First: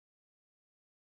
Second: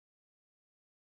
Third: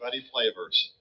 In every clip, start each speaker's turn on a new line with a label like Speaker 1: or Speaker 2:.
Speaker 1: Buddy Flavors.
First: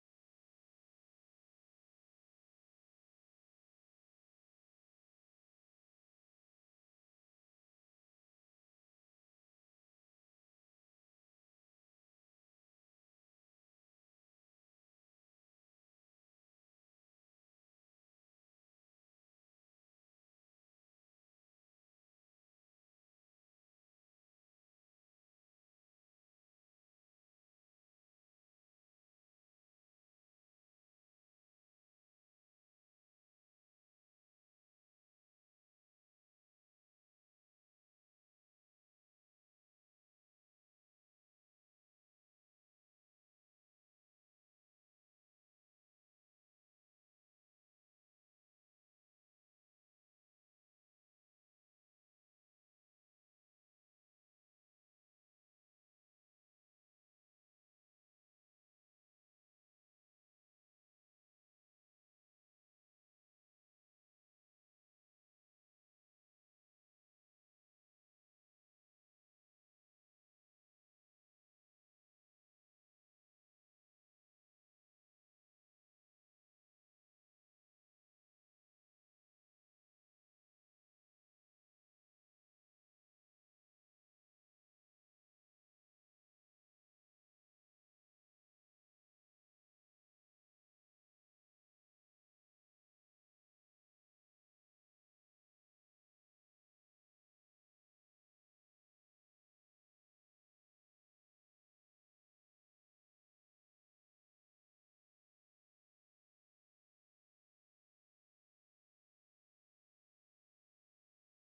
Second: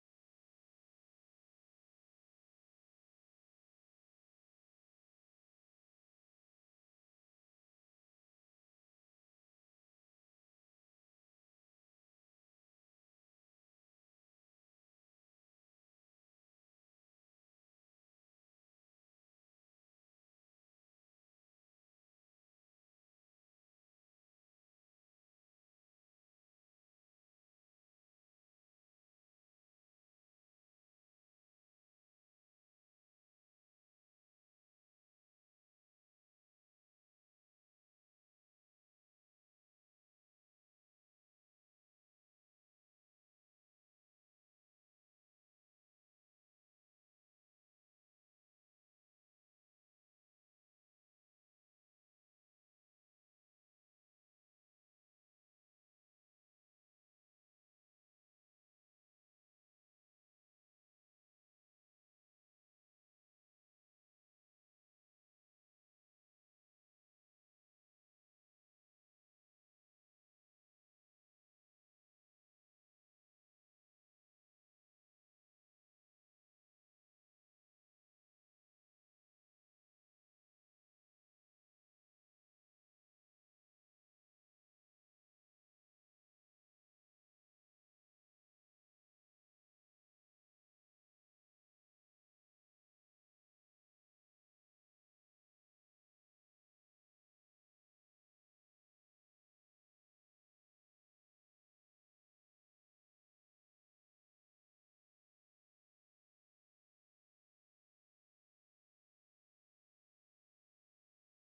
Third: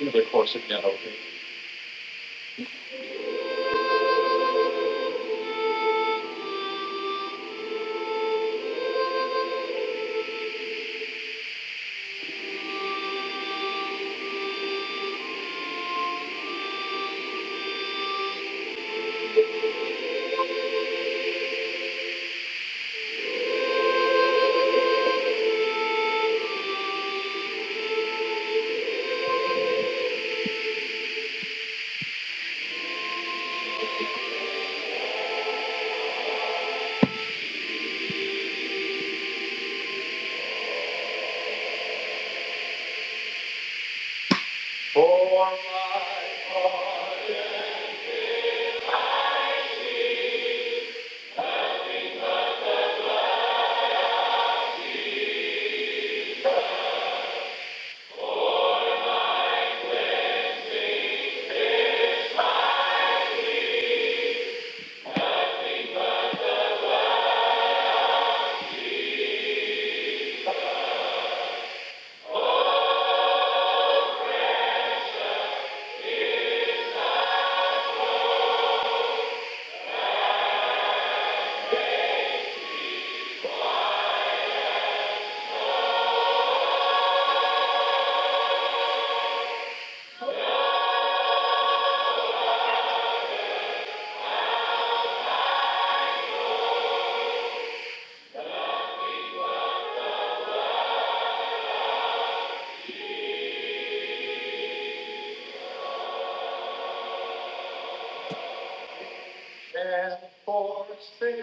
Speaker 1: Into course of yellow. For my heart and for sin.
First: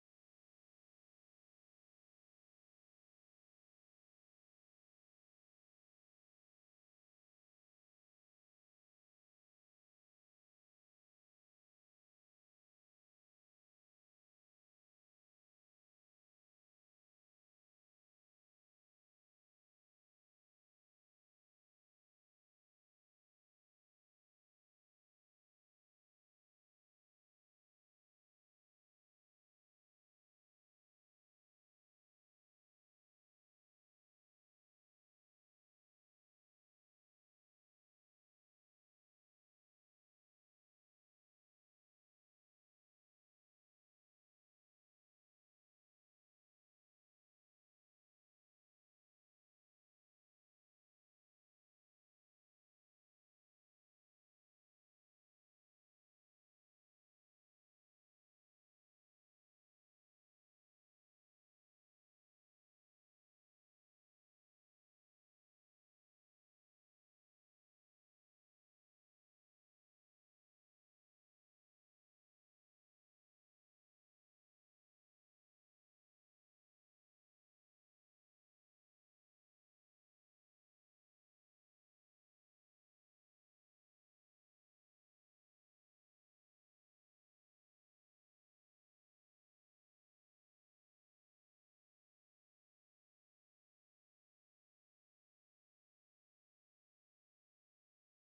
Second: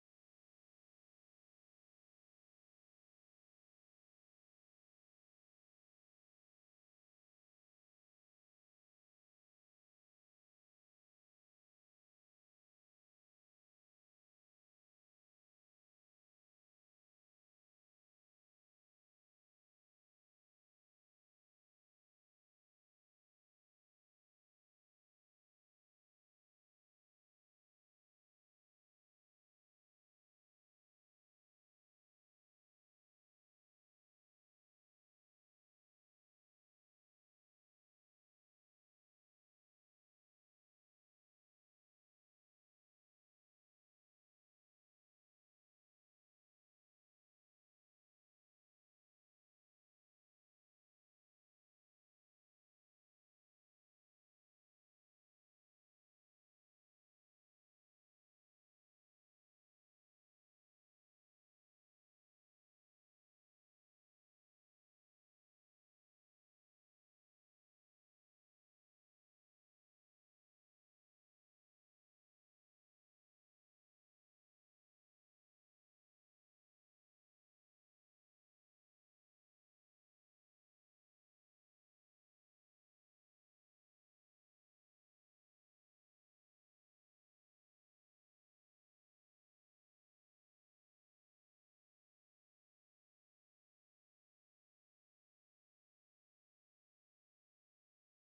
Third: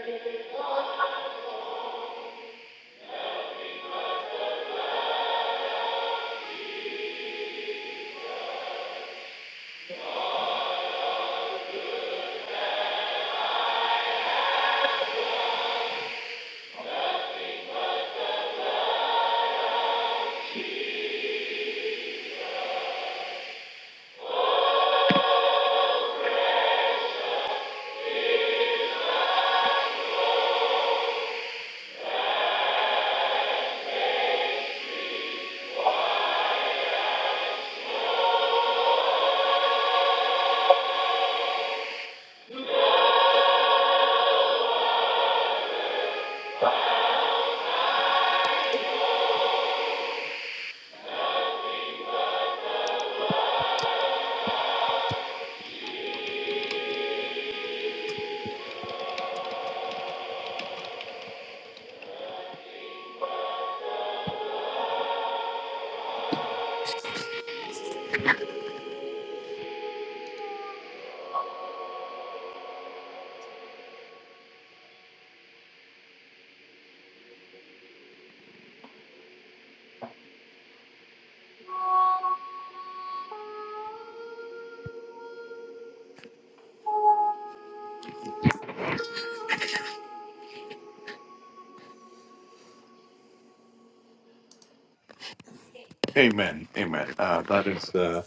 Speaker 1: Amen. Amen. Uh, that is the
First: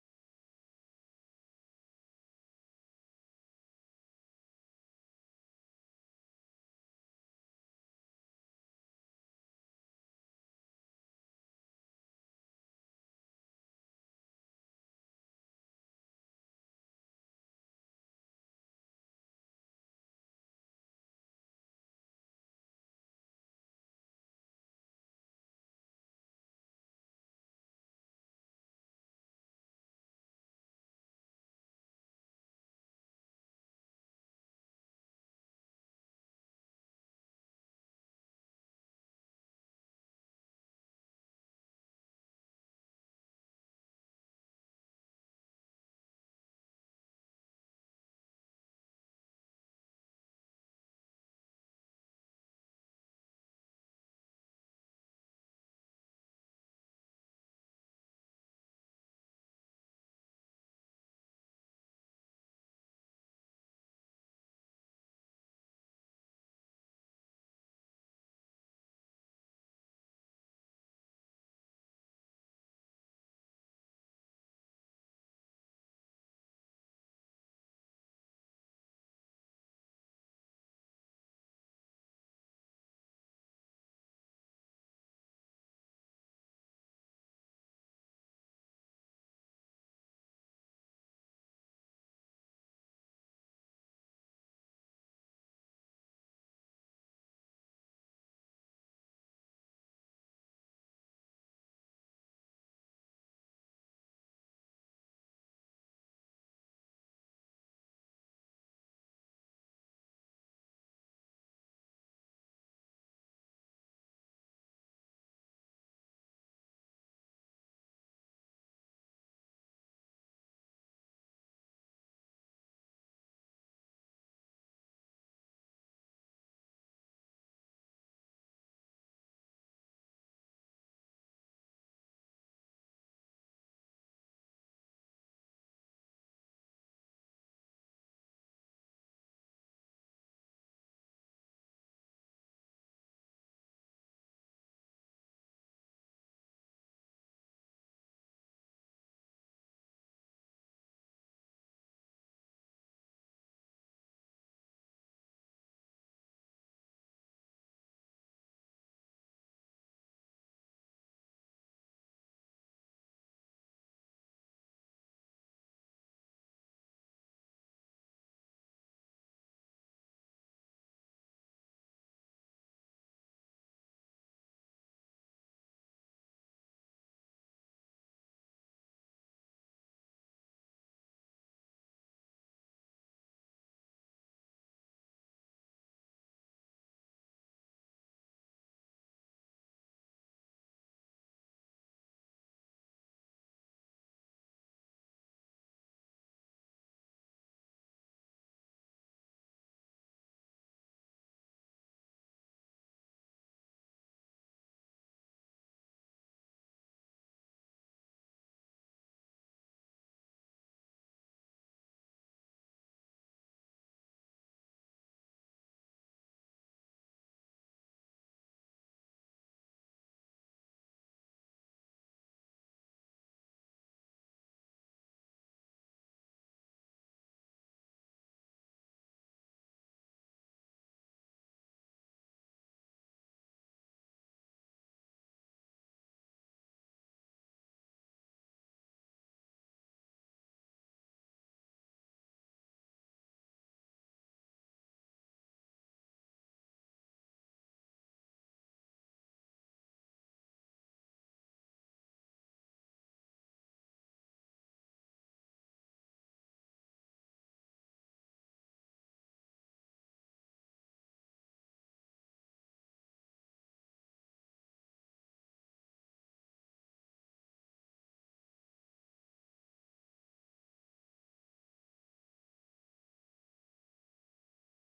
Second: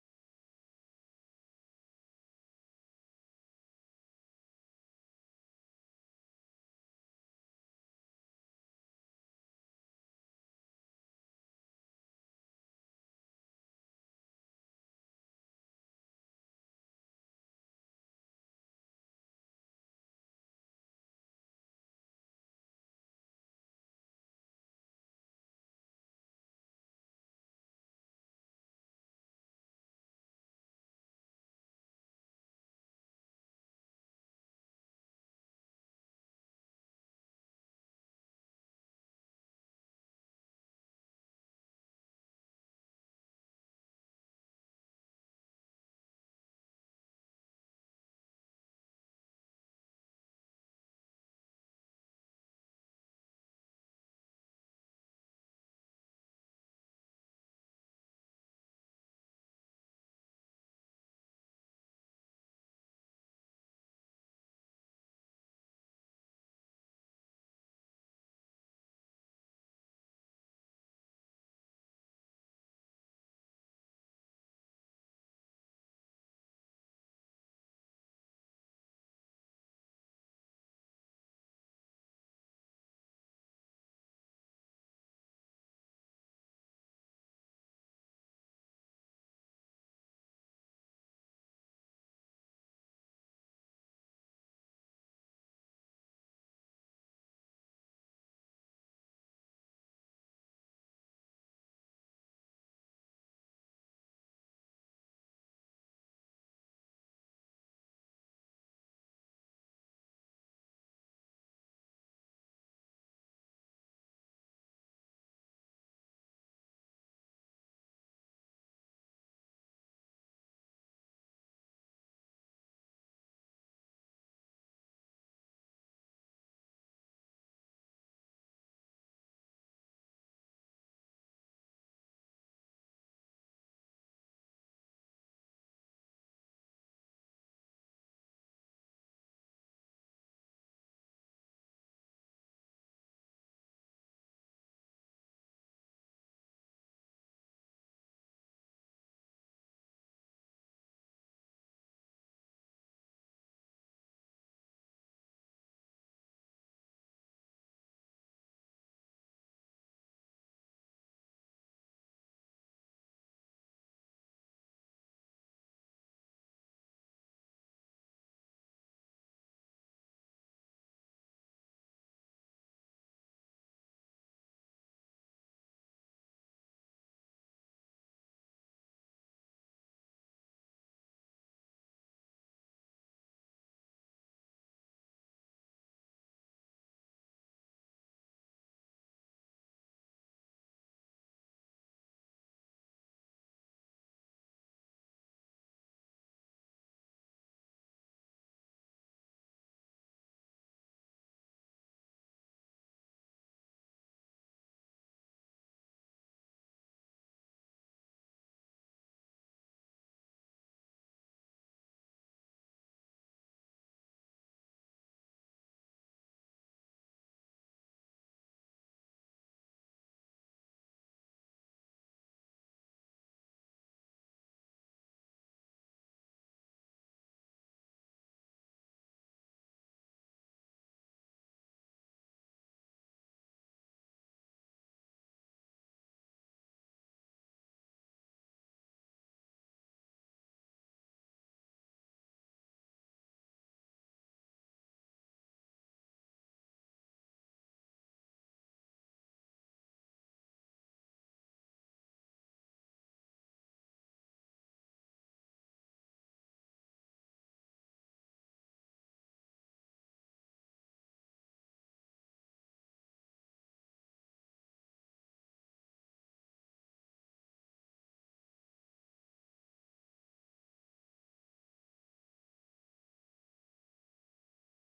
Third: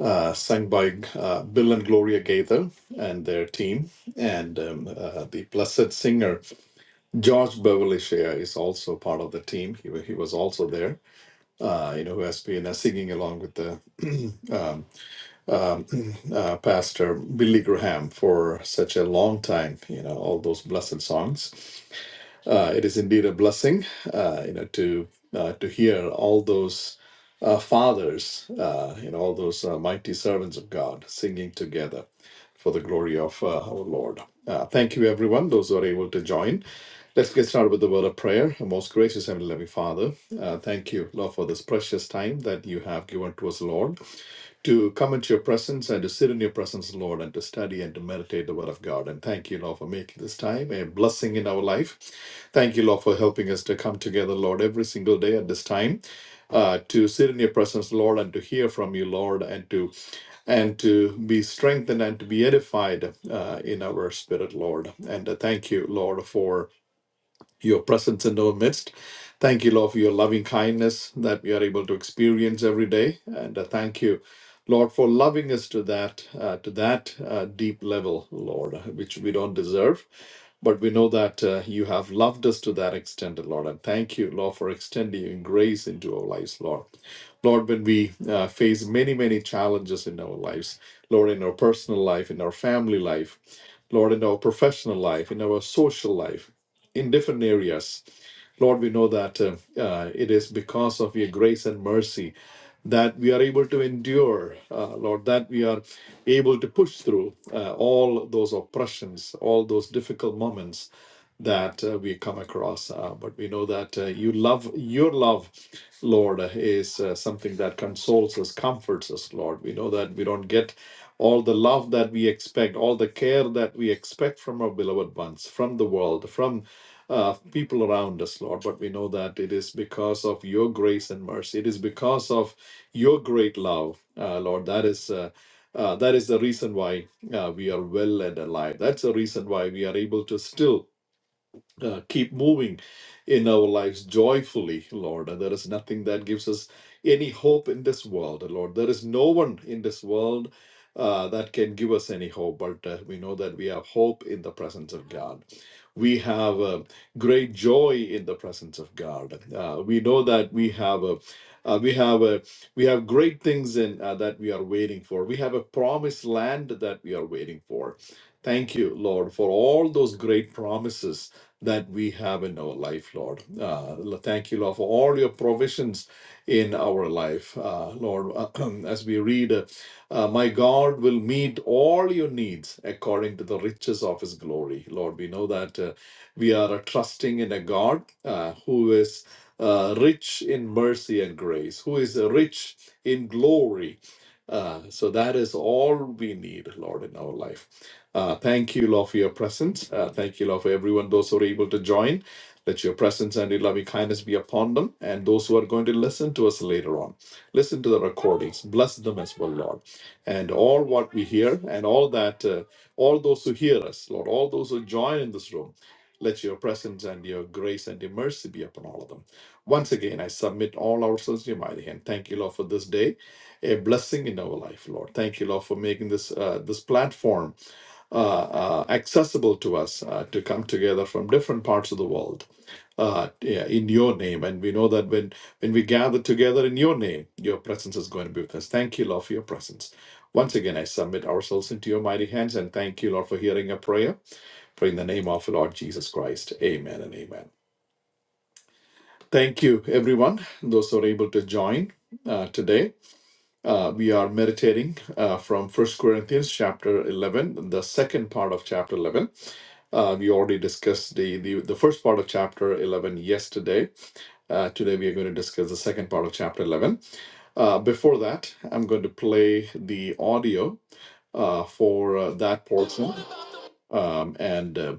Speaker 1: uh, sung by uh, Bill and Gloria Gaither and their team. And um, uh, the blessed singer George Beverly Shea is also part of the team. He, wa- he was also there, uh, you know, who has been uh, singing along with the um, um, uh, pastor Billy Graham for such a long time, you know, all those blessed songs. Uh, it is indeed a blessing, uh, you know, to uh, to hear all those uh, fathers, uh, you know, all those uh, mighty servants of God singing together for the glory of uh, our Lord. Uh, thank you, everyone, those who are able to join. Let's get started with the word of prayer. Most gracious and loving Father, uh, thank you, Lord, for this precious time that you have given to us, Lord to come into your presence and to sit in your presence, Lord, and to study and to meditate the Word of God. And thank you, Lord, for making this time a blessing in our life. Thank you, Lord, for helping us to come together, Lord, every single day at this time, uh, to sit in your presence, Lord, and to hear from you, Lord, and to and to be strengthened and to be edified uh, in our spirit, Lord. And uh, thank you, Lord, for your presence in our midst. Thank you, Lord, for your loving kindness that we are able to experience every day. And uh, thank you, Lord, for loving us to that uh, to that uh, deep level, Lord, uh, which we don't deserve. But we know that uh, you have loved us to that extent, Lord. And thank you, Lord, for extending your grace into our lives, Lord. Lord, when we uh, face many, many challenges in our lives, Lord, in our personal life, in our family life, Lord, in our professional life, in our social life, in different areas. Lord, we know that uh, uh, it is because of your grace and mercy that we are able to endure, uh, Lord, that we are able to push through uh, all those oppressions, all those difficult moments that uh, we come across. Uh, but we know that uh, you love, your love, Lord, uh, is uh, something that consoles us, comforts us, Lord. We know that we don't get all the love that we expect, all the care that we expect from our beloved ones, from the world, from uh, people around us, Lord, but we know that it is because of your grace and mercy. It is because of your great love, uh, Lord. That is. Uh, uh, that is the reason why uh, we are well and alive. That's the reason why we are able to still uh, keep moving in our lives joyfully, Lord. And there is nothing that gives us any hope in this world, Lord. There is no one in this world uh, that can give us any hope, but uh, we know that we have hope in the presence of God. We have uh, great joy in the presence of God. Uh, we know that we have a uh, we have a we have great things in uh, that we are waiting for. We have a promised land that we are waiting for. Thank you, Lord, for all those great promises that we have in our life, Lord. Uh, thank you, Lord, for all your provisions in our life, uh, Lord. as we read, uh, uh, my God will meet all your needs according to the riches of his glory. Lord, we know that uh, we are uh, trusting in a God uh, who is uh, rich in mercy and grace, who is uh, rich in glory. Uh, so that is all we need, Lord, in our life. Uh, thank you, Lord, for your presence. Uh, thank you, Lord, for everyone, those who are able to join. Let your presence and your loving kindness be upon them and those who are going to listen to us later on. Listen to the recordings. Bless them as well, Lord. And all what we hear and all that, uh, all those who hear us, Lord, all those who join in this room, let your presence and your grace and your mercy be upon all of them. Once again, I submit all ourselves to your mighty hand. Thank you, Lord, for this day, a blessing in our life, Lord. Thank you, Lord, for making this uh, this platform uh, uh, accessible to us uh, to come together from different parts of the world uh, yeah, in your name. And we know that when, when we gather together in your name, your presence is going to be with us. Thank you, Lord, for your presence. Once again, I submit ourselves into your mighty hands and thank you, Lord, for hearing a prayer. Pray in the name of Lord Jesus Christ. Amen and amen. Thank you, everyone, those who are able to join uh, today. Uh, we are meditating uh, from First Corinthians chapter 11, the second part of chapter 11. Uh, we already discussed the, the, the first part of chapter 11 yesterday. Uh, today we are going to discuss the second part of chapter 11. Uh, before that, I'm going to play the audio uh, for uh, that portion, um, and uh,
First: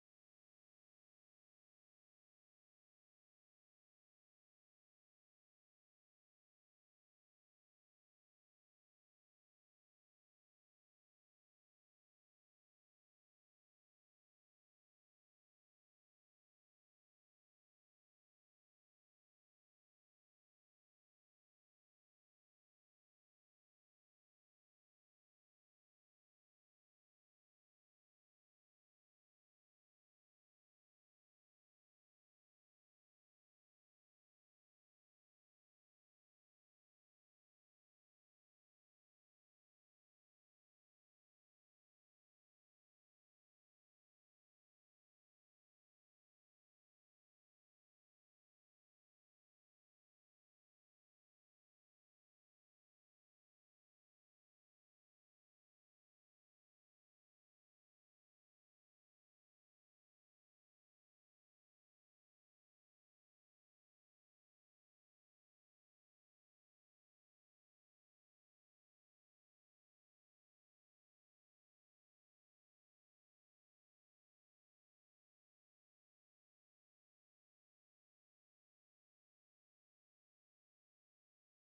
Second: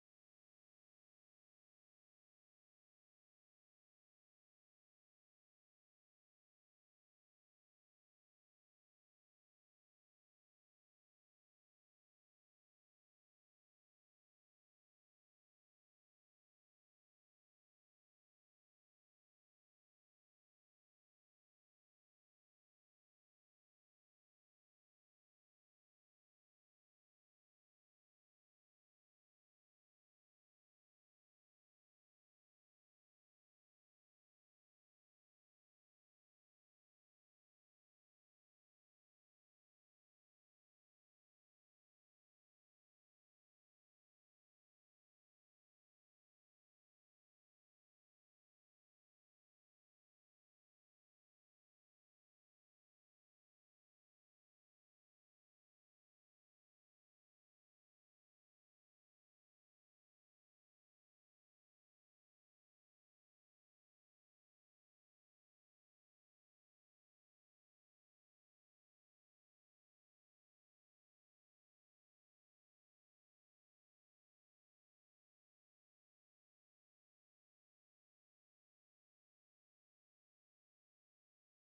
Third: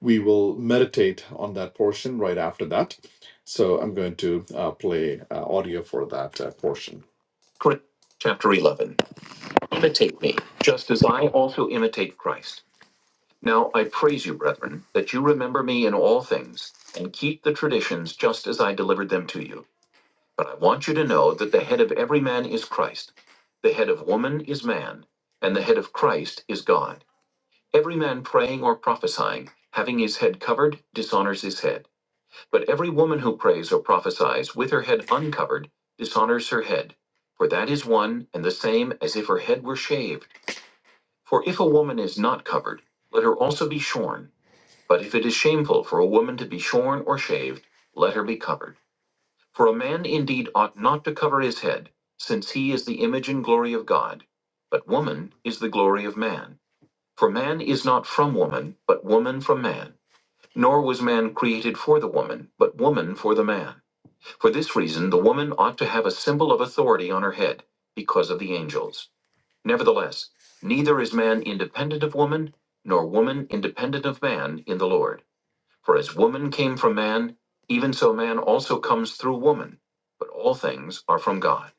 Speaker 1: we will meditate on that portion right after that. So I'm going to uh, play uh, audio for that uh, portion chapter 11. Just as I also imitate Christ. Now I praise you, brethren, that you remember me in all things and keep the traditions just as I delivered them to you. But I want you to know that the head of every man is Christ, the head of woman is man, and the head of Christ is God. Every man praying or prophesying, having his head covered, dishonors his head. But every woman who prays or prophesies with her head uncovered dishonors her head. For that is one and the same as if her head were shaved For if a woman is not covered, let her also be shorn. But if it is shameful for a woman to be shorn or shaved, let her be covered. For a man indeed ought not to cover his head, since he is the image and glory of God. But woman is the glory of man. For man is not from woman, but woman from man. Nor was man created for the woman, but woman for the man. For this reason, the woman ought to have a symbol of authority on her head, because of the angels. Nevertheless, neither is man independent of woman, nor woman independent of man in the Lord. For as woman came from man, even so man also comes through woman. But all things are from God.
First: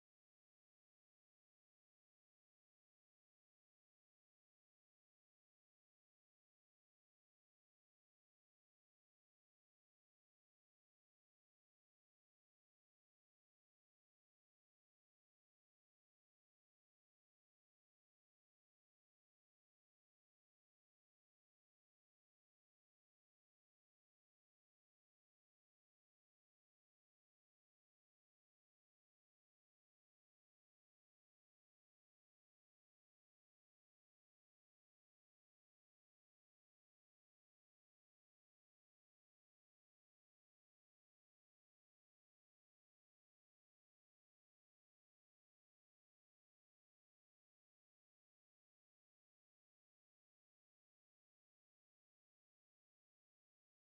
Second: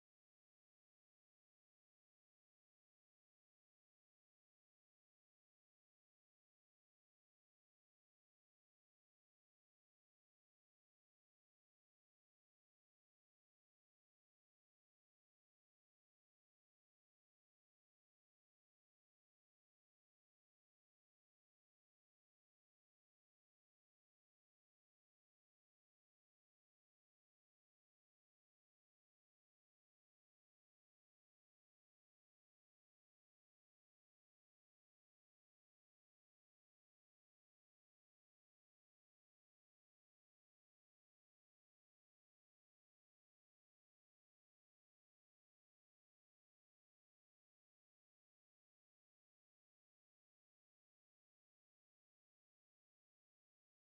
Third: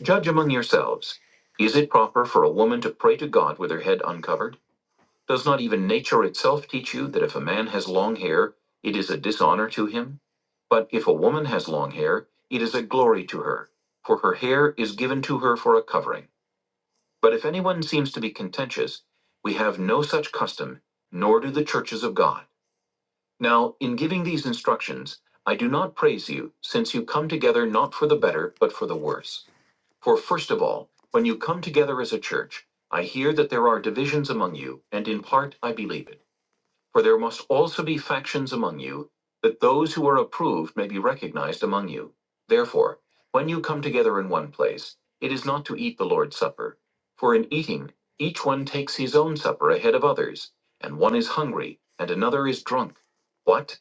Speaker 1: Judge among yourselves. Is it proper for a woman to pray to God with her head uncovered? Does not even nature itself teach you that if a man has long hair, it is a dishonor to him? But if a woman has long hair, it is a glory to her, for her hair is given to her for a covering. But if anyone seems to be contentious, we have no such custom, nor do the churches of God. Now, in giving these instructions, I do not praise you, since you come together not for the better, but for the worse. For first of all, when you come together as a church, I hear that there are divisions among you, and in part I believe it. For there must also be factions among you, that those who are approved may be recognized among you. Therefore, when you come together in one place, it is not to eat the Lord's Supper. For in eating, each one takes his own supper ahead of others, and one is hungry, and another is drunk. What?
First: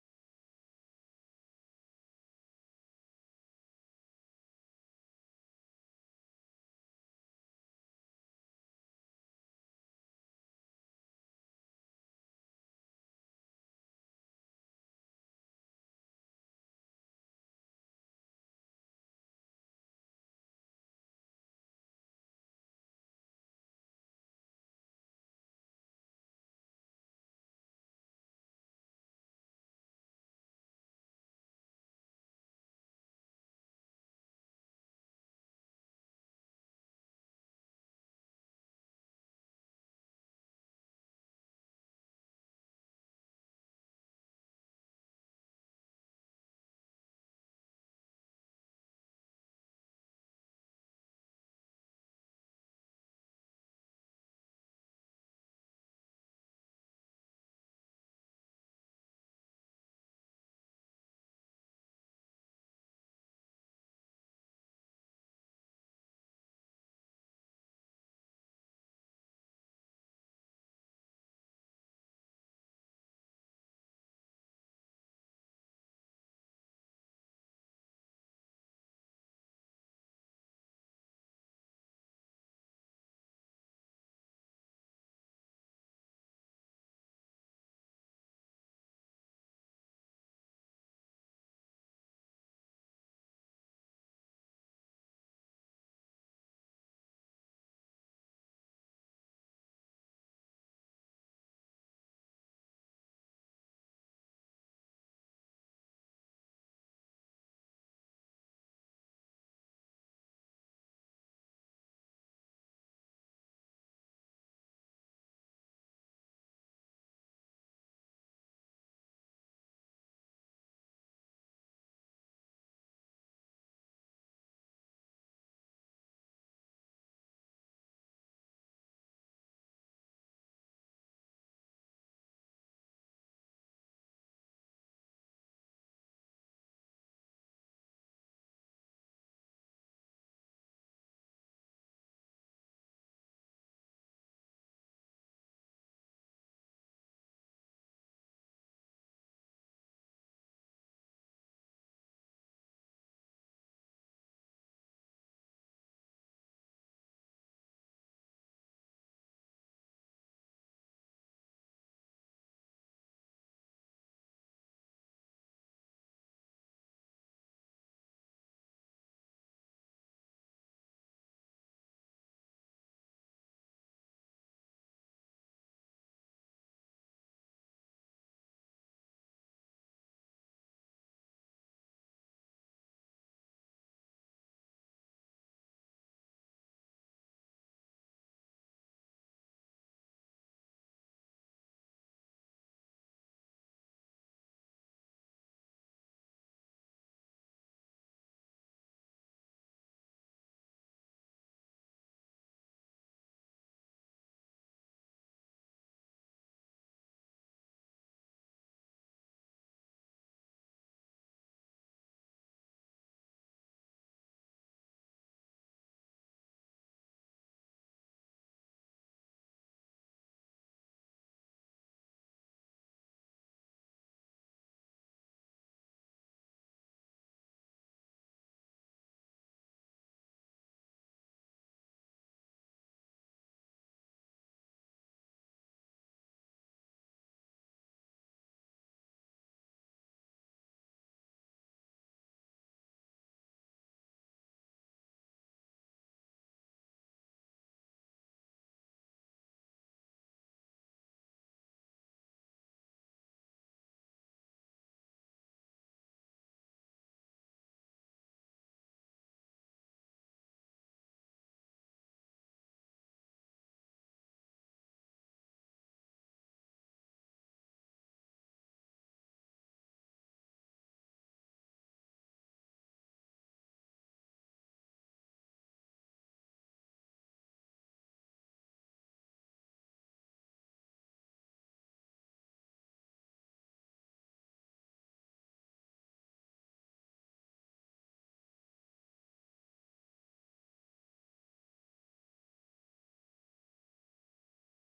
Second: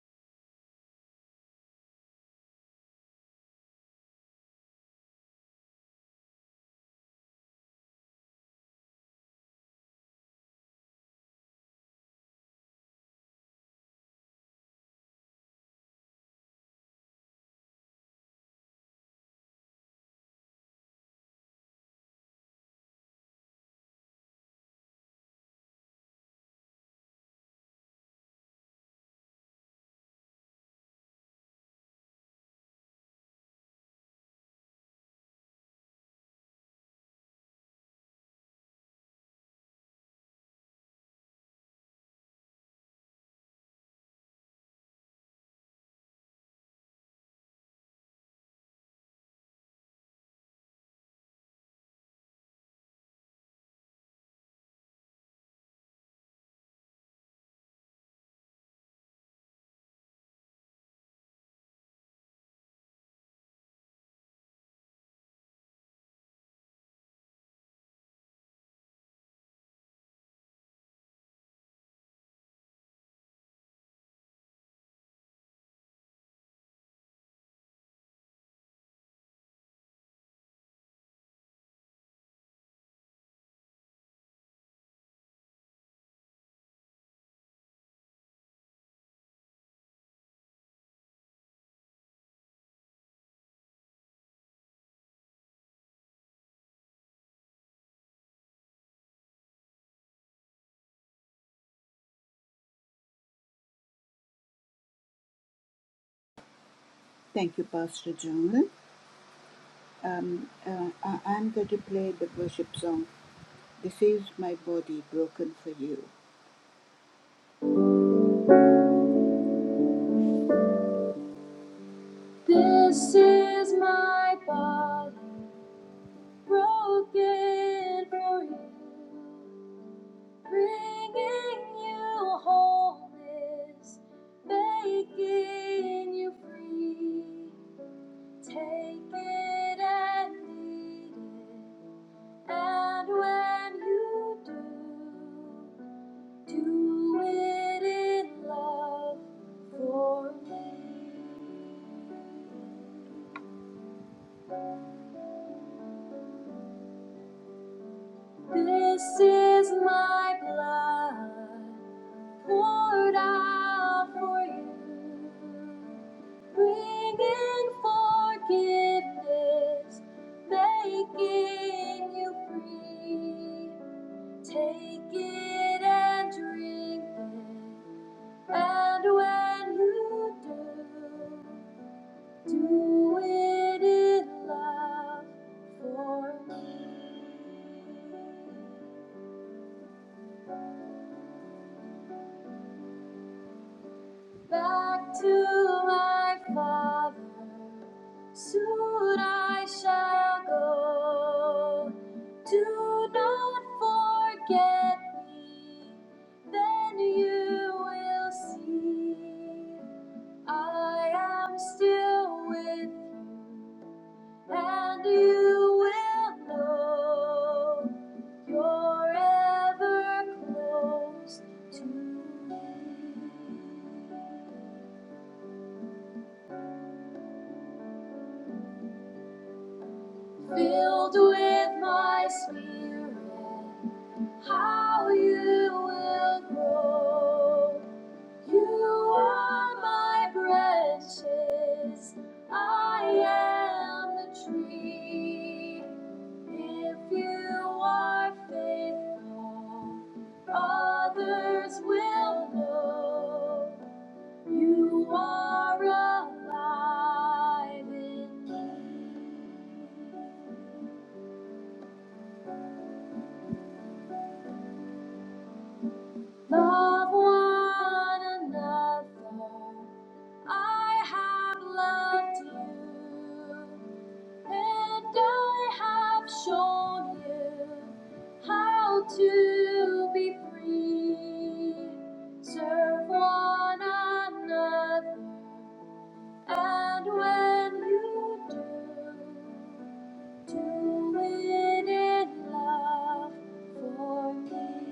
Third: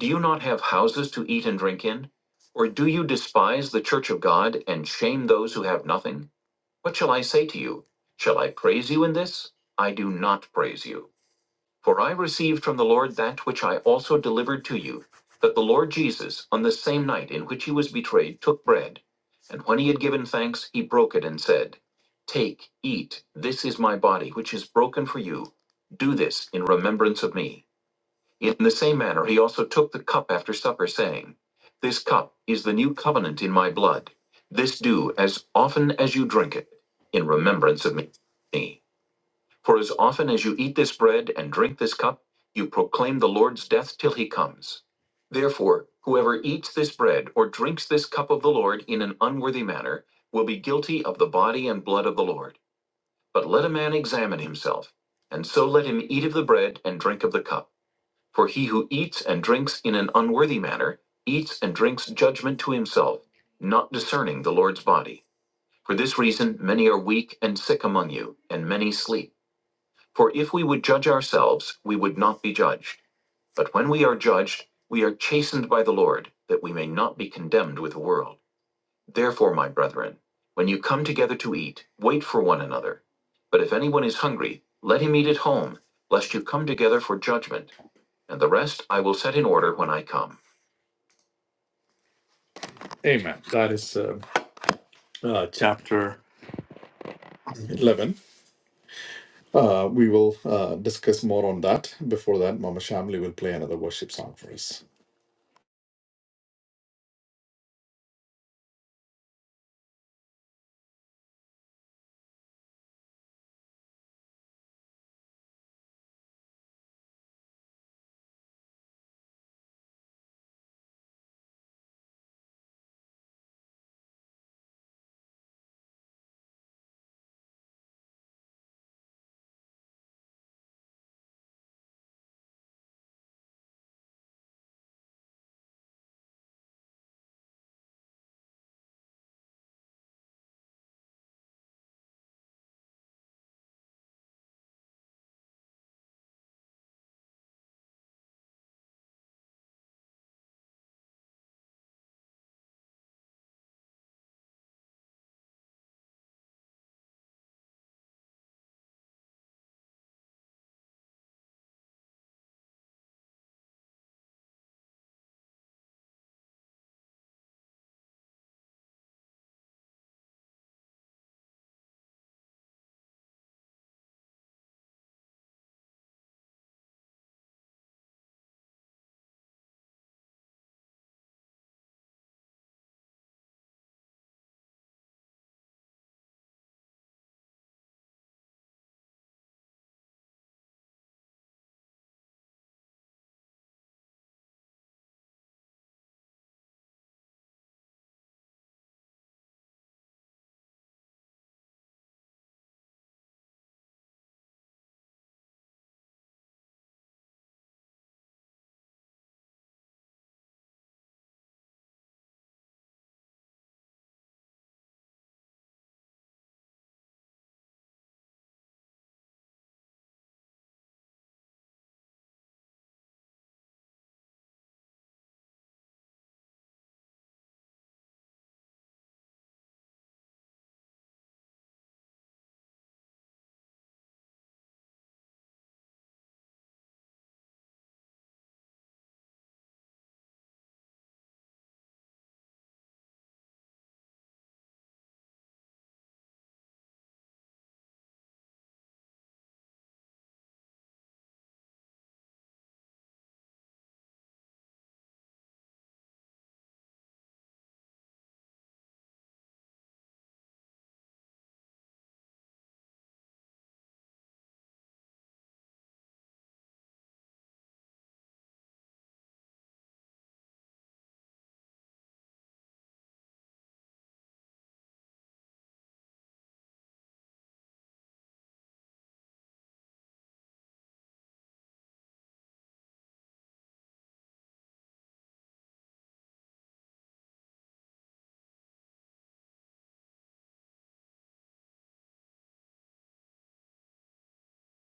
Speaker 1: Do you not have houses to eat and drink in? Or do you despise the church of God and shame those who have nothing? What shall I say to you? Shall I praise you in this? I do not praise you. For I received from the Lord that which I also delivered to you, that the Lord Jesus, on the same night in which he was betrayed, took bread, and when he had given thanks, he broke it and said, Take, eat, this is my body, which is broken for you. Do this in remembrance of me. In the same manner, he also took the cup after supper, saying, This cup is the new covenant in my blood. This do as often as you drink it in remembrance of me. For as often as you eat this bread and drink this cup, you proclaim the Lord's death till he comes. Therefore, whoever eats this bread or drinks this cup of the Lord in an unworthy manner will be guilty of the body and blood of the Lord. But let a man examine himself, and so let him eat of the bread and drink of the cup. For he who eats and drinks in an unworthy manner eats and drinks judgment to himself, not discerning the Lord's body. For this reason, many are weak and sick among you, and many sleep. For if we would judge ourselves, we would not be judged. But when we are judged, we are chastened by the Lord, that we may not be condemned with the world. Therefore, my brethren, when you come together to eat, wait for one another. But if anyone is hungry, let him eat at home, lest you come together for judgment, and the rest I will set in order when I come. Amen. That is uh, uh, chapter 11. Uh, we will uh, discuss more on that. Before that, Mama Shamli will play another worship song for us.
Speaker 2: Thank you, Pastor John. Um, uh, I- I'm going to play the worship song, This is My Body Broken for You. This is my body broken for you, bringing you wholeness, making you free. Take it and eat it. And when you do, do it in love for me. This is my blood poured out for you, bringing forgiveness, making you free. Take it and drink it, and when you do, do it in love for me. back to my father. Soon I shall go. Do not forget me, then you will see. I am still with, you, and you will know you're ever close to me. filled with my spirit. How you will grow. You are my branches. I am the tree. If you are faithful, others will know you are alive in me. Love one another. I have loved you, and I have shown you how to be free. Serve one another and when you do, do it in love for me.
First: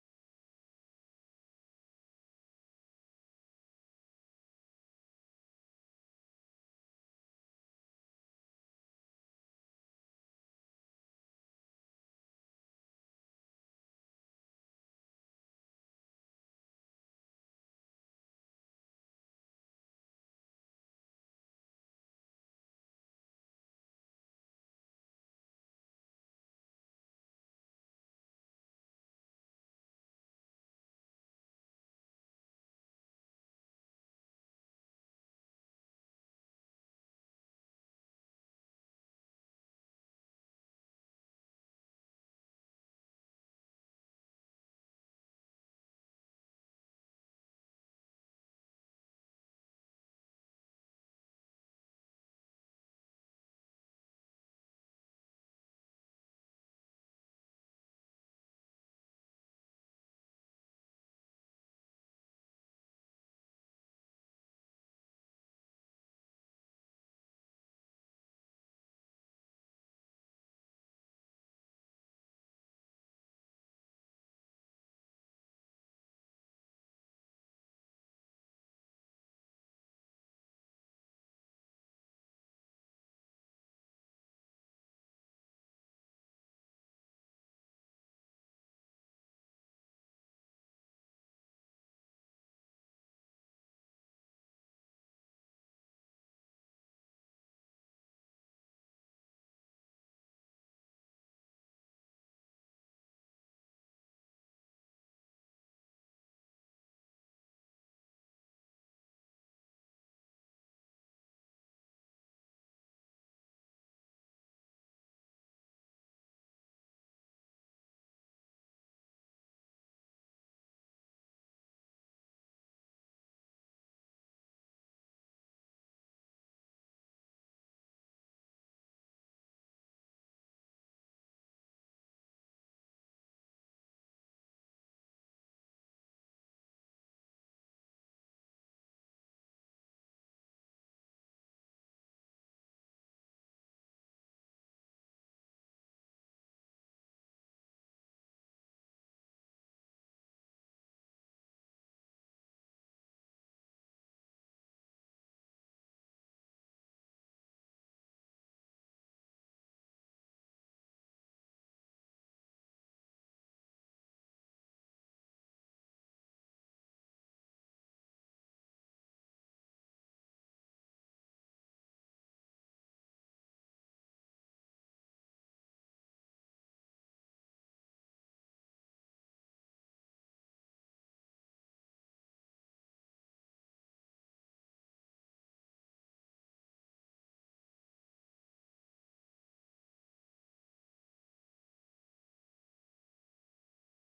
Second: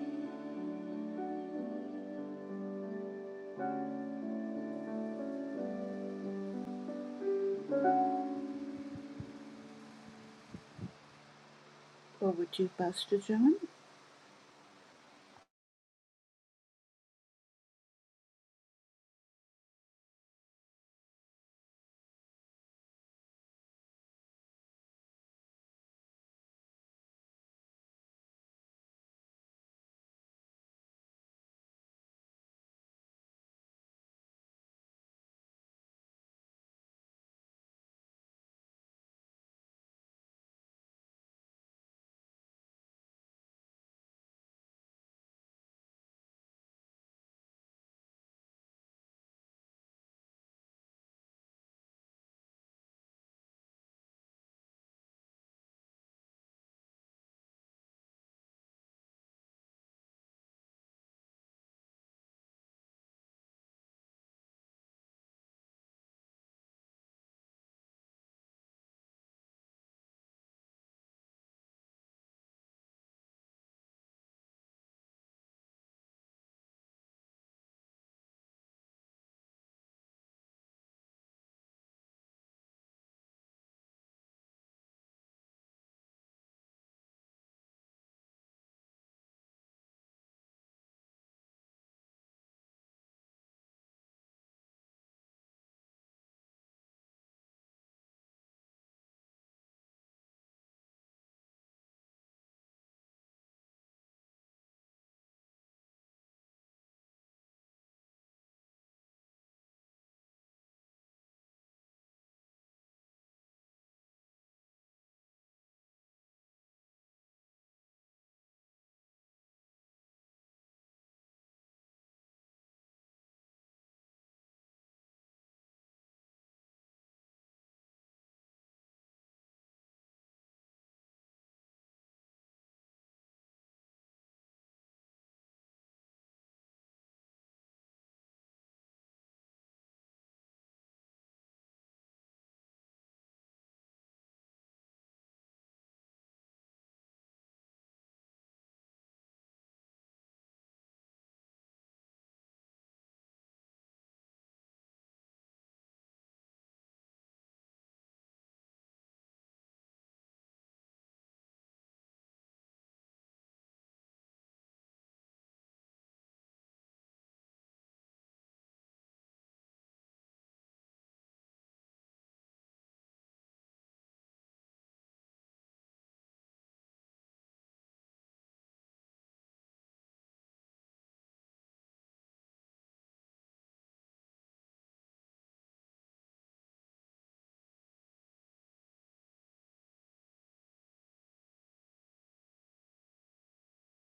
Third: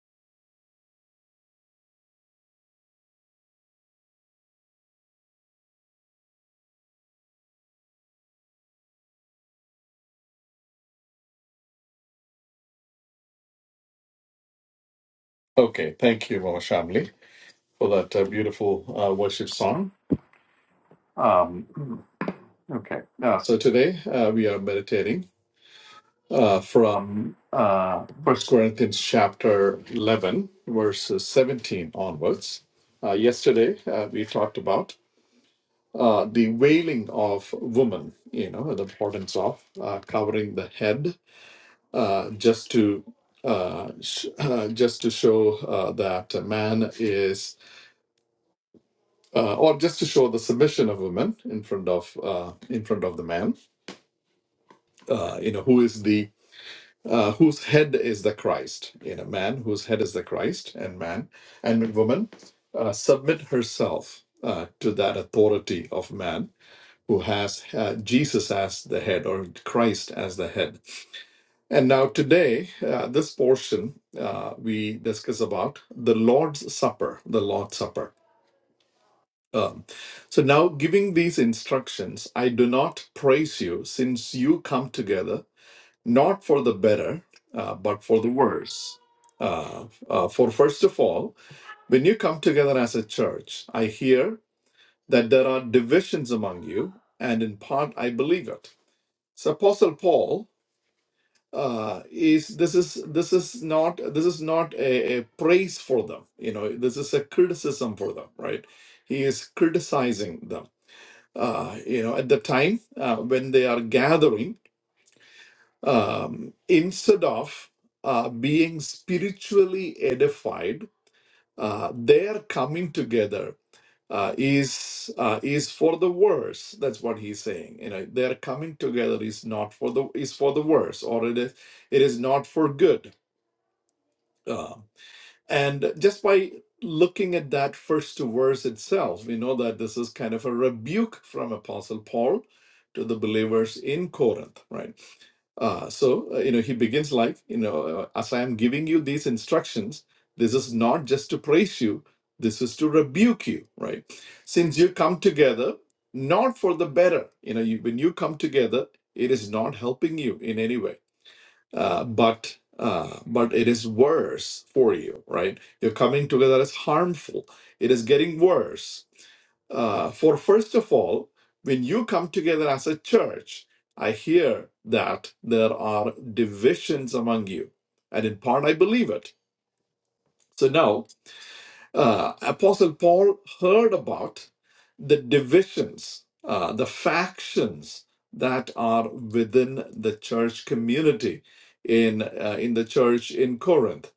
Speaker 2: Over to Pastor John.
Speaker 1: Okay, thank you, Mama Shamli, for that uh, beautiful uh, worship song. Um, okay, uh, so today uh, we are meditating uh, from uh, 1 Corinthians chapter 11, verses 17 onwards. Uh, yesterday uh, we talked about uh, the wailing of woman, you know, the importance of uh, covering the head uh, just to uh, sh- just to show uh, that a man is uh, or just to show the submission of women in front of uh, in front of the man. Uh, you know who is the uh, whose head is the Christ. You know, man whose head is the Christ, and man and woman uh, submit herself uh, to that authority of man who has uh, Jesus as the head or Christ as the head. And now today, uh, this portion uh, we discuss about the Lord's Supper. The Lord's Supper Um, so now, giving these instructions, I do not praise you, since you come together not for the better, uh, but for the worse. Uh, uh, for first of all, when you come together as a church, I hear that there are divisions among you, and in part I believe it. So Apostle Paul uh, is this is this is not this is not a, a praise for them. You know, this is a criticism for them, right? He is criticizing them uh, you know, at the time uh, when they are gathering, um, instead of uh, being spiritually edified, uh, their coming together uh, is uh, is for the worse. That's what he's saying. You know, their coming together is not for the is for the worse, or it is it is not for good. Um, And just by looking at that first verse itself, we know that this is kind of a rebuke from Apostle Paul to the believers in Corinth, right? Uh, so, uh, you know, he begins like, you know, uh, as I am giving you these instructions, this is not just to praise you, this is to rebuke you, right? Since you come together, not for the better, you know, you, when you come together, it is not helping you in any way uh, but uh, but it is worse for you, right? Your coming together is harmful. It is getting worse. Uh, for first of all, when you come together as a church, I hear that there are divisions among you, and in part I believe it. So now uh, Apostle Paul heard about the divisions, uh, the factions that are within the church community in uh, in the church in Corinth,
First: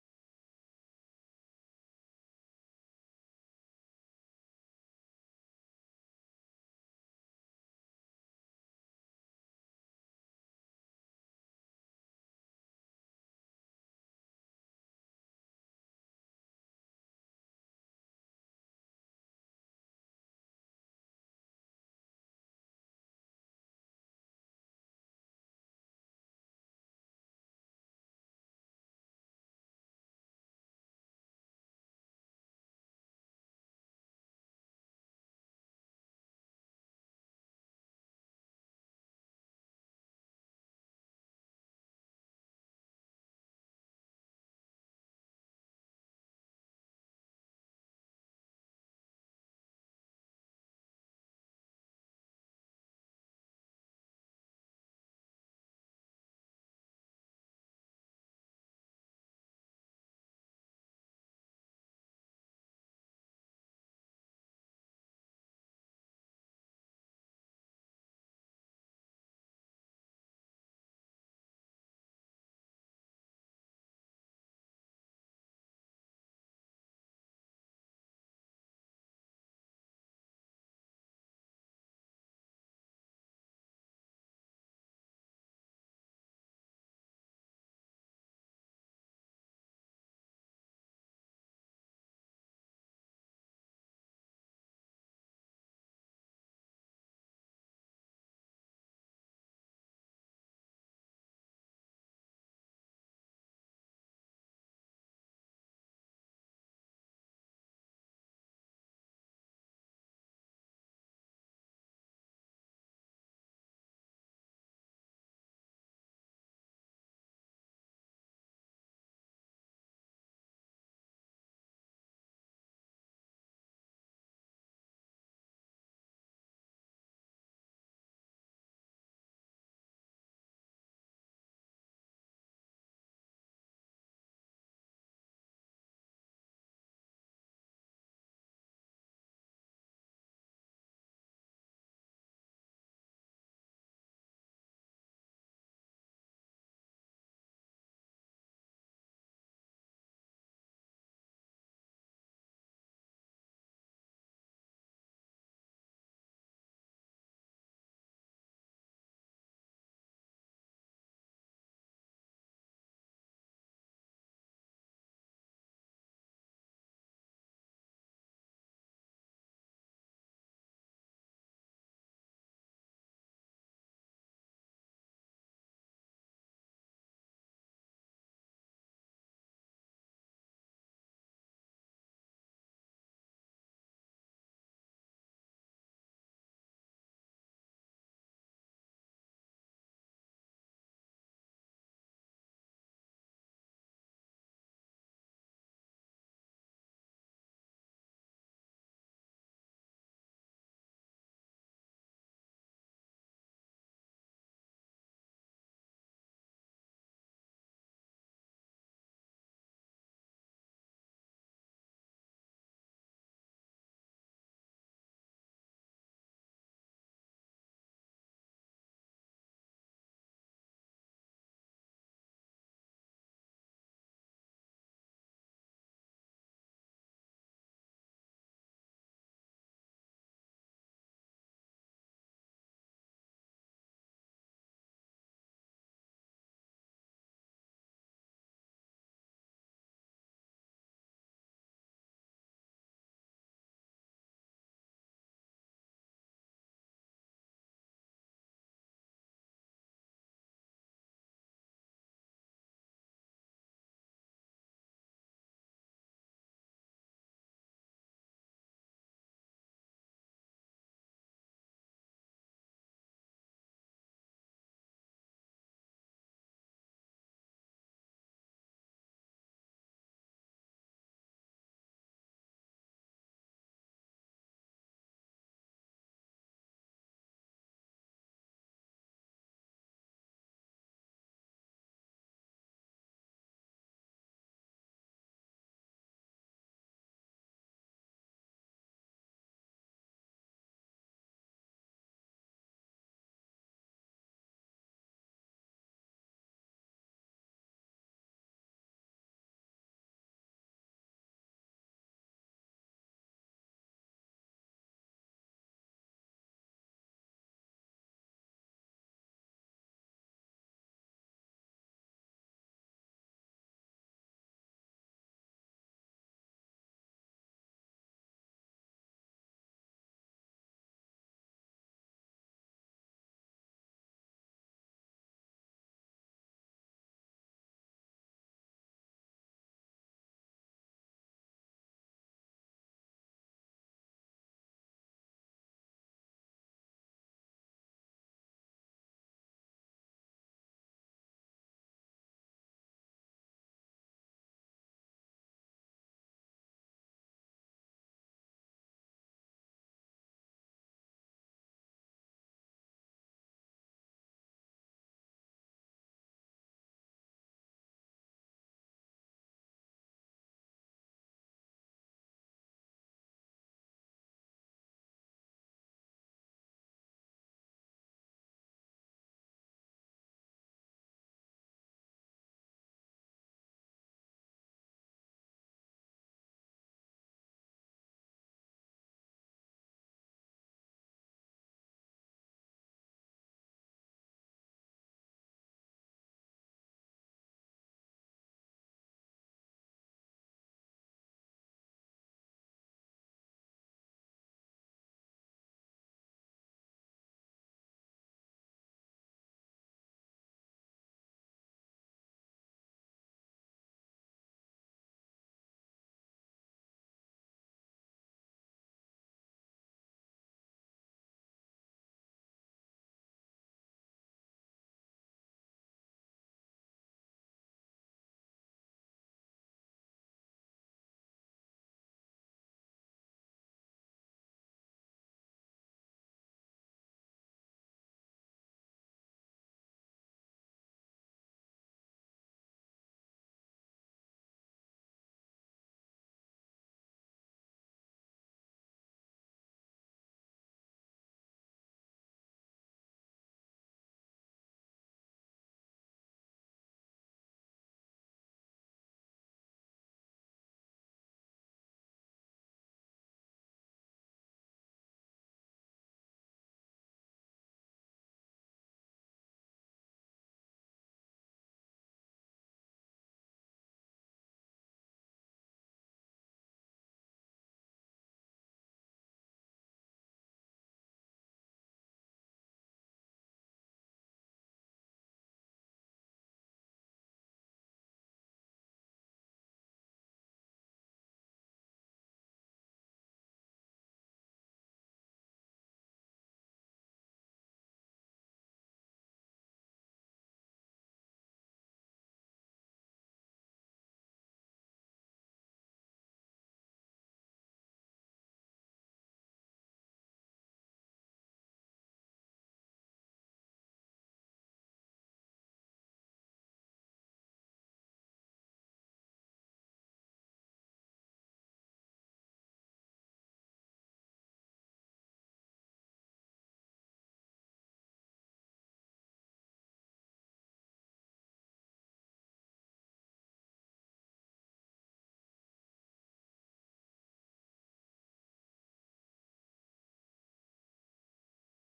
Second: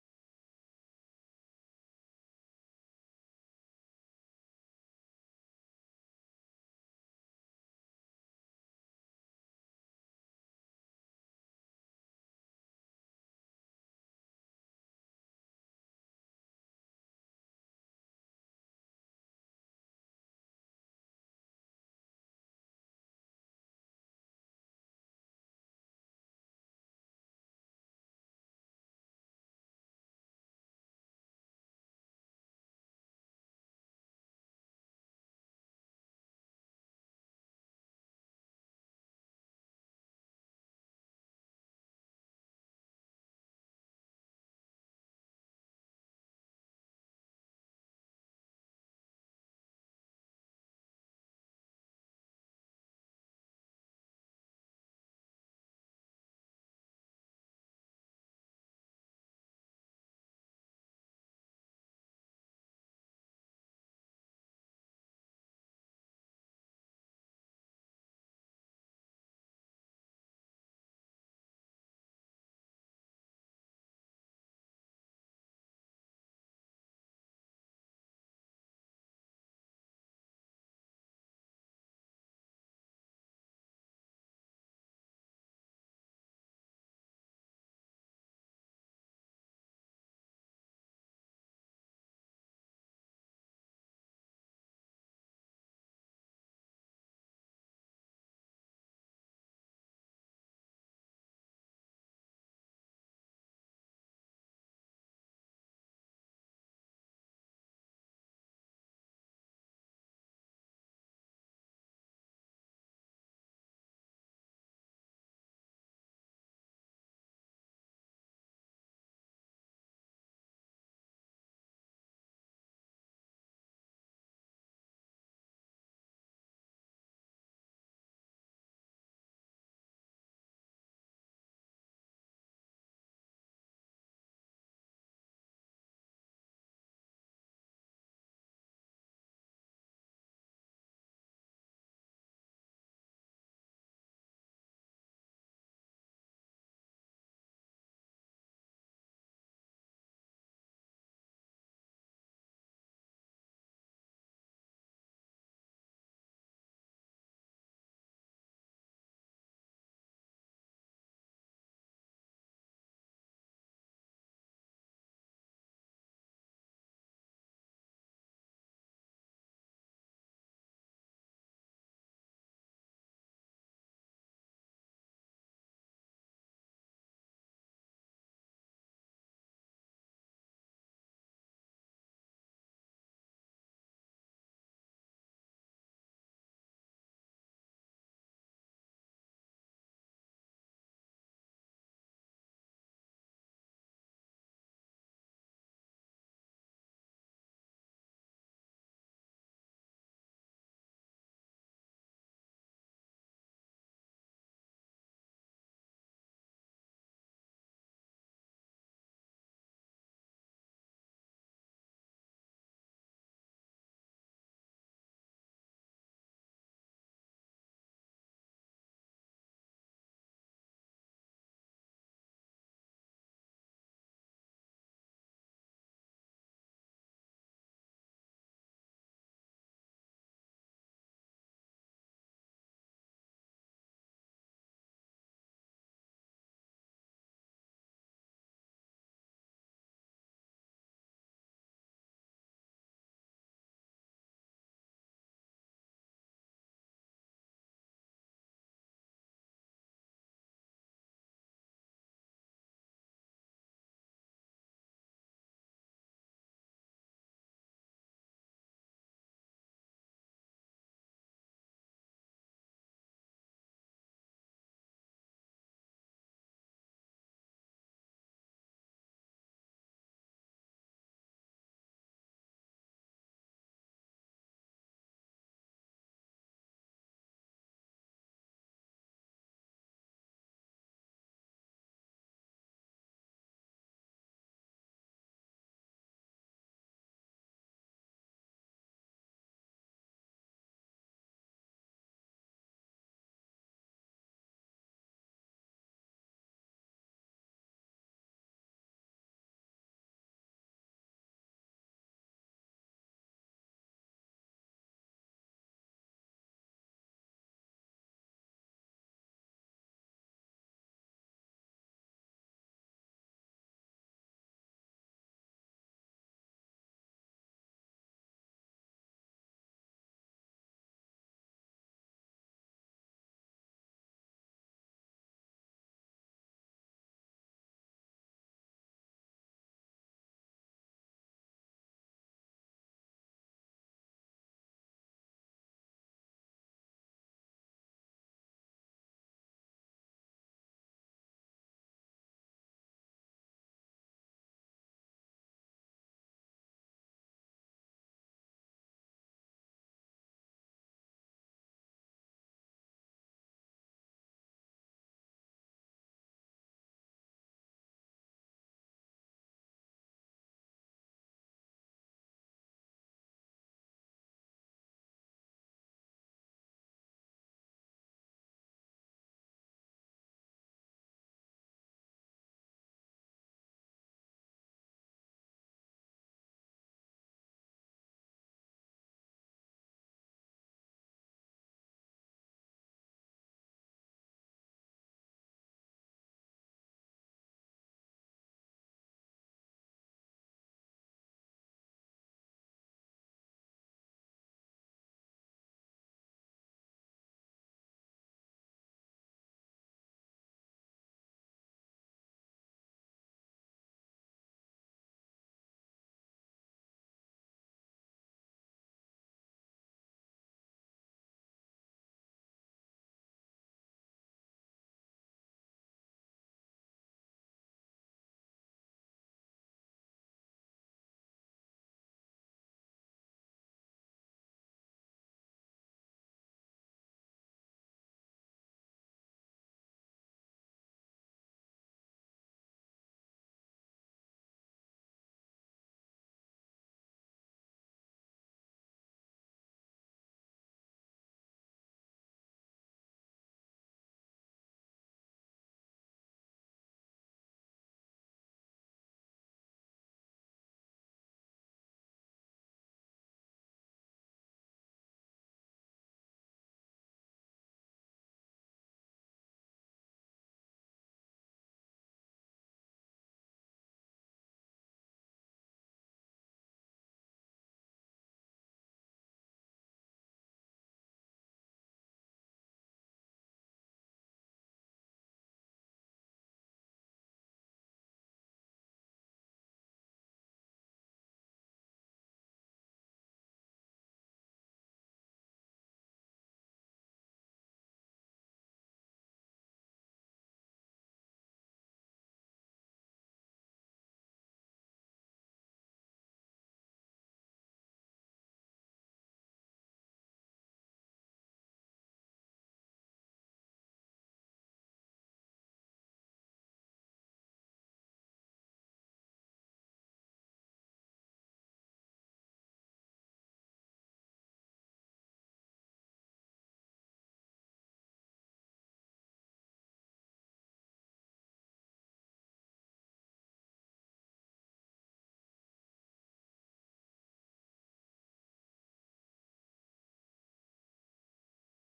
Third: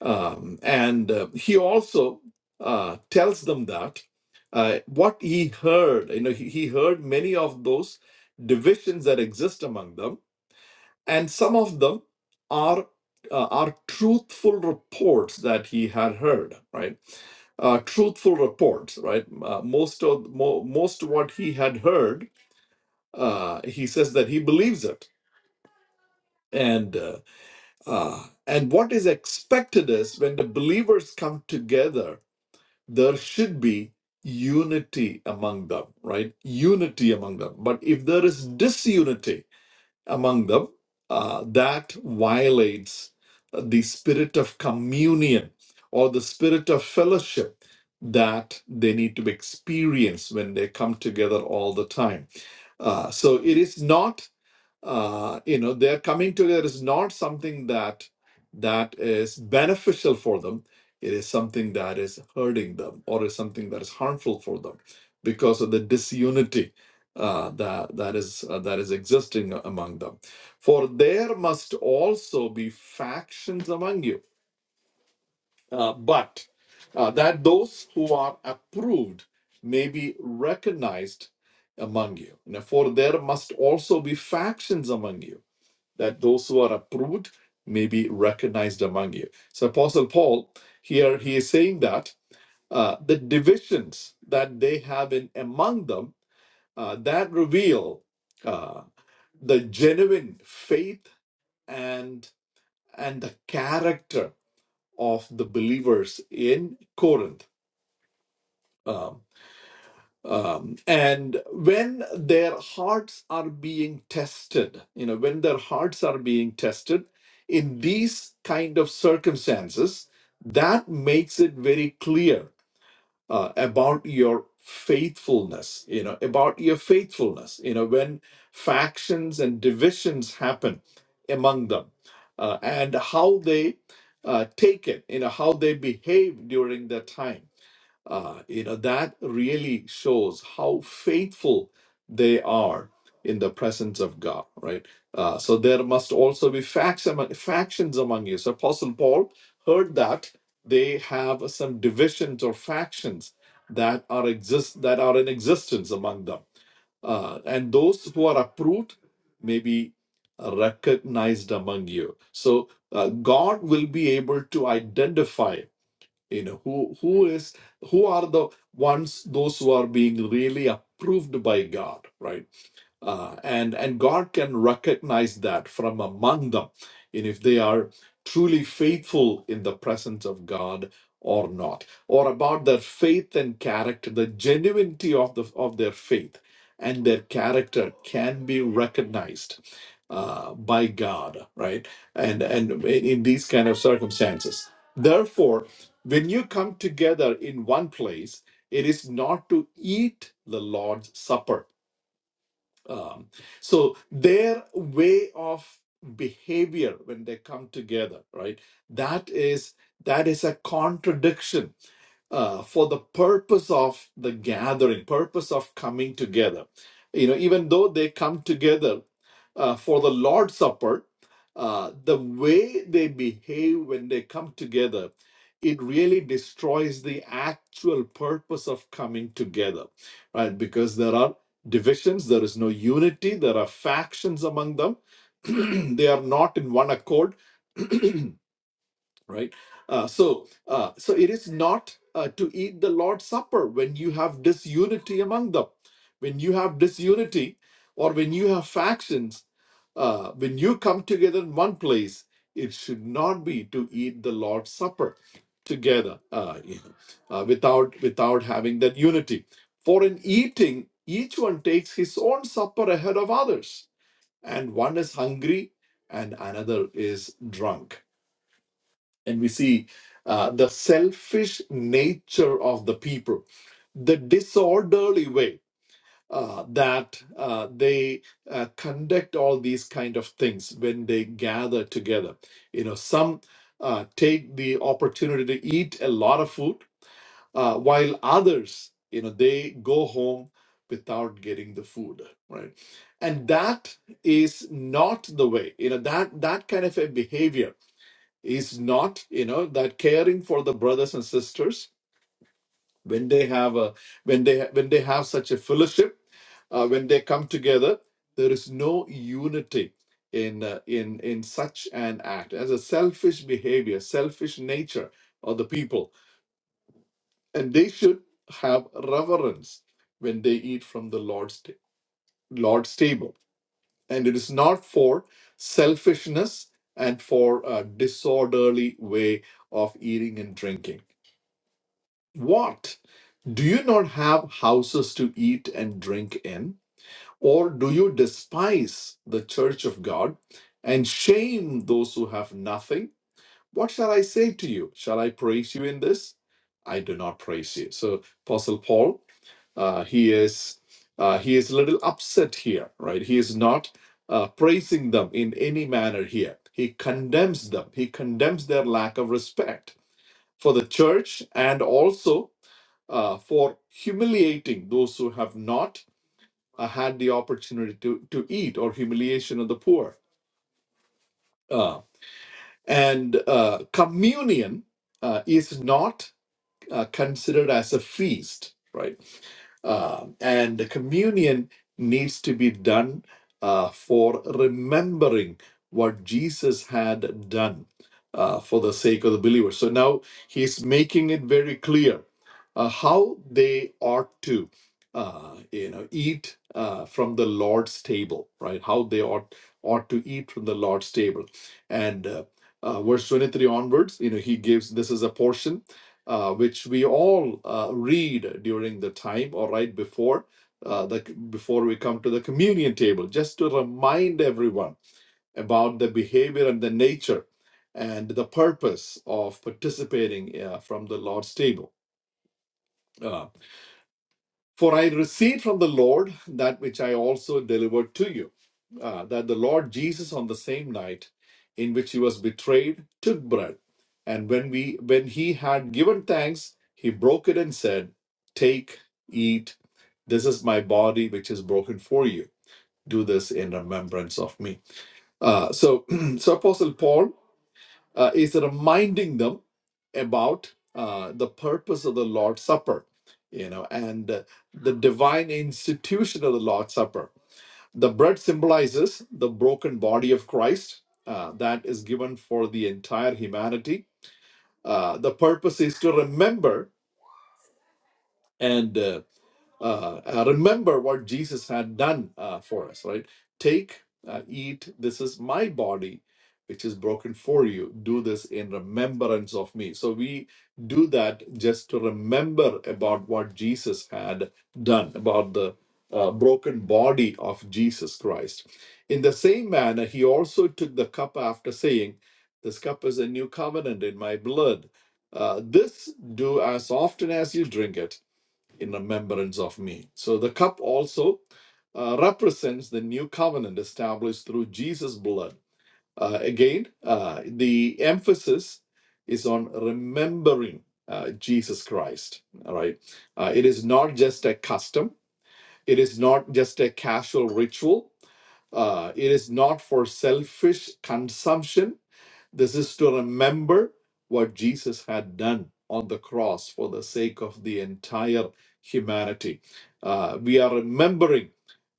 Speaker 1: um, and uh, he also uh, tells them that uh, what he heard, you know, he, he heard many of those divisions that exist among them and some of them are uh, are truthful reports that he had heard right uh, truthful reports right uh, most of mo- most what he had heard uh, he says that he believes it and uh, uh, and what is expected is when the believers come together there should be unity among them right unity among them but if there is disunity among them uh, that violates uh, the spirit of communion or the spirit of fellowship that they need to experience when they come together all the time. Uh, so it is not uh, you know their coming together is not something that that is beneficial for them it is something that is hurting them or is something that is harmful for them because of the disunity uh, that that is uh, that is existing among them for there must also be factions among you uh, but uh, that those who are approved may be recognized among you now for there must also be factions among you that those who are approved may be recognized among you. So, Apostle Paul here he is saying that uh, the divisions that they have in among them uh, that reveal uh, the genuine faith and and the character of the believers in Corinth. Um, um, and when their hearts are being tested you know when their hearts are being tested in these kind of circumstances that makes it very clear uh, about your faithfulness you know about your faithfulness you know when factions and divisions happen among them uh, and how they uh, take it you know how they behave during that time uh, you know, that really shows how faithful they are in the presence of God, right? Uh, so there must also be facts among, factions among you. So Apostle Paul heard that they have some divisions or factions that are exist that are in existence among them uh, and those who are approved may be recognized among you. So uh, God will be able to identify you know who who is who are the ones those who are being really approved by god right uh, and and god can recognize that from among them and if they are truly faithful in the presence of god or not or about their faith and character the genuinity of the of their faith and their character can be recognized uh, by god right and and in in these kind of circumstances therefore when you come together in one place, it is not to eat the Lord's Supper um, so their way of behavior when they come together, right? That is that is a contradiction uh, for the purpose of the gathering, purpose of coming together. You know, even though they come together uh, for the Lord's Supper, uh, the way they behave when they come together, it really destroys the actual purpose of coming together, right? Because there are divisions, there is no unity, there are factions among them, they are not in one accord, right? Uh, so, uh, so it is not uh, to eat the Lord's Supper when you have disunity among them. When you have disunity, or when you have factions, uh, when you come together in one place, it should not be to eat the Lord's Supper together uh, you know, uh, without without having that unity. For in eating, each one takes his own supper ahead of others, and one is hungry and another is drunk. And we see uh, the selfish nature of the people, the disorderly way uh, that uh, they uh, conduct all these kind of things when they gather together. You know, some uh, take the opportunity to eat a lot of food, uh, while others, you know, they go home without getting the food, right? And that is not the way. You know, that that kind of a behavior is not, you know, that caring for the brothers and sisters when they have a when they when they have such a fellowship uh, when they come together there is no unity in uh, in in such an act as a selfish behavior selfish nature of the people and they should have reverence when they eat from the lord's ta- lord's table and it is not for selfishness and for a disorderly way of eating and drinking what Do you not have houses to eat and drink in? Or do you despise the church of God and shame those who have nothing? What shall I say to you? Shall I praise you in this? I do not praise you. So, Apostle Paul, uh, he is uh, he is a little upset here, right? He is not uh, praising them in any manner here. He condemns them. He condemns their lack of respect for the church and also uh, for humiliating those who have not uh, had the opportunity to, to eat or humiliation of the poor. Uh, and uh, communion uh, is not uh, considered as a feast, right? Uh, and the communion needs to be done uh, for remembering what Jesus had done uh, for the sake of the believers. So now he's making it very clear uh, how they ought to, uh, you know, eat uh, from the Lord's table, right? How they ought ought to eat from the Lord's table, and uh, uh, verse twenty three onwards, you know, he gives this is a portion uh, which we all uh, read during the time or right before uh, the before we come to the communion table, just to remind everyone about the behavior and the nature and the purpose of participating uh, from the Lord's table. Uh, for I received from the Lord that which I also delivered to you, uh, that the Lord Jesus on the same night in which he was betrayed took bread, and when we when he had given thanks, he broke it and said, "Take, eat. This is my body, which is broken for you. Do this in remembrance of me." Uh, so, so Apostle Paul uh, is reminding them about uh, the purpose of the Lord's Supper, you know, and uh, the divine institution of the Lord's Supper. The bread symbolizes the broken body of Christ uh, that is given for the entire humanity. Uh, the purpose is to remember and uh, uh, uh, remember what Jesus had done uh, for us, right? Take, uh, eat, this is my body, which is broken for you. Do this in remembrance of me. So we do that just to remember about what Jesus had done, about the uh, broken body of Jesus Christ. In the same manner, he also took the cup after saying, This cup is a new covenant in my blood. Uh, this do as often as you drink it in remembrance of me. So the cup also uh, represents the new covenant established through Jesus' blood. Uh, again, uh, the emphasis is on remembering uh, Jesus Christ. All right. Uh, it is not just a custom, it is not just a casual ritual, uh, it is not for selfish consumption this is to remember what Jesus had done on the cross for the sake of the entire humanity. Uh, we are remembering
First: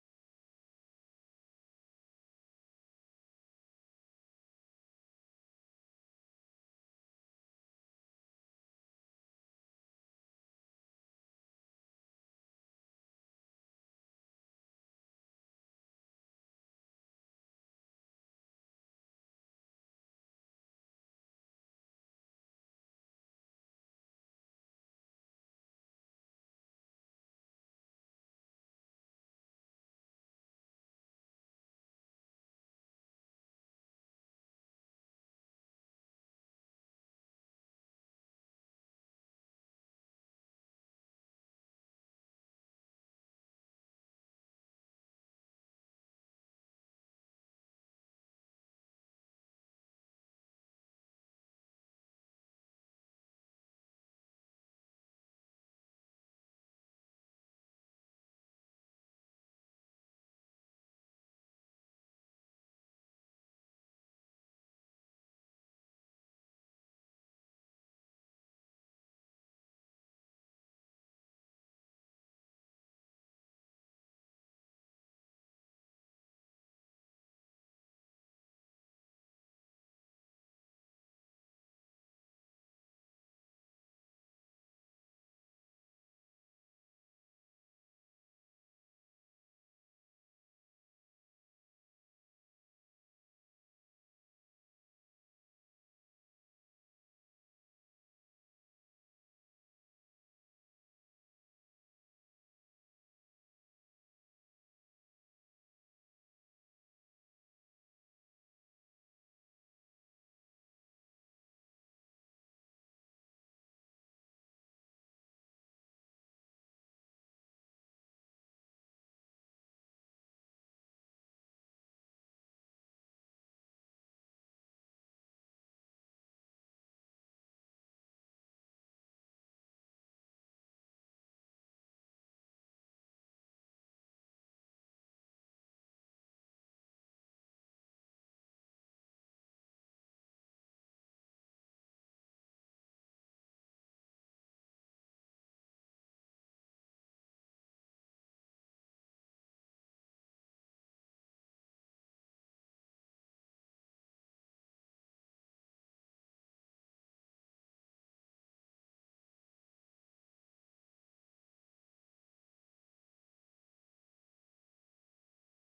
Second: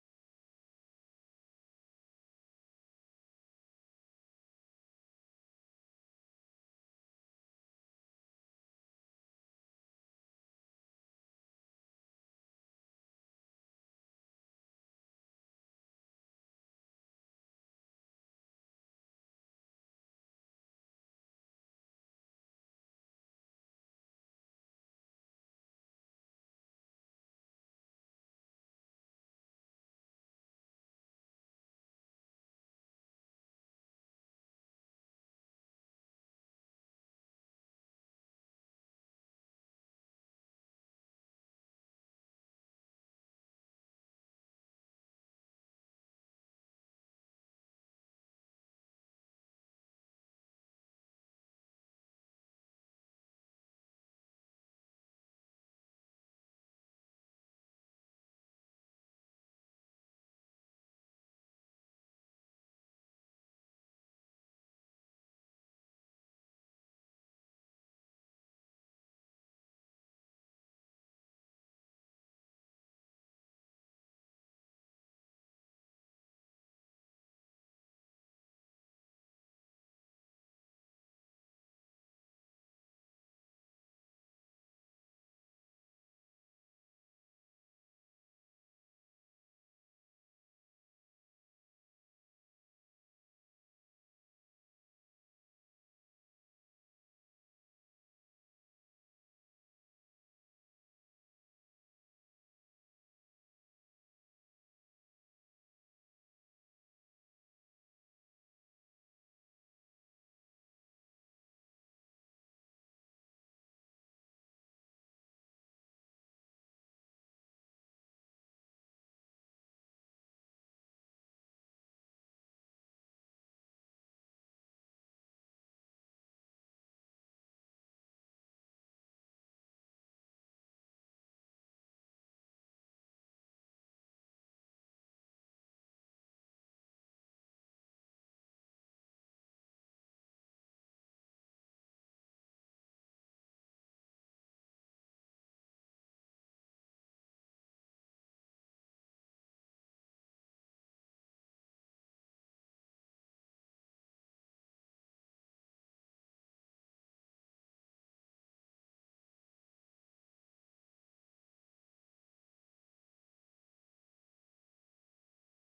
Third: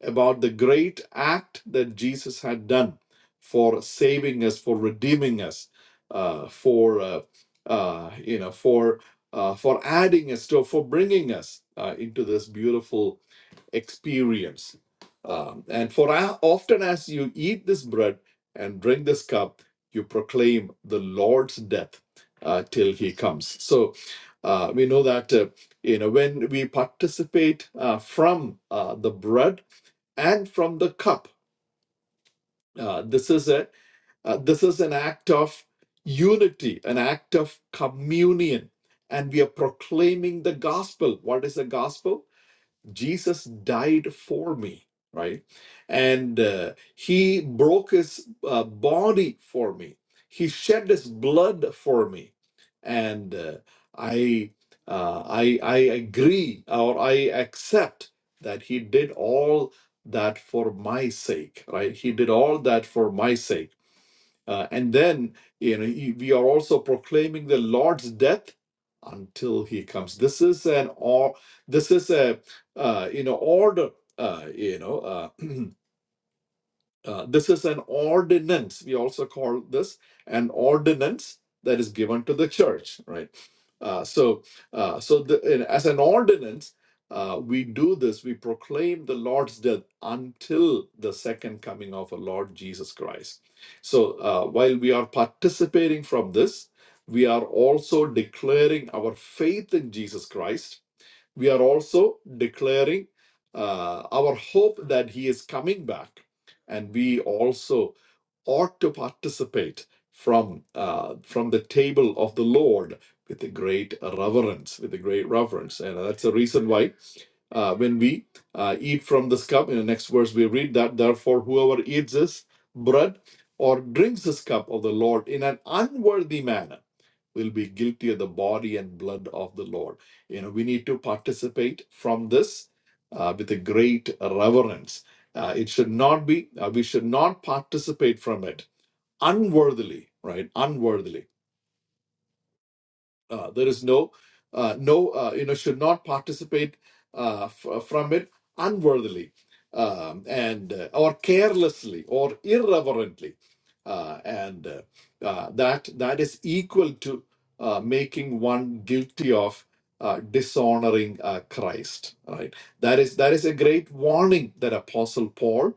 Speaker 1: about the great act that Jesus had done for saving us, for redeeming us, uh, for uh, uh, you know, for uh, for adding us to, for bringing us uh, into this beautiful experience. Um, and for a- often as you eat this bread and drink this cup, you proclaim the Lord's death uh, till he comes. So uh, we know that uh, you know when we participate uh, from uh, the bread and from the cup, uh, this is a uh, this is an act of unity, an act of communion, and we are proclaiming the gospel. What is the gospel? Jesus died for me, right? And uh, he broke his uh, body for me. He shed his blood for me. And uh, I, uh, I, I agree or I accept that he did all that for my sake, right? He did all that for my sake uh, and then, you know, he- we are also proclaiming the Lord's death until He comes. This is an or this is a uh, you know order. Uh, you know. Uh, Uh, this is an ordinance. We also call this an ordinance that is given to the church, right? Uh, so, uh, so the, and as an ordinance, uh, we do this. We proclaim the Lord's death until the second coming of our Lord Jesus Christ. So, uh, while we are participating from this, we are also declaring our faith in Jesus Christ we are also declaring uh, our hope that he is coming back and we also ought to participate from uh, from the table of the lord with a great reverence with a great reverence and that's the reason why uh, when we uh, eat from this cup in the next verse we read that therefore whoever eats this bread or drinks this cup of the lord in an unworthy manner will be guilty of the body and blood of the lord you know, we need to participate from this uh, with a great reverence. Uh, it should not be, uh, we should not participate from it unworthily, right? Unworthily uh, there is no, uh, no, uh, you know, should not participate uh, f- uh, from it unworthily um, and uh, or carelessly or irreverently, uh, and uh, uh, that that is equal to uh, making one guilty of uh, dishonoring uh, Christ. Right? That is that is a great warning that Apostle Paul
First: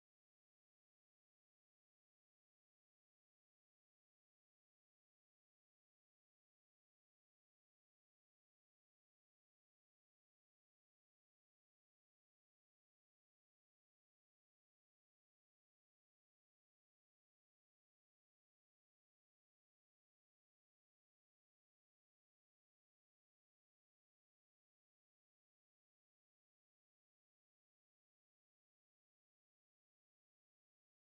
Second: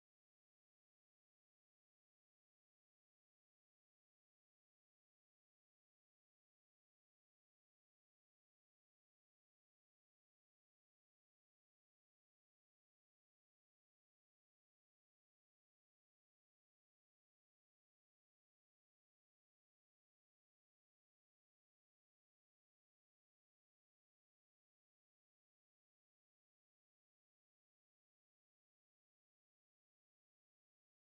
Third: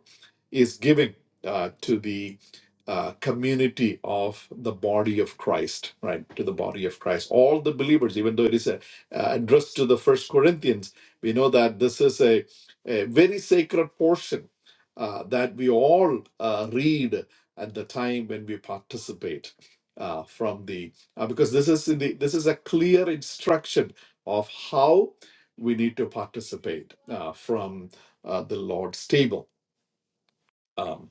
Speaker 1: is giving uh, to the uh, community of the body of Christ, right? To the body of Christ, all the believers, even though it is uh, uh, addressed to the First Corinthians, we know that this is a, a very sacred portion uh, that we all uh, read at the time when we participate uh, from the uh, because this is in the this is a clear instruction of how we need to participate uh, from uh, the Lord's table Um,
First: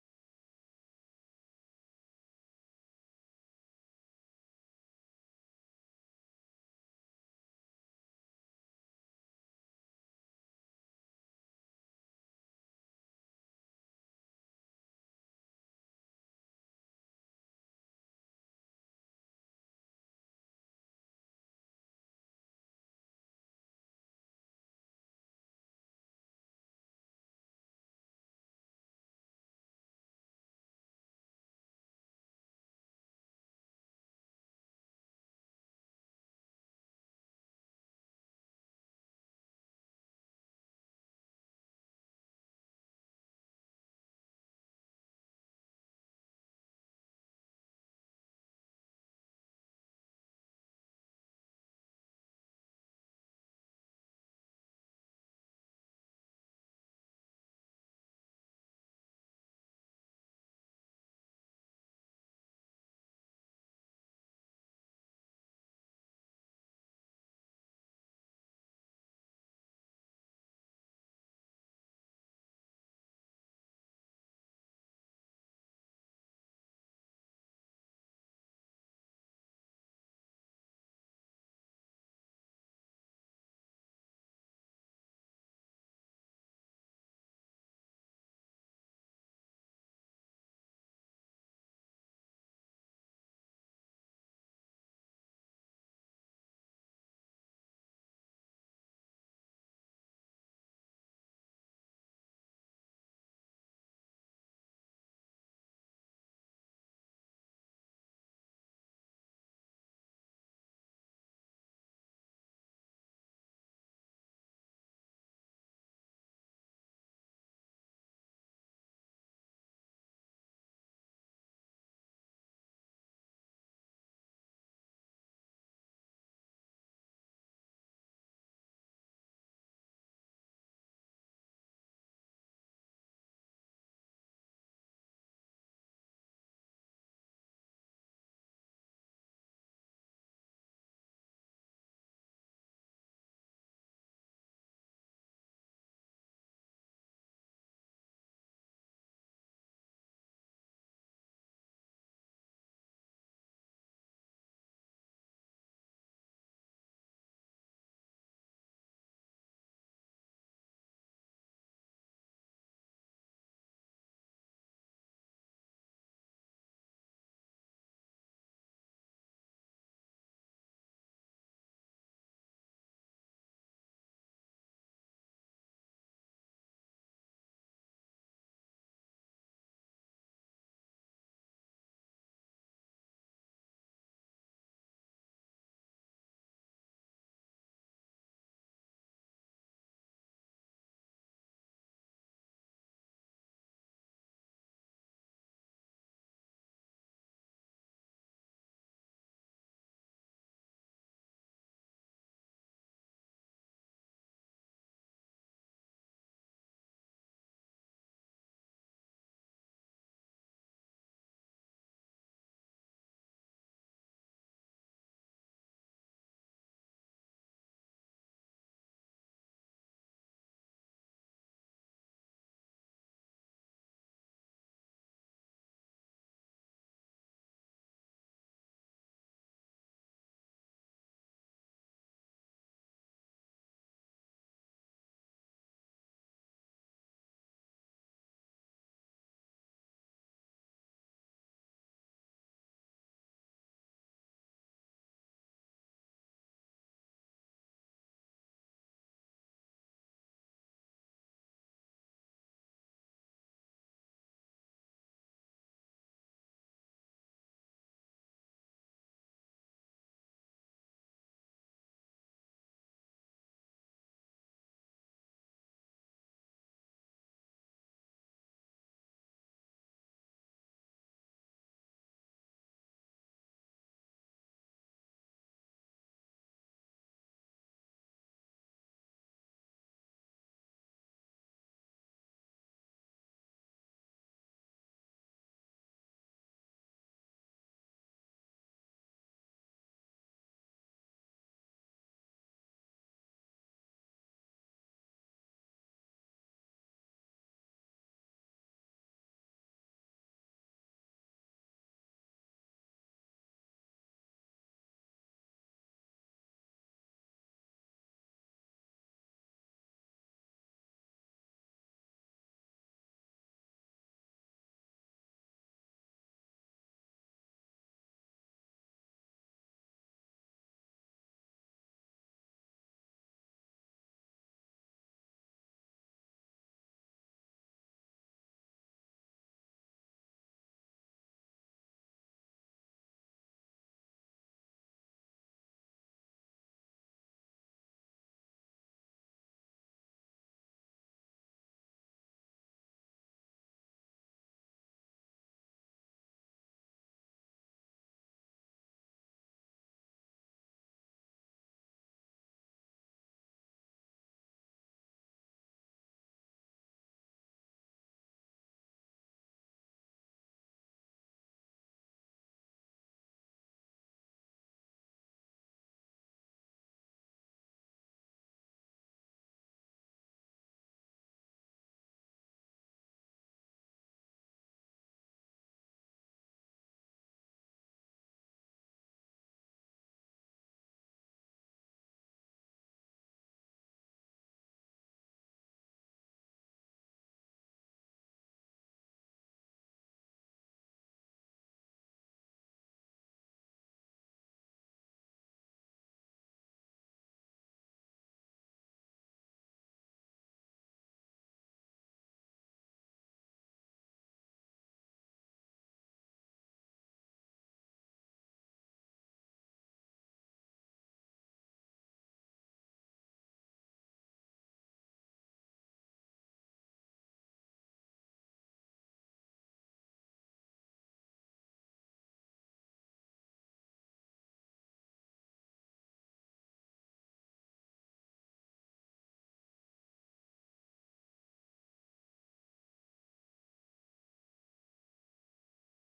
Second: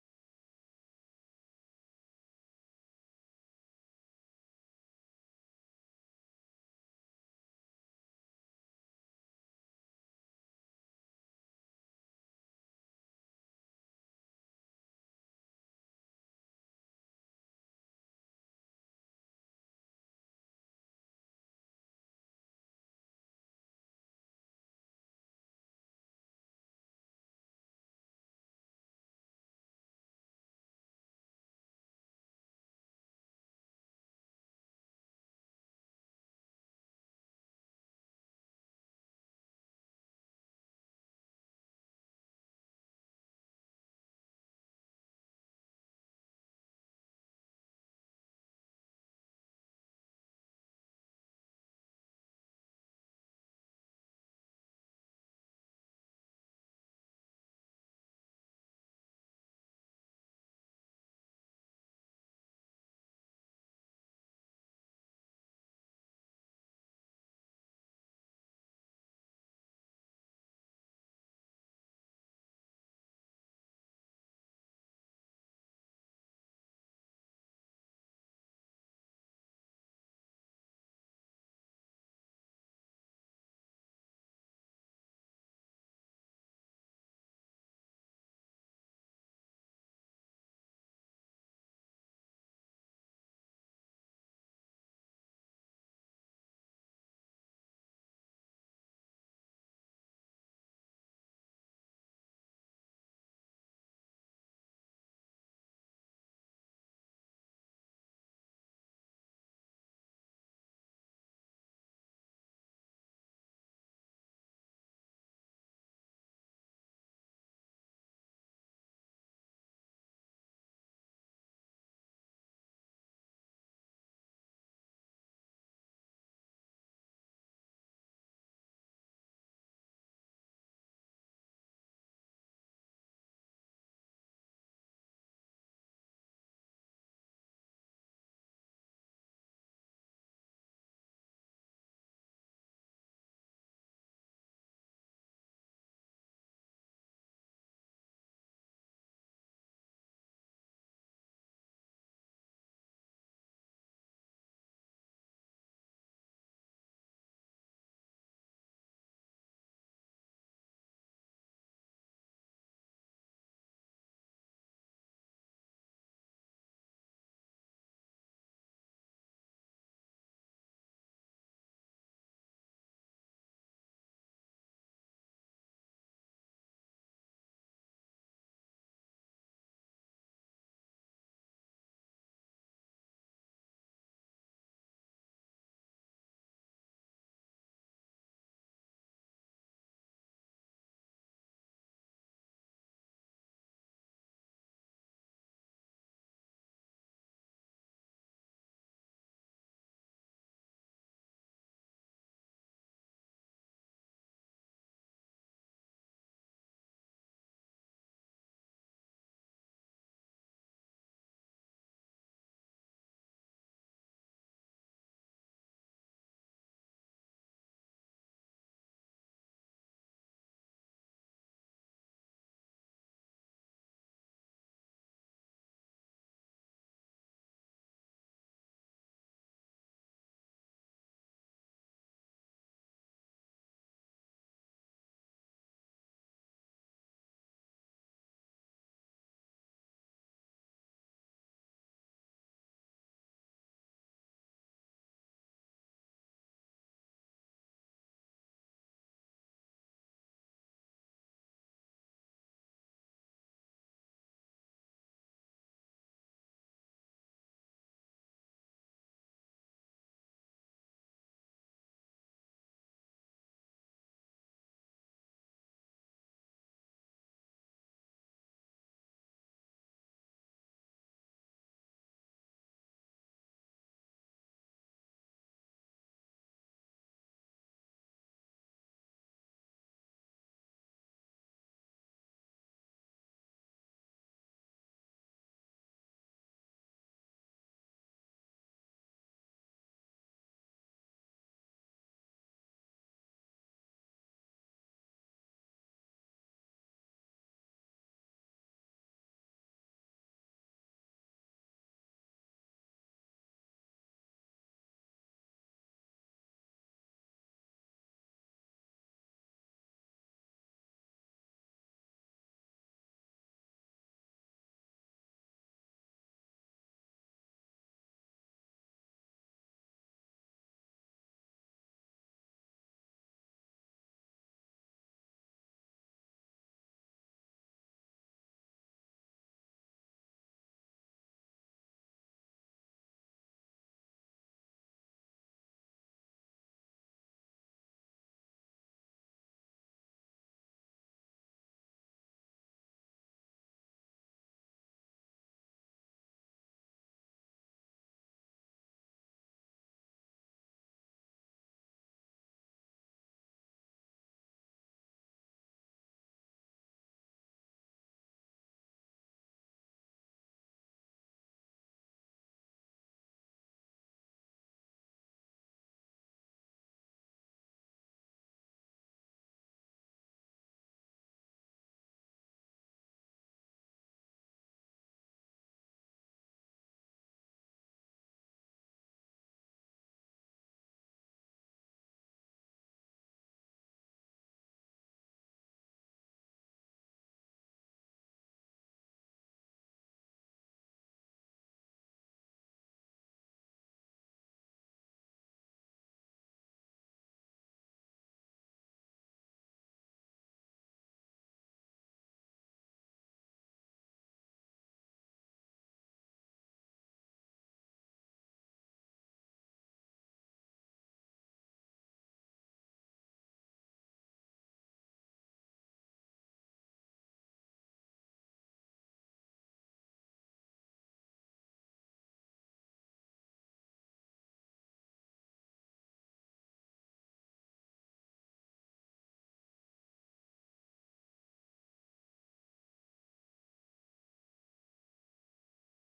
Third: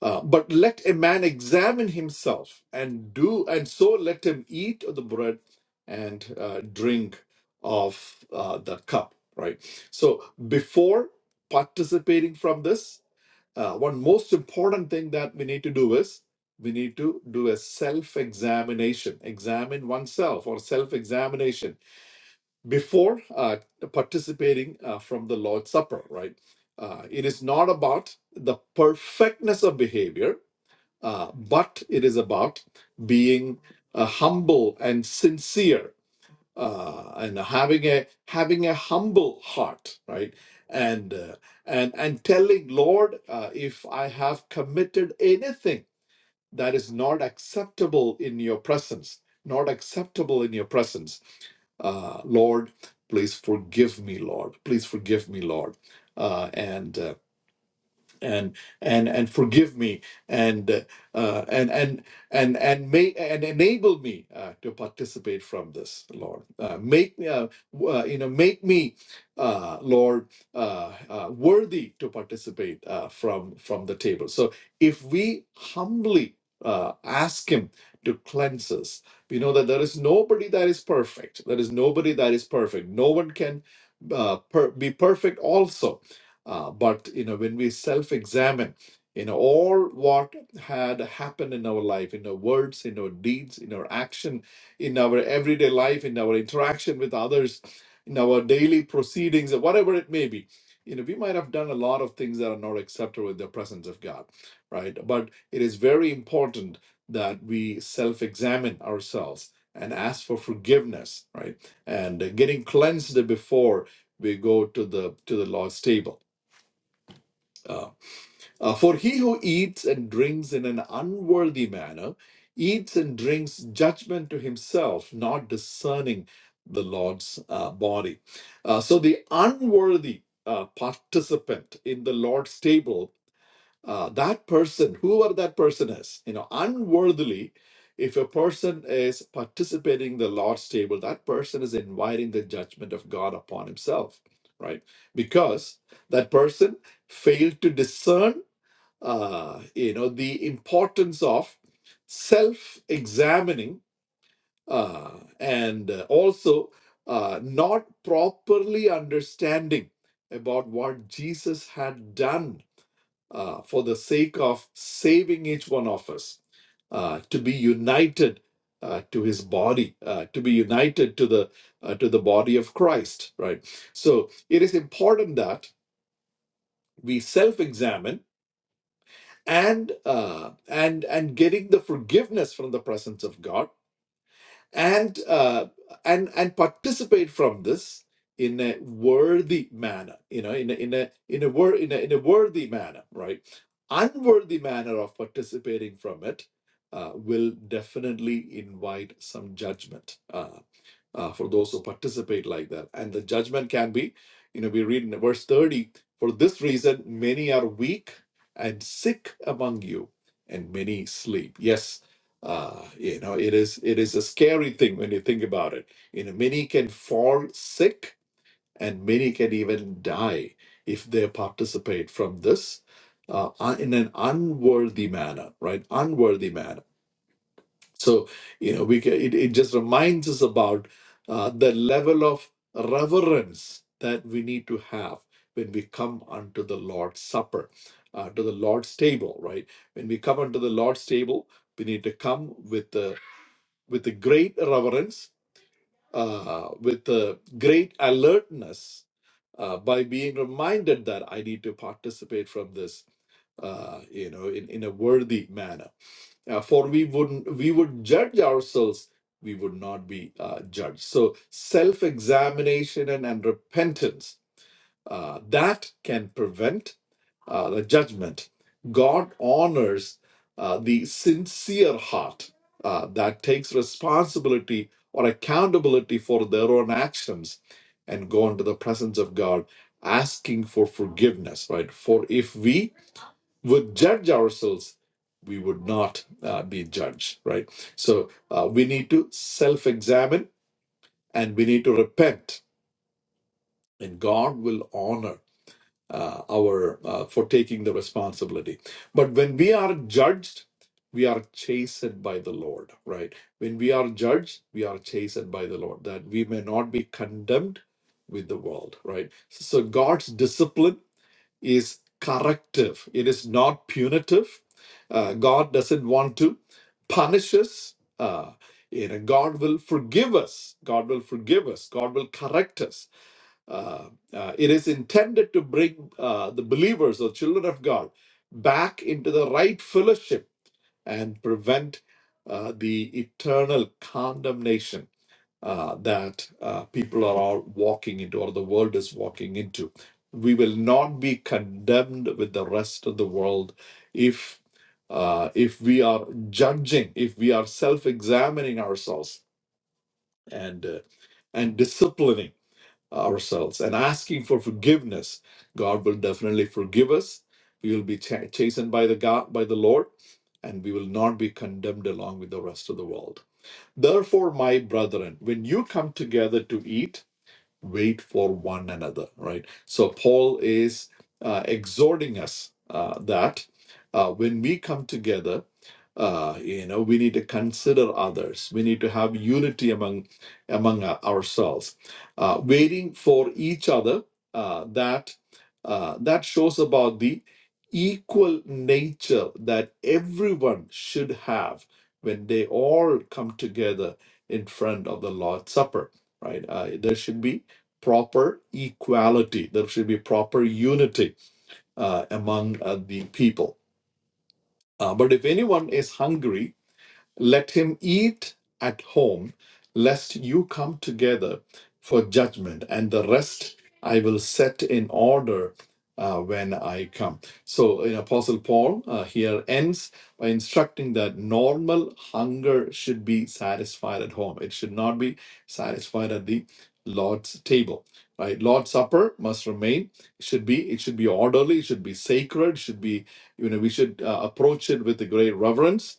Speaker 1: uh, but let a man examine himself and do and so let him eat of the bread and uh, drink of uh, the cup right so before participating from this uh, one most important thing that we need to do is we need to do a self examination examine oneself or self examination before uh, participating uh, from the lord's supper right uh, it is not about the perfectness of behavior uh, but it is about being uh, humble and sincere uh, and having a having a humble heart, right? And uh, and and telling Lord, uh, if I have committed anything that is not acceptable in Your presence, not acceptable in Your presence, uh, Lord, please forgive me, Lord. Please forgive me, Lord. Uh, and uh, and and and forgive me and uh, and and and and may and enable me uh, to participate from this lord uh, make uh, w- uh, you know make me uh, lord uh, uh, worthy to participate uh, from from the table so if we humbly uh, ask him to cleanse us we know that there is nobody that is perfect there is nobody that is perfect no one can uh, per- be perfect also uh, but you know, when we self-examine, you know, all what had happened in our life, in our words, in our deeds, in our action, in our everyday life, in our interaction with others, in our daily proceedings, or whatever it may be, you know, we might have done a lot of things that are not acceptable in the presence of God, right? But it is very important that we self-examine ourselves and ask for forgiveness, right? And uh, getting cleansed before we go to the to the Lord's table uh, uh, for he who eats and drinks in an unworthy manner eats and drinks judgment to himself, not discerning the Lord's uh, body. Uh, so the unworthy uh, participant in the Lord's table, uh, that person, whoever that person is, you know, unworthily, if a person is participating in the Lord's table, that person is inviting the judgment of God upon himself, right? Because that person failed to discern uh, you know the importance of self-examining uh, and uh, also uh, not properly understanding about what Jesus had done uh, for the sake of saving each one of us uh, to be united uh, to His body, uh, to be united to the uh, to the body of Christ. Right. So it is important that we self-examine and uh, and and getting the forgiveness from the presence of God and uh, and and participate from this in a worthy manner you know in a in a in a, wor- in a, in a worthy manner right unworthy manner of participating from it uh, will definitely invite some judgment Uh, uh, for those who participate like that. And the judgment can be, you know, we read in verse 30 for this reason, many are weak and sick among you, and many sleep. Yes. Uh, you know, it is it is a scary thing when you think about it. You know, many can fall sick and many can even die if they participate from this uh, un- in an unworthy manner, right? Unworthy manner so, you know, we can, it, it just reminds us about uh, the level of reverence that we need to have when we come unto the Lord's Supper, uh, to the Lord's table, right? When we come unto the Lord's table, we need to come with the with the great reverence, uh, with the great alertness, uh, by being reminded that I need to participate from this, uh, you know, in, in a worthy manner uh, for we would we would judge ourselves, we would not be uh, judged. So self-examination and, and repentance uh, that can prevent uh, the judgment. God honors uh, the sincere heart uh, that takes responsibility or accountability for their own actions and go into the presence of God asking for forgiveness, right? For if we would judge ourselves, we would not uh, be judged, right? So uh, we need to self examine and we need to repent, and God will honor uh, our uh, for taking the responsibility. But when we are judged, we are chastened by the Lord, right? When we are judged, we are chastened by the Lord, that we may not be condemned with the world, right? So God's discipline is corrective, it is not punitive. Uh, God doesn't want to punish us. Uh, you know, God will forgive us. God will forgive us. God will correct us. Uh, uh, it is intended to bring uh, the believers or children of God back into the right fellowship and prevent uh, the eternal condemnation uh, that uh, people are all walking into or the world is walking into. We will not be condemned with the rest of the world if uh, if we are judging, if we are self-examining ourselves and uh, and disciplining ourselves and asking for forgiveness, God will definitely forgive us. We will be cha- chastened by the God by the Lord, and we will not be condemned along with the rest of the world. Therefore, my brethren, when you come together to eat, wait for one another, right? So Paul is uh, exhorting us uh, that uh, when we come together, uh, you know, we need to consider others. We need to have unity among among our- ourselves, uh, waiting for each other. Uh, that uh, that shows about the equal nature that everyone should have when they all come together in front of the Lord's Supper. Right? Uh, there should be proper equality. There should be proper unity uh, among uh, the people. Uh, but if anyone is hungry, let him eat at home, lest you come together for judgment, and the rest I will set in order uh, when I come. So, in Apostle Paul uh, here ends by instructing that normal hunger should be satisfied at home, it should not be satisfied at the Lord's table. Right, Lord's supper must remain. It should be it should be orderly. It should be sacred. It should be you know we should uh, approach it with a great reverence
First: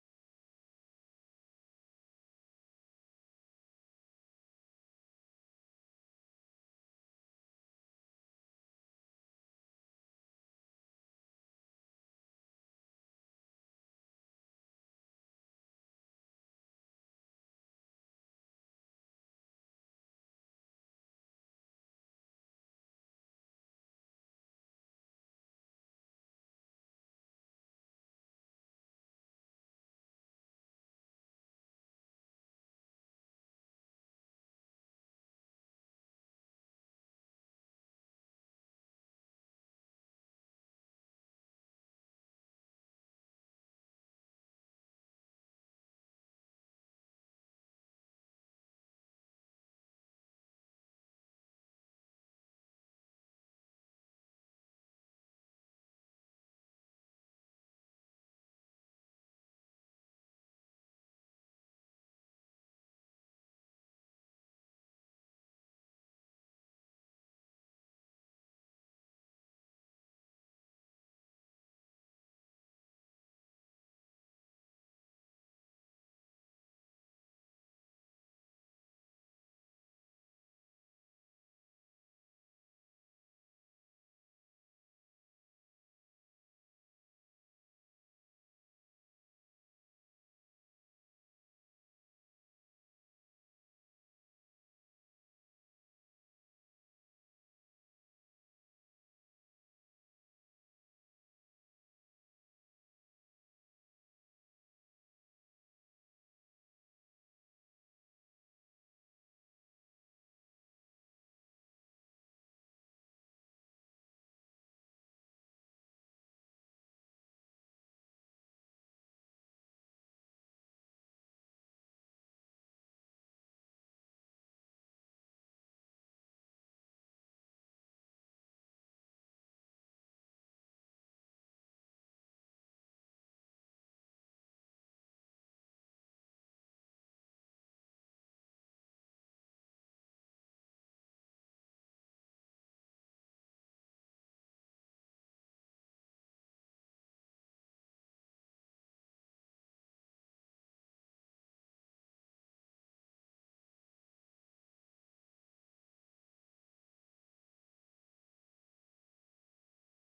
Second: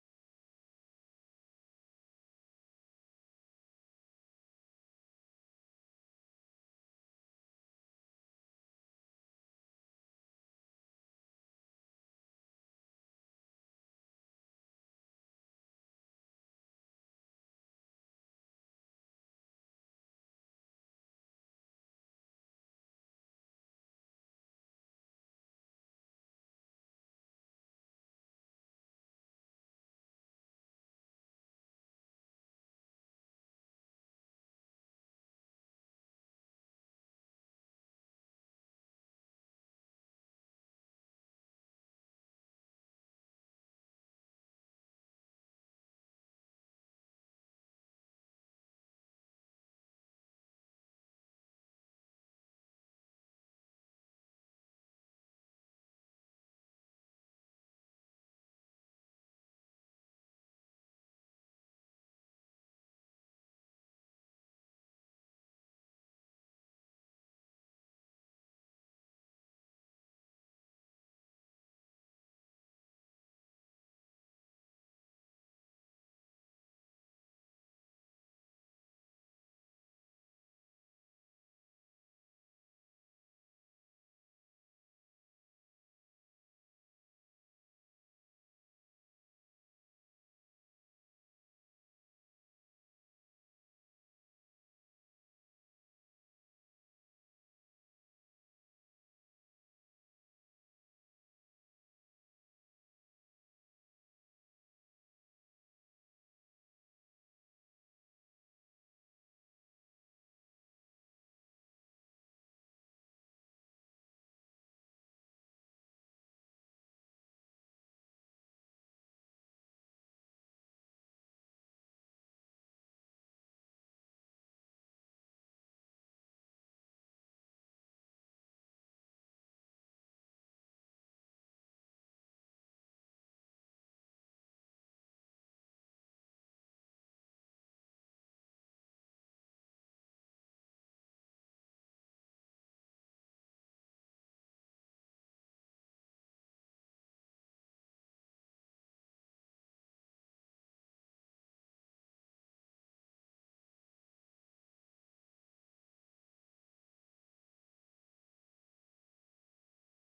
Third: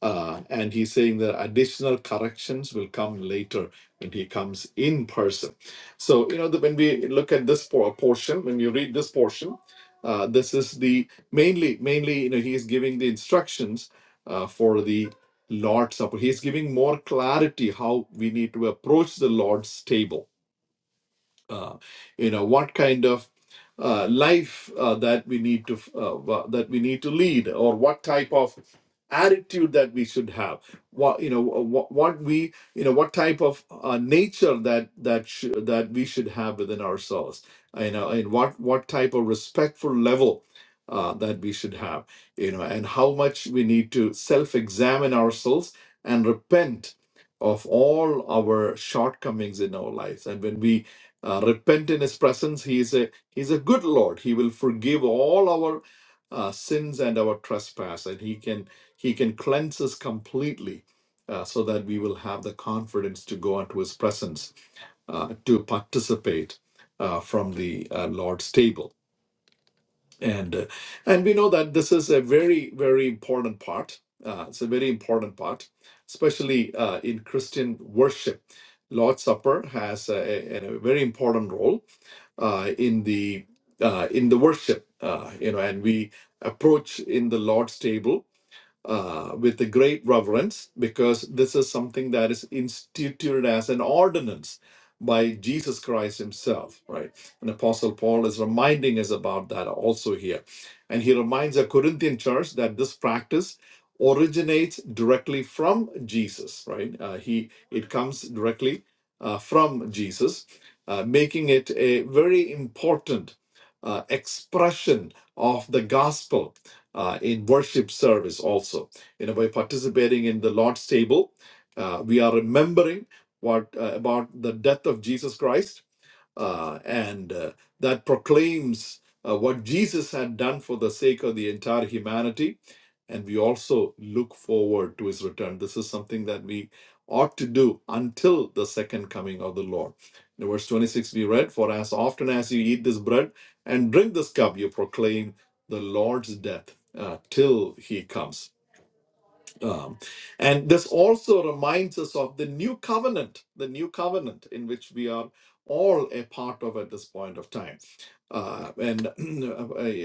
Speaker 1: uh, and he's saying that additional corrections will come later when he comes in person. So, you know, the, when we look at this por- portion, when you read this portion, uh, this is the mainly, mainly, you know, he is giving the instructions uh, for the Lord's Supper. He's giving more clarity how we need to approach the Lord's table uh, you know what kind of uh, life uh, that we need to uh, wha- that we need to lead or what type of attitude that we should have what you know what, what we you know what type of uh, nature that that sh- that we should have within ourselves you know and what what type of respectful level uh, that we should have you know and how much we need to self-examine ourselves and repent of all our shortcomings in our lives and when we uh, repent in his presence he is a he's a good lord he will forgive all our uh, sins and our trespass and he can he can cleanse us completely uh, so that we will have the confidence to go into his presence uh, to participate uh, from the uh, lord's table and uh, and we know that this is a very very important part uh, it's a very important part especially uh, in christian worship lord's supper has a, a, a very important role uh, in the uh, in the worship uh, you know and we approach in the lord's table uh, with a great reverence because this is something that is instituted as an ordinance by Jesus Christ himself, right? And Apostle Paul is reminding us about that also here. And he reminds the Corinthian church that this practice originates directly from Jesus, right? Uh, he it comes directly uh, from Jesus, uh, making it a very important uh, expression of the gospel uh, in worship service also. You know, by participating in the Lord's table, uh, we are remembering what uh, about the death of Jesus Christ uh, and uh, that proclaims uh, what Jesus had done for the sake of the entire humanity. And we also look forward to his return. This is something that we ought to do until the second coming of the Lord. In verse 26, we read, For as often as you eat this bread and drink this cup, you proclaim the Lord's death uh, till he comes. Um, and this also reminds us of the new covenant, the new covenant in which we are all a part of at this point of time. Uh, and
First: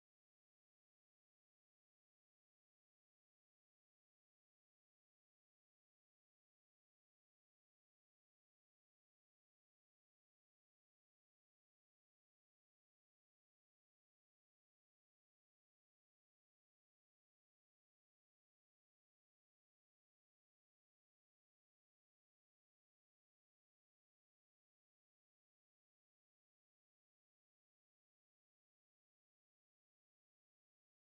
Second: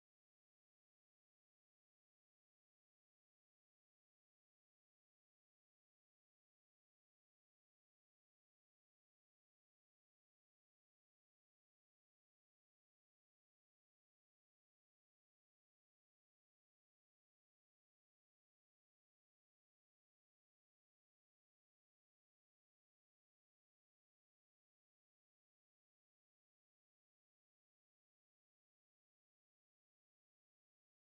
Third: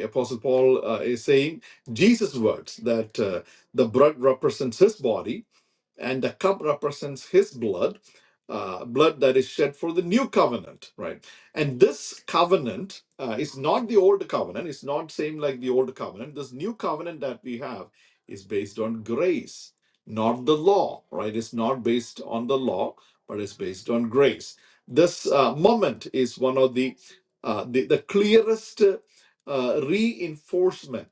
Speaker 1: Apostle Paul uh, is saying Jesus' words that uh, the bread represents his body and the cup represents his blood, uh, blood that is shed for the new covenant, right? And this covenant uh, is not the old covenant. It's not same like the old covenant. This new covenant that we have is based on grace, not the law, right? It's not based on the law, but it's based on grace. This uh, moment is one of the uh, the, the clearest uh, reinforcement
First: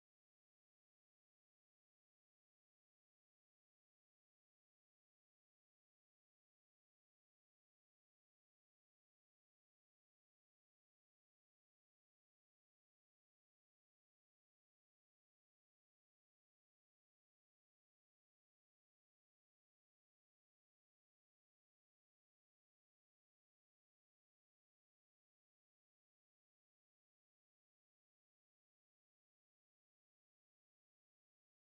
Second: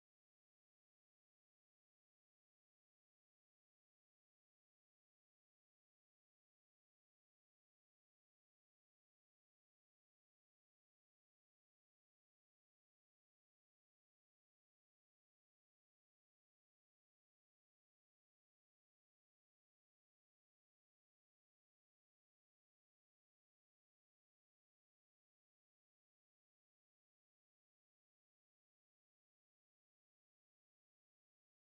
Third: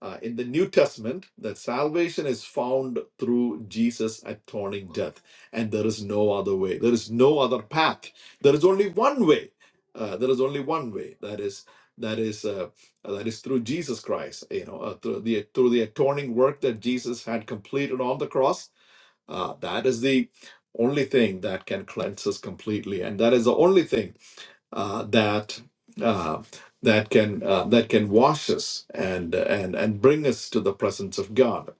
Speaker 1: uh, in the New Testament, that salvation is found through Jesus' atoning death, and there is no other way. There is no other path. There is only one way. Uh, there is only one way. That is that is uh, uh, that is through Jesus Christ. You know, uh, through the through the atoning work that Jesus had completed on the cross. Uh, that is the only thing that can cleanse us completely, and that is the only thing uh, that uh, that can uh, that can wash us and and and bring us to the presence of God.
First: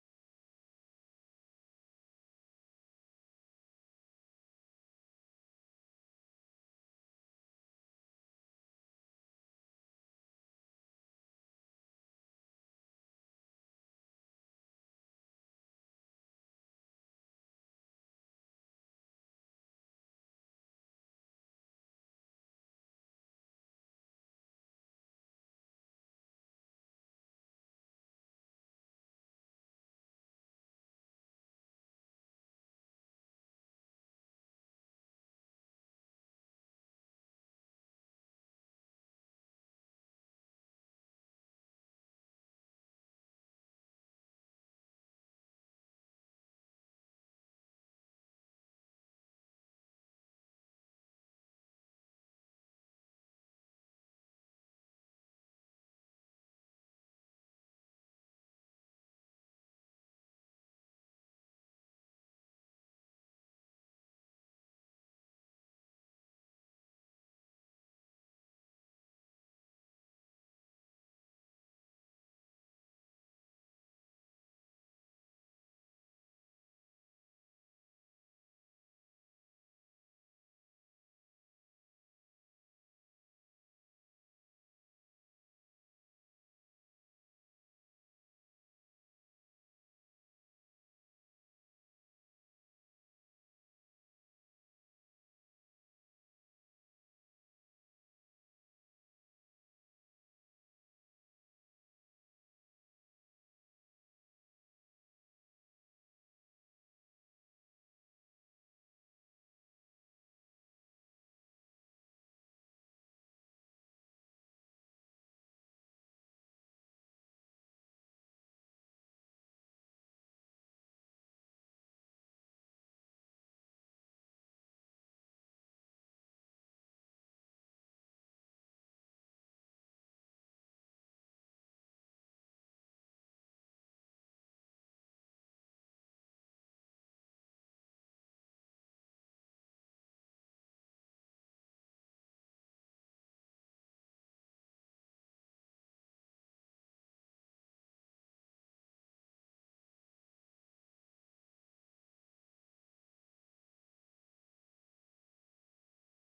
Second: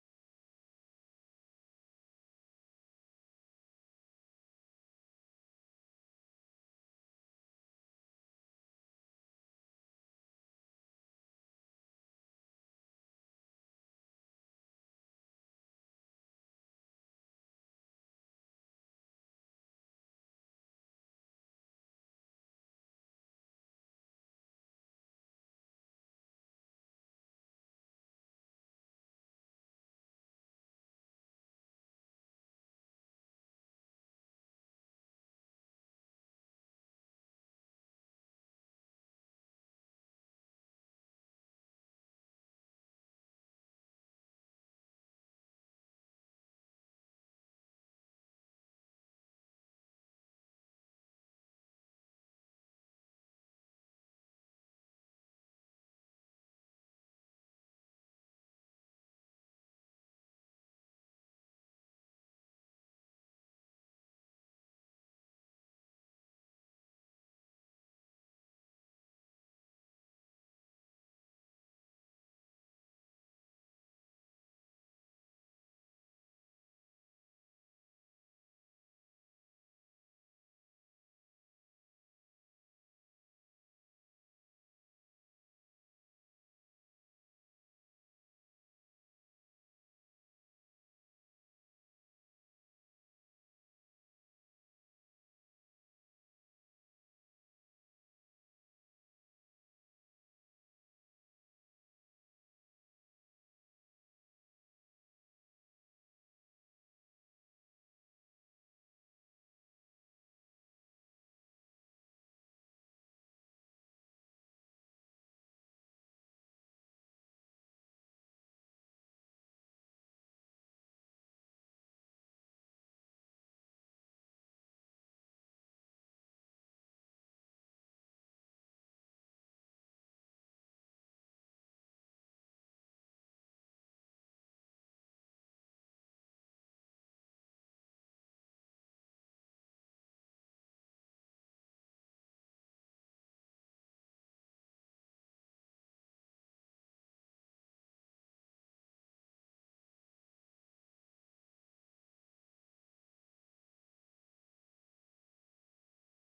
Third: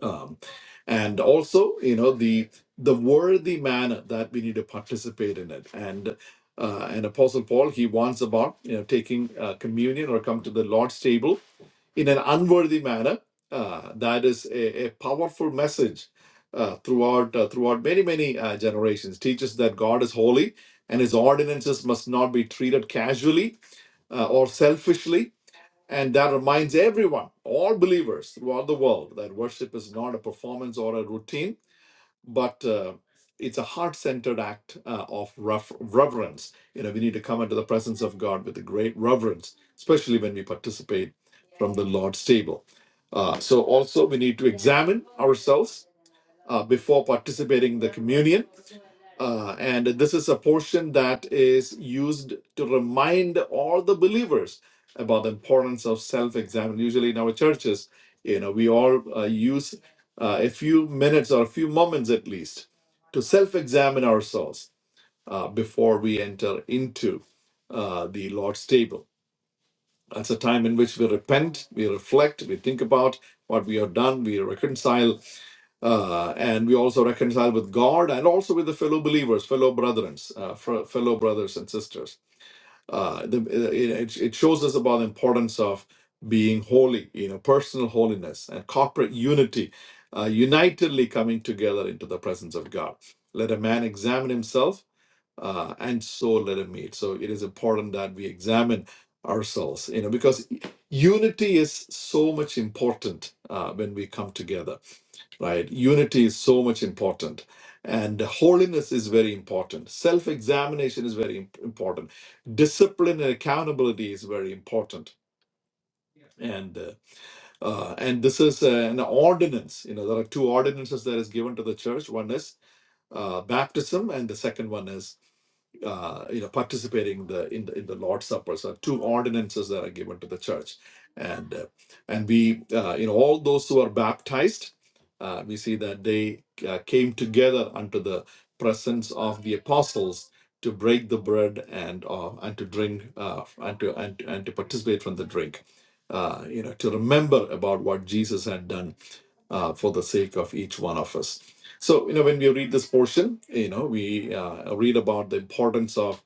Speaker 1: Um, and also, you know, the the worthy manner that we need to participate in it. And uh, and Apostle Paul he warns about you know taking uh, communion or come to the Lord's table in an unworthy manner. Uh, that is a, a powerful message uh, throughout uh, throughout many many uh, generations. Teaches that God is holy and His ordinances must not be treated casually uh, or selfishly. And that reminds everyone, all believers throughout the world, that worship is not a performance or a routine, but uh, it's a heart-centered act uh, of ref- reverence. You know, we need to come into the presence of God with a great reverence, especially when we participate from the Lord's table. Uh, so also we need to examine ourselves uh, before participating in the communion. Uh, and this is a portion that is used to remind all the believers about the importance of self-examine. Usually in our churches, you know, we all uh, use uh, a few minutes or a few moments at least to self-examine ourselves uh, before we enter into uh, the Lord's table. That's a time in which we repent, we reflect, we think about what we have done, we reconcile, uh, and we also reconcile with God and also with the fellow believers, fellow brethren, uh, fr- fellow brothers and sisters. Uh, the, uh, it, it shows us about the importance of being holy, you know, personal holiness and corporate unity, uh, unitedly coming together into the presence of God. Let a man examine himself, uh, and so let him meet. So it is important that we examine ourselves, you know, because unity is so much important uh, when we come together right? Unity is so much important, and holiness is very important. Self examination is very im- important. Discipline and accountability is very important. And uh, uh, and this is uh, an ordinance. You know, there are two ordinances that is given to the church. One is uh, baptism, and the second one is uh, you know, participating in the in the, in the Lord's Supper. So two ordinances that are given to the church, and uh, and we uh, you know all those who are baptized, uh, we see that they uh, came together unto the presence of the apostles to break the bread and uh, and to drink uh, and to and, to- and to participate from the drink. Uh, you know, to remember about what Jesus had done uh, for the sake of each one of us so, you know, when we read this portion, you know, we uh, read about the importance of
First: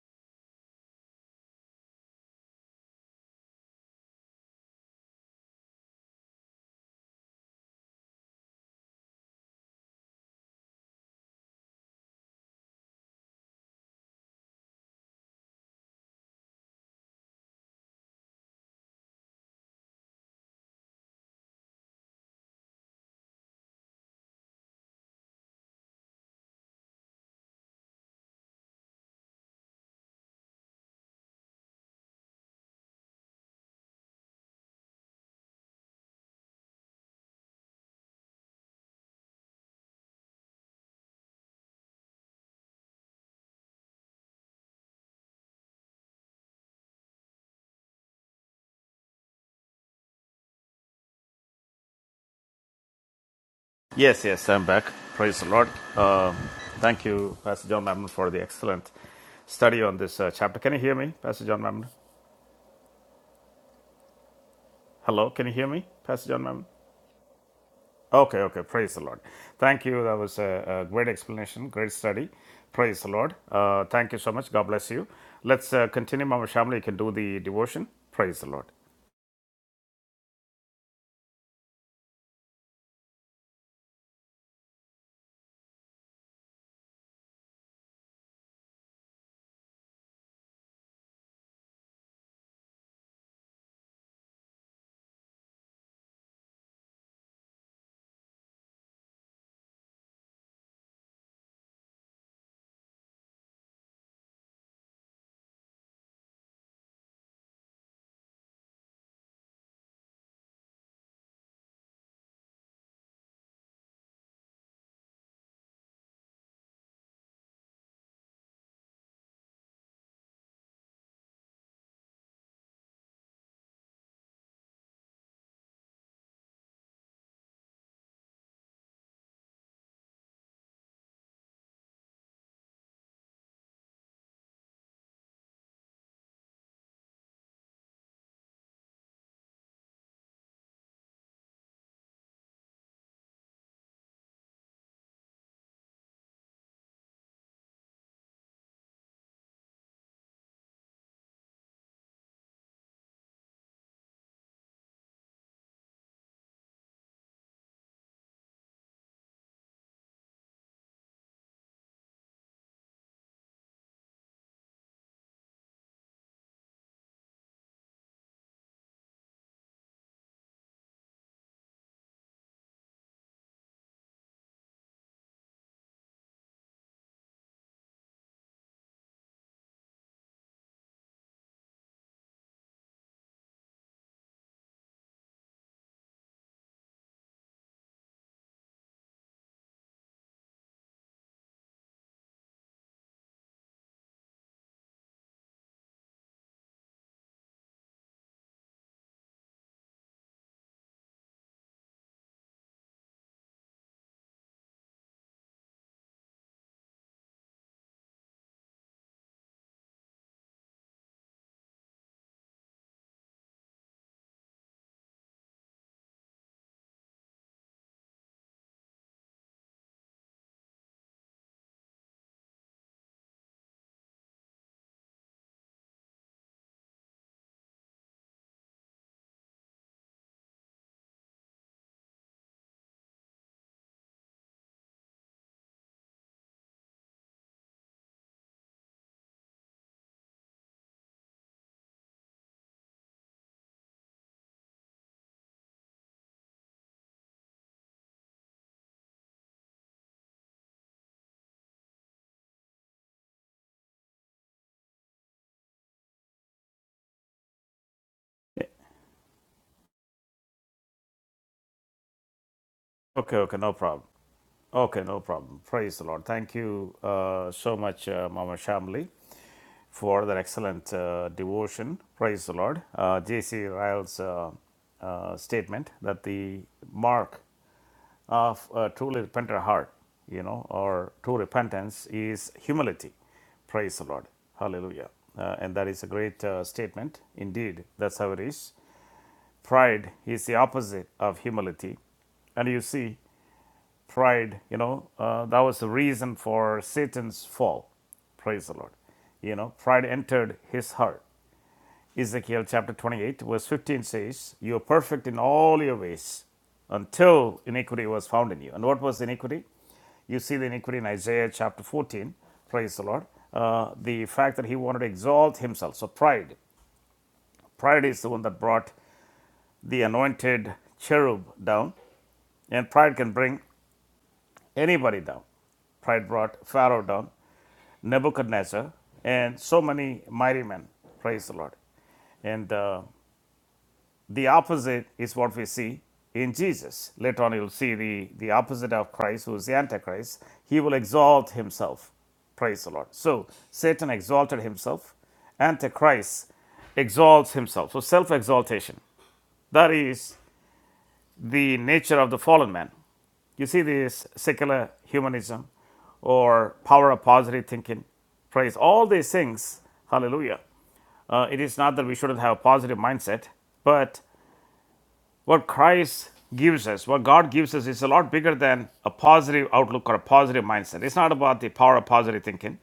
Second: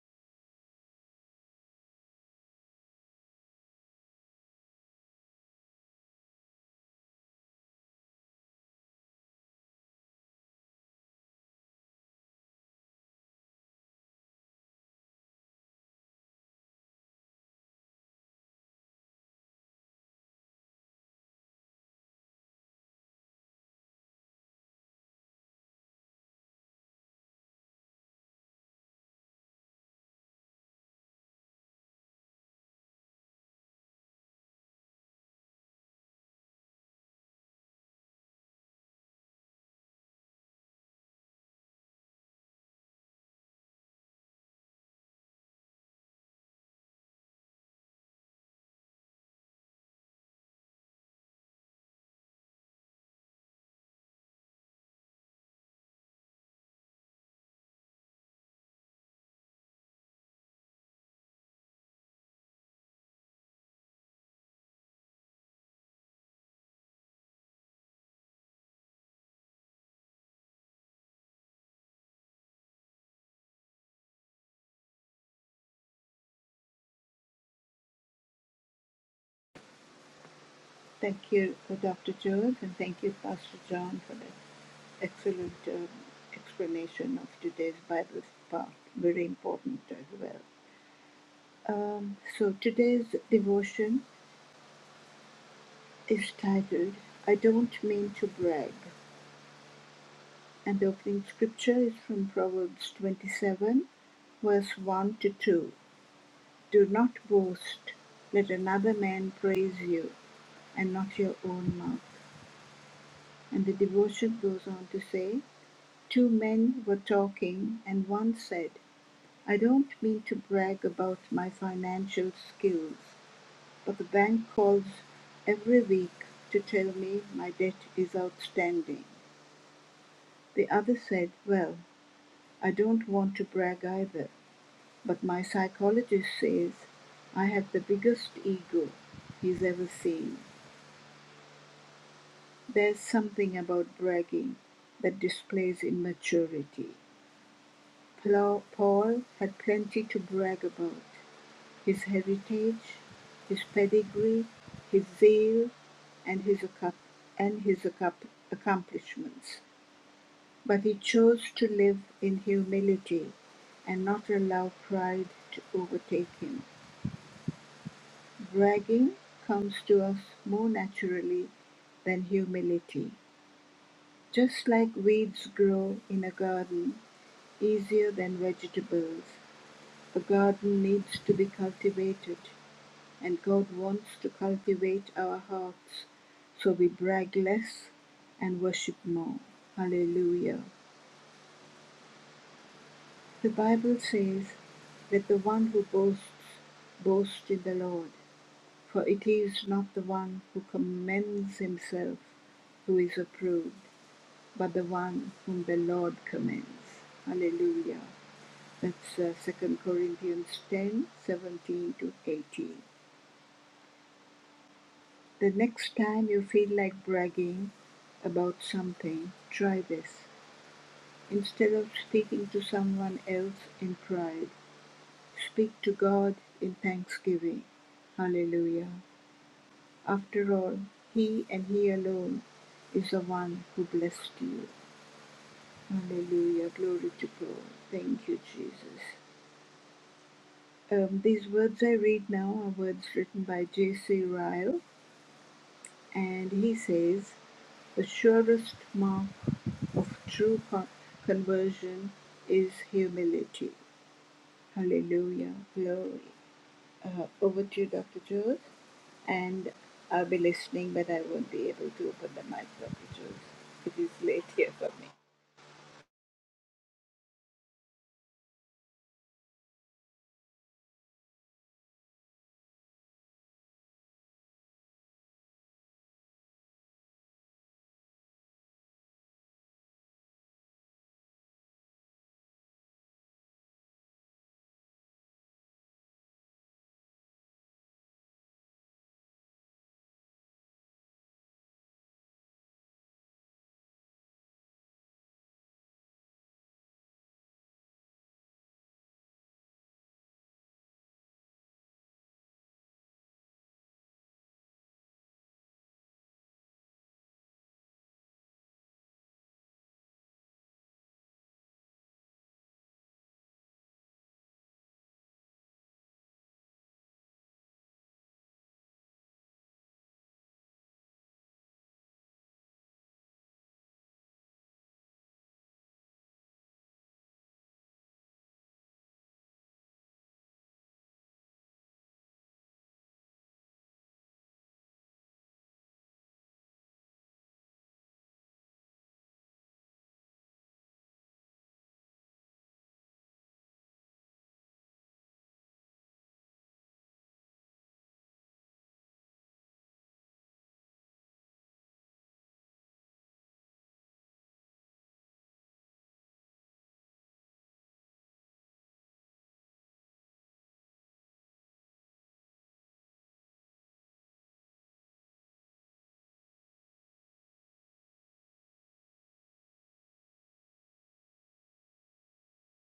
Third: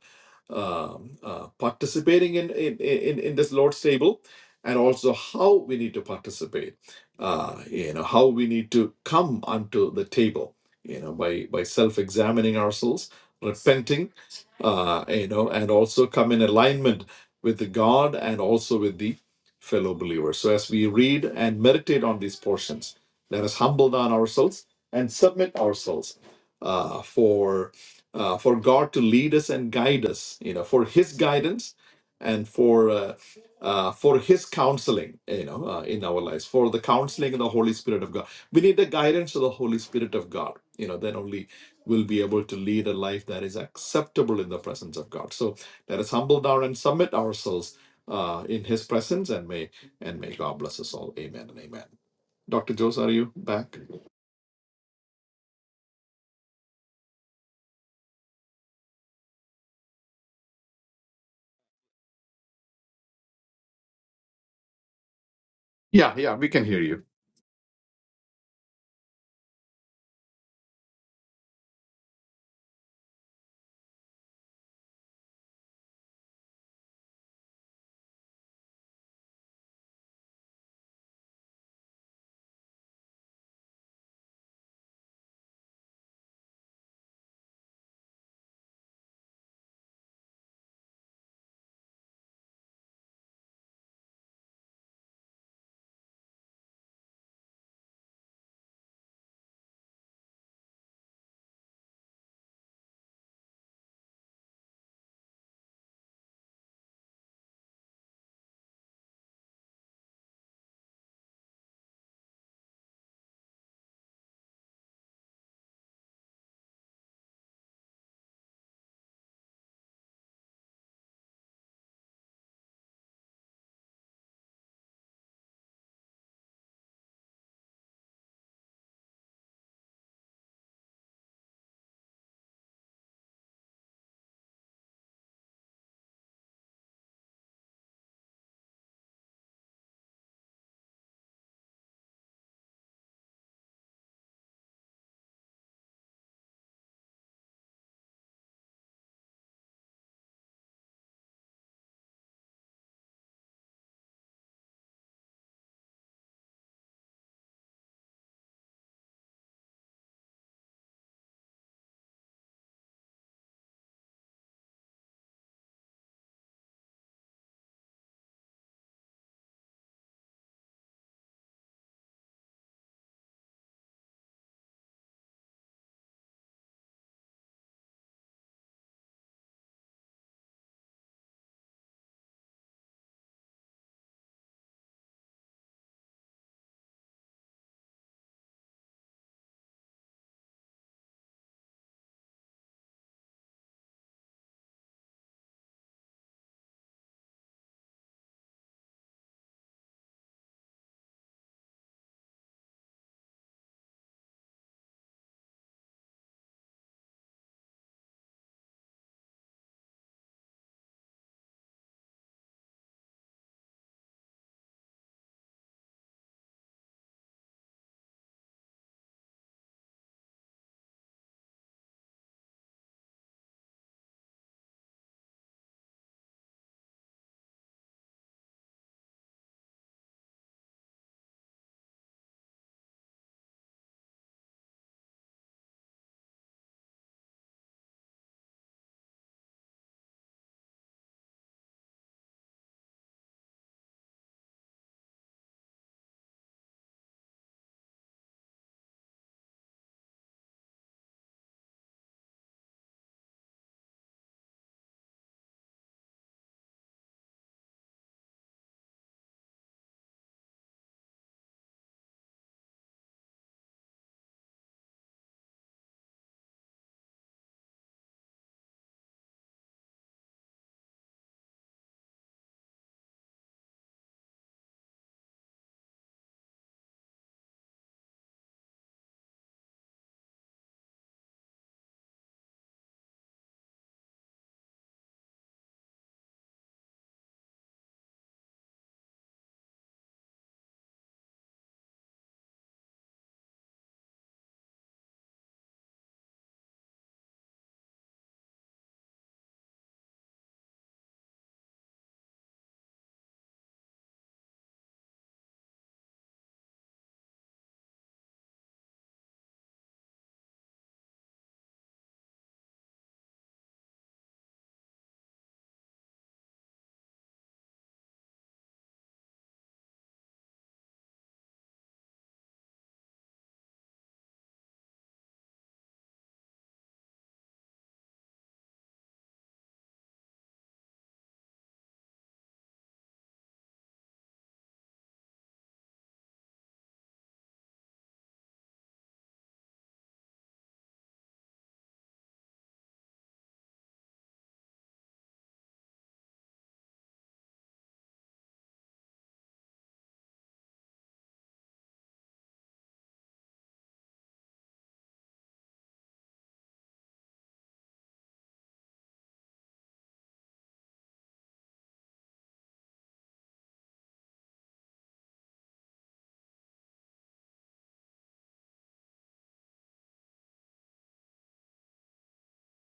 Speaker 1: um, uh, participating in, in in in this Lord's table, and also how we need to participate. Uh, you know, how we need to come unto the table. You know, by by self-examining ourselves, repenting. Uh, you know, and also come in alignment with the God and also with the fellow believers. So, as we read and meditate on these portions, let us humble down ourselves and submit ourselves uh, for uh, for God to lead us and guide us, you know, for His guidance and for uh, uh, for His counseling, you know, uh, in our lives, for the counseling of the Holy Spirit of God. We need the guidance of the Holy Spirit of God. You know, then only we'll be able to lead a life that is acceptable in the presence of God. So let us humble down and submit ourselves uh, in His presence, and may and may God bless us all. Amen and amen. Dr. Jose, are you back?
Speaker 3: Yes, yes, I'm back. Praise the Lord. Uh, thank you, Pastor John Mammon, for the excellent study on this uh, chapter. Can you hear me, Pastor John Mammon? Hello, can you hear me,
Speaker 1: Yeah,
Speaker 3: Pastor
Speaker 1: yeah,
Speaker 3: John
Speaker 1: we can
Speaker 3: Mammon?
Speaker 1: hear you.
Speaker 3: Okay, okay, praise the Lord. Thank you. That was a, a great explanation, great study. Praise the Lord. Uh, thank you so much. God bless you. Let's uh, continue, Mama Shamli. You can do the devotion. Praise the Lord.
Speaker 2: Thank you, uh, Dr. George, and thank you, Pastor John, for the excellent um, explanation of today's Bible part. Very important as well. Um, so today's devotion is titled "I Don't Mean to Brag." And the opening scripture is from Proverbs 27, verse 1 to 2. Do not boast, let another man praise you, and not your own mouth. And the devotion goes on to say, Two men were talking, and one said, I don't mean to brag about my financial skills, but the bank calls every week to tell me my debt is outstanding. The other said, Well, I don't want to brag either, But my psychologist says I have the biggest ego he's ever seen. There's something about bragging that displays immaturity. Paul had plenty to brag about his heritage, his pedigree, his zeal, and his, accom- and his accom- accomplishments. But he chose to live in humility and not allow pride to overtake him. Bragging comes to us more naturally than humility, just like weeds grow in a garden easier than vegetables. A garden needs to be cultivated, and God wants to cultivate our hearts so we brag less and worship more. Hallelujah. The Bible says that the one who boasts, boasts in the Lord. For it is not the one who commends himself who is approved, but the one whom the Lord commends. Hallelujah. That's uh, 2 Corinthians 10 17 to 18. The next time you feel like bragging about something, try this. Instead of speaking to someone else in pride, speak to God in thanksgiving. Hallelujah. After all, He and He alone is the one who blessed you. Hallelujah. Glory to God. Thank you, Jesus. Um, these words I read now are words written by J.C. Ryle, and he says, The surest mark of true con- conversion is humility. Hallelujah. Glory. Uh, over to you, Dr. Jules. And I'll be listening, but I won't be able to open the mic, Dr.
Speaker 3: Okay,
Speaker 2: Jules.
Speaker 3: okay, no
Speaker 2: It
Speaker 3: problem.
Speaker 2: is late here for
Speaker 3: Okay,
Speaker 2: me.
Speaker 3: no problem. Praise the Lord. Thank you uh, so much, uh, Mama Shamli, for that excellent uh, devotion. Praise the Lord. Uh, J.C. Ryle's uh, uh, statement that the mark of a truly repentant heart, you know, or true repentance is humility. Praise the Lord. Hallelujah. Uh, and that is a great uh, statement. Indeed, that's how it is. Pride is the opposite of humility. And you see, pride, you know, uh, that was the reason for Satan's fall. Praise the Lord. You know, pride entered his heart. Ezekiel chapter 28, verse 15 says, You are perfect in all your ways until iniquity was found in you. And what was iniquity? You see the iniquity in Isaiah chapter 14. Praise the Lord. Uh, the fact that he wanted to exalt himself. So, pride. Pride is the one that brought the anointed cherub down. And pride can bring anybody down. Pride brought Pharaoh down, Nebuchadnezzar, and so many mighty men. Praise the Lord. And uh, the opposite is what we see in Jesus. Later on, you'll see the, the opposite of Christ, who is the Antichrist. He will exalt himself. Praise the Lord. So Satan exalted himself. Antichrist exalts himself. So self exaltation. That is the nature of the fallen man. You see this secular humanism or power of positive thinking, praise, all these things, hallelujah. Uh, it is not that we shouldn't have a positive mindset, but what Christ gives us, what God gives us, is a lot bigger than a positive outlook or a positive mindset. It's not about the power of positive thinking,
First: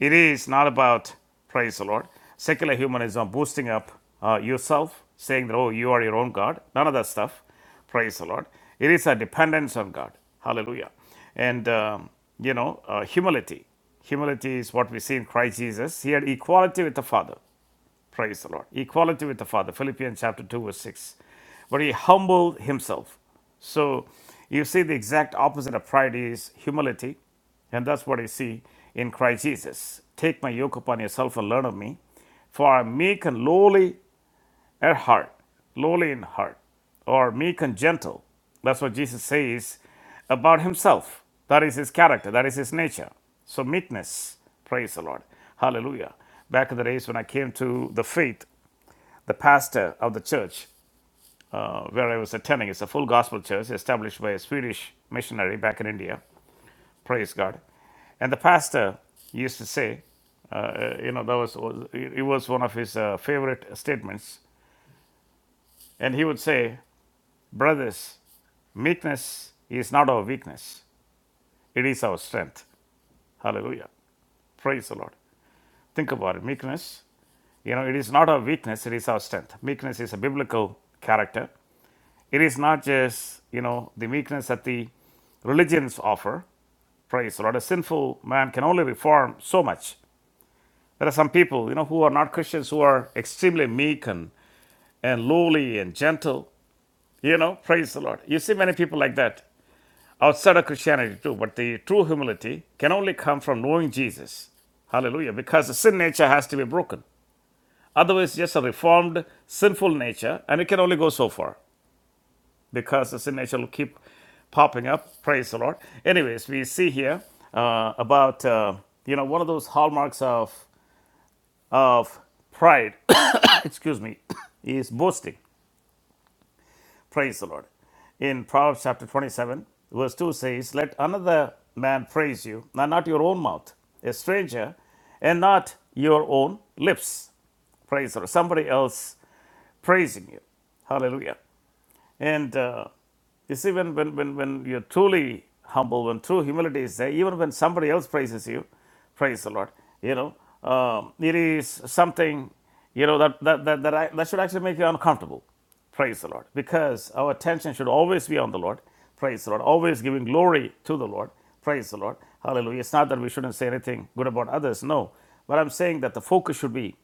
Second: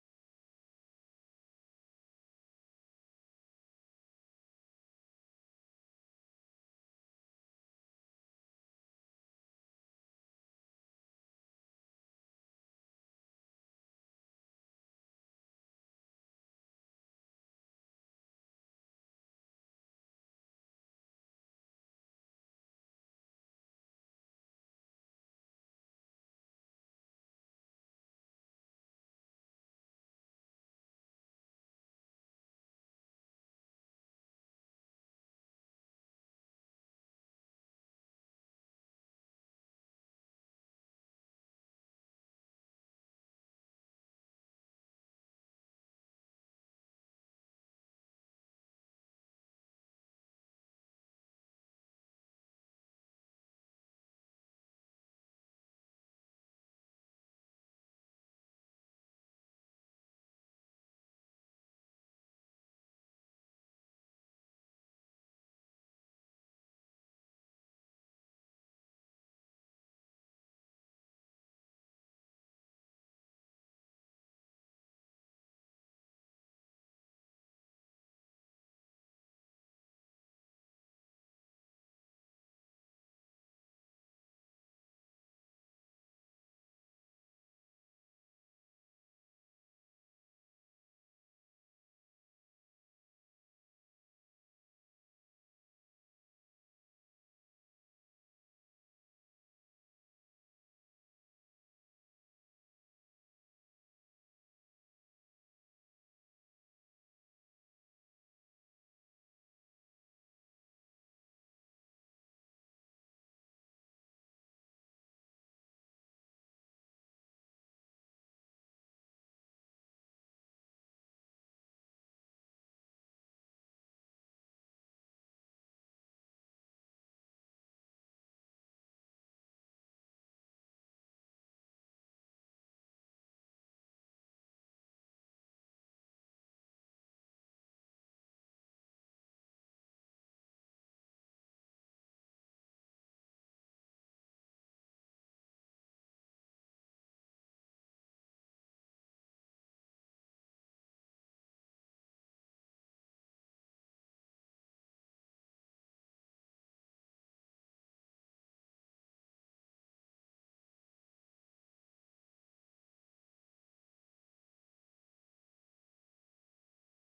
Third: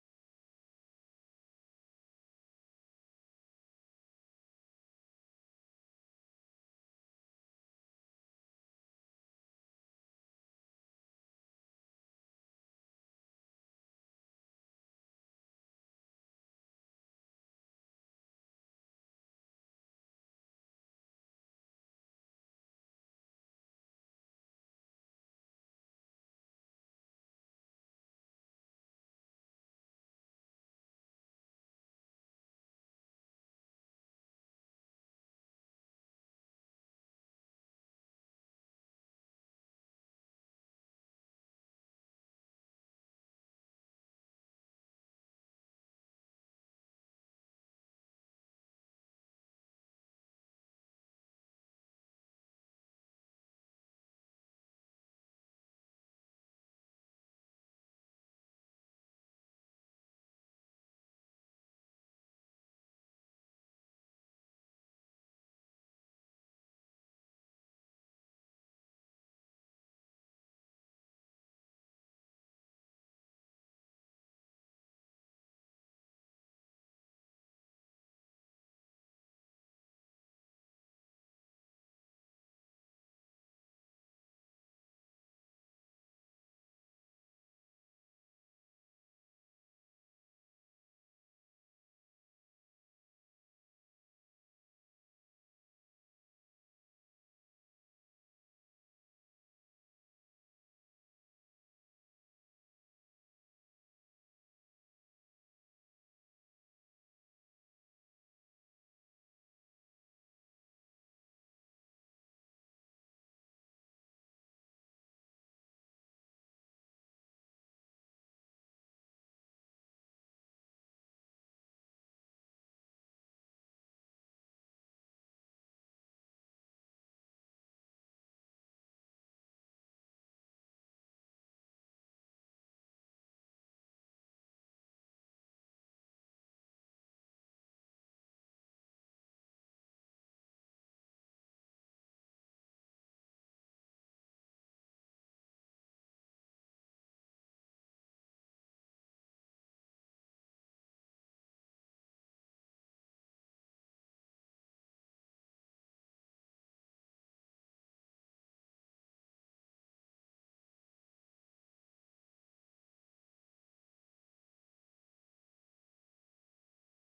Speaker 3: it is not about, praise the Lord, secular humanism boosting up uh, yourself, saying that, oh, you are your own God. None of that stuff. Praise the Lord. It is a dependence on God. Hallelujah. And, um, you know, uh, humility. Humility is what we see in Christ Jesus. He had equality with the Father. Praise the Lord. Equality with the Father. Philippians chapter 2, verse 6. But he humbled himself. So you see the exact opposite of pride is humility. And that's what I see in Christ Jesus. Take my yoke upon yourself and learn of me. For I am meek and lowly at heart, lowly in heart, or meek and gentle. That's what Jesus says about himself. That is his character, that is his nature. So, meekness, praise the Lord. Hallelujah. Back in the days when I came to the faith, the pastor of the church uh, where I was attending. It's a full gospel church established by a Swedish missionary back in India. Praise God. And the pastor used to say, uh, you know, that was, was it was one of his uh, favorite statements. And he would say, brothers, meekness is not our weakness, it is our strength. Hallelujah. Praise the Lord. Think about it. Meekness, you know, it is not our weakness, it is our strength. Meekness is a biblical character. It is not just, you know, the meekness that the religions offer. Praise the Lord. A sinful man can only reform so much. There are some people, you know, who are not Christians who are extremely meek and, and lowly and gentle. You know, praise the Lord. You see many people like that outside of Christianity too, but the true humility can only come from knowing Jesus. Hallelujah. Because the sin nature has to be broken. Otherwise, just a reformed sinful nature, and it can only go so far. because the signature will keep popping up. Praise the Lord. Anyways, we see here uh, about uh, you know one of those hallmarks of of pride. excuse me, is boasting. Praise the Lord. In Proverbs chapter twenty-seven, verse two says, "Let another man praise you, and not your own mouth, a stranger, and not your own lips." Praise the Lord. Somebody else praising you. Hallelujah. And uh, you see, when, when, when, when you're truly humble, when true humility is there, even when somebody else praises you, praise the Lord, you know, um, it is something, you know, that, that, that, that, I, that should actually make you uncomfortable. Praise the Lord. Because our attention should always be on the Lord. Praise the Lord. Always giving glory to the Lord. Praise the Lord. Hallelujah. It's not that we shouldn't say anything good about others. No. But I'm saying that the focus should be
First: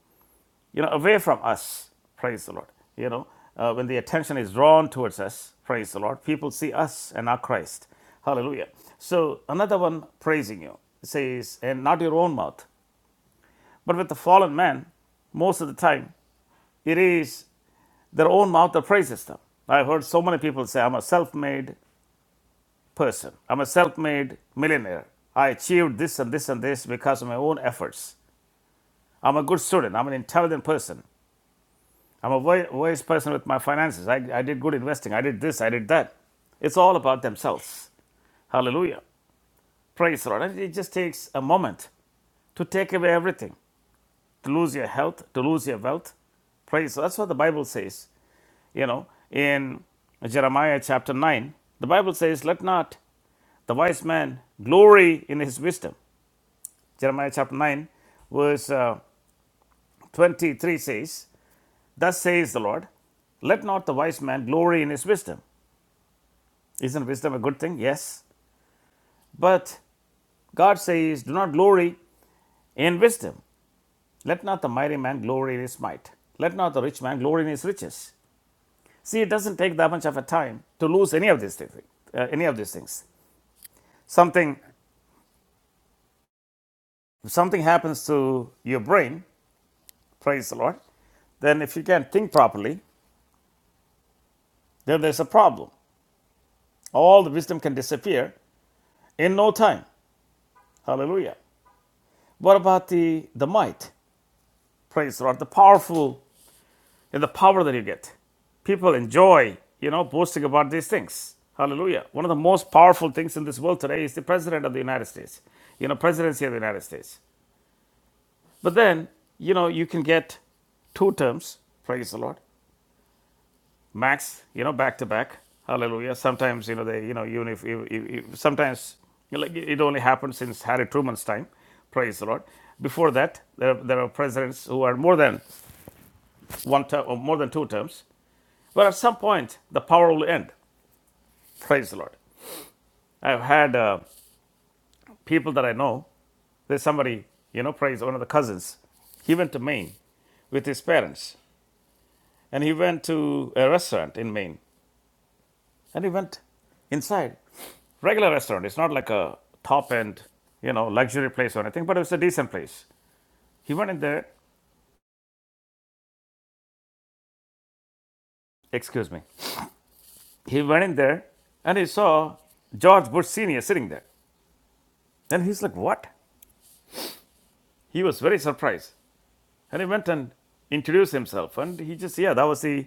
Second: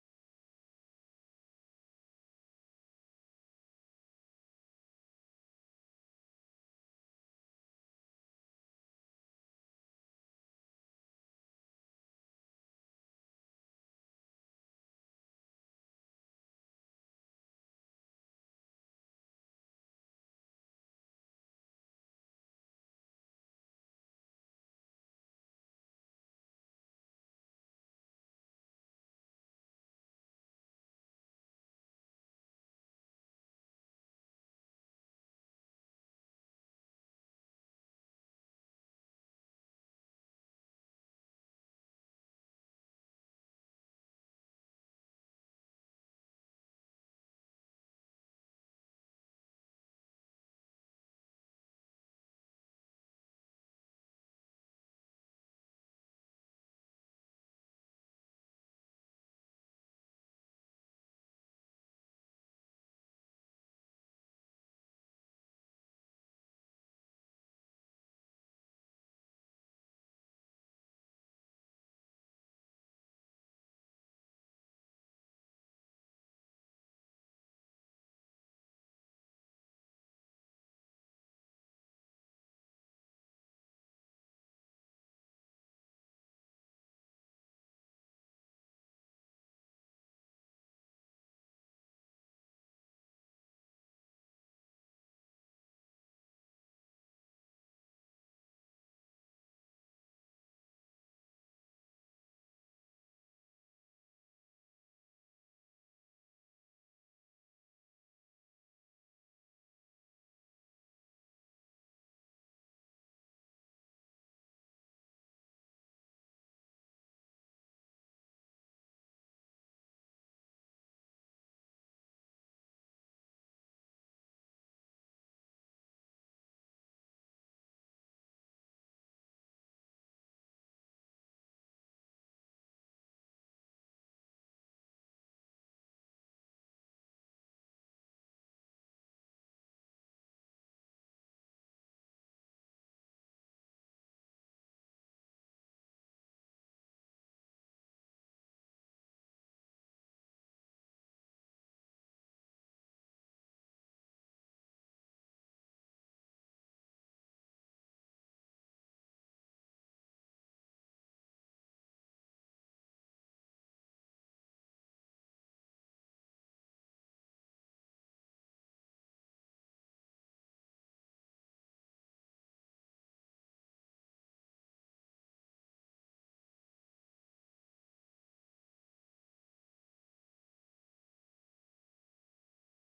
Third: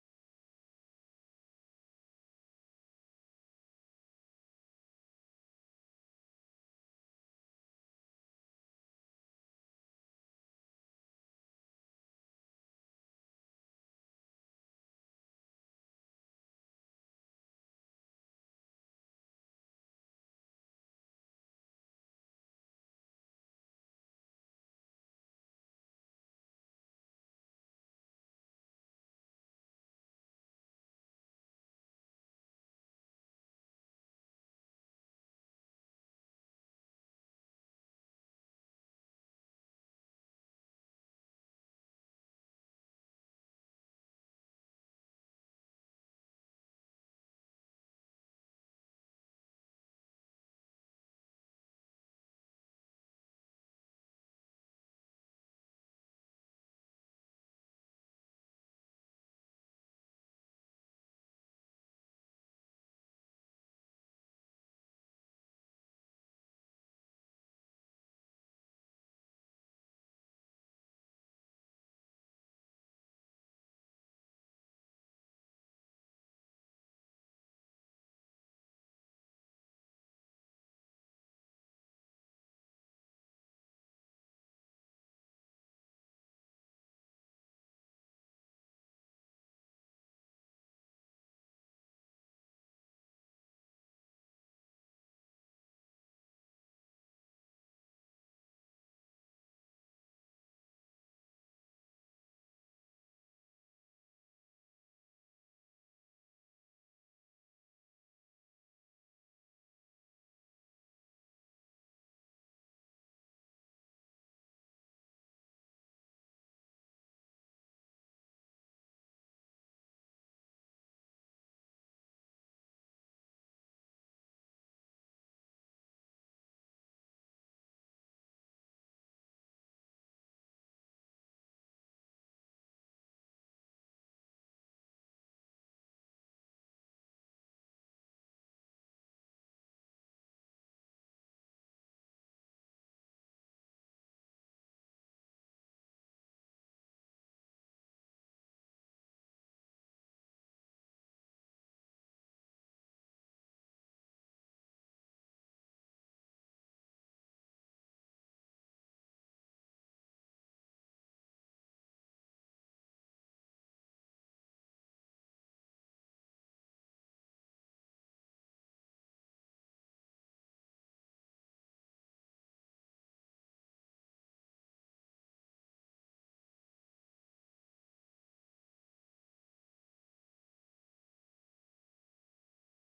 Speaker 3: you know, away from us. Praise the Lord. You know, uh, when the attention is drawn towards us, praise the Lord, people see us and not Christ. Hallelujah. So another one praising you says, and not your own mouth. But with the fallen man, most of the time, it is their own mouth that praises them. I've heard so many people say, I'm a self made person, I'm a self made millionaire. I achieved this and this and this because of my own efforts. I'm a good student, I'm an intelligent person. I'm a wise, person with my finances. I, I did good investing. I did this. I did that. It's all about themselves. Hallelujah. Praise the Lord. And it just takes a moment to take away everything, to lose your health, to lose your wealth. Praise. That's what the Bible says. You know, in Jeremiah chapter 9, the Bible says, Let not the wise man glory in his wisdom. Jeremiah chapter 9, verse uh, 23 says, Thus says the Lord, let not the wise man glory in his wisdom. Isn't wisdom a good thing? Yes. But God says, do not glory in wisdom. Let not the mighty man glory in his might. Let not the rich man glory in his riches. See, it doesn't take that much of a time to lose any of these things. uh, any of these things. Something, if something happens to your brain, praise the Lord, then if you can't think properly, then there's a problem. All the wisdom can disappear in no time. Hallelujah. What about the, the might? Praise the Lord, the powerful and the power that you get. People enjoy, you know, boasting about these things. Hallelujah. One of the most powerful things in this world today is the president of the United States, you know, presidency of the United States. But then, you know, you can get two terms, praise the Lord, max, you know, back to back. Hallelujah. Sometimes, you know, they, you know, even if, if, if sometimes like it only happened since Harry Truman's time, praise the Lord. Before that, there, there are presidents who are more than one term or more than two terms. But at some point, the power will end. Praise the Lord. I've had uh, people that I know. There's somebody, you know, praise one of the cousins. He went to Maine with his parents, and he went to a restaurant in Maine, and he went inside regular restaurant. It's not like a top end, you know, luxury place or anything, but it was a decent place. He went in there, excuse me. He went in there and he saw George Bush Sr. sitting there. And he's like, What? he was very surprised. And he went and introduced himself. And he just, yeah, that was the,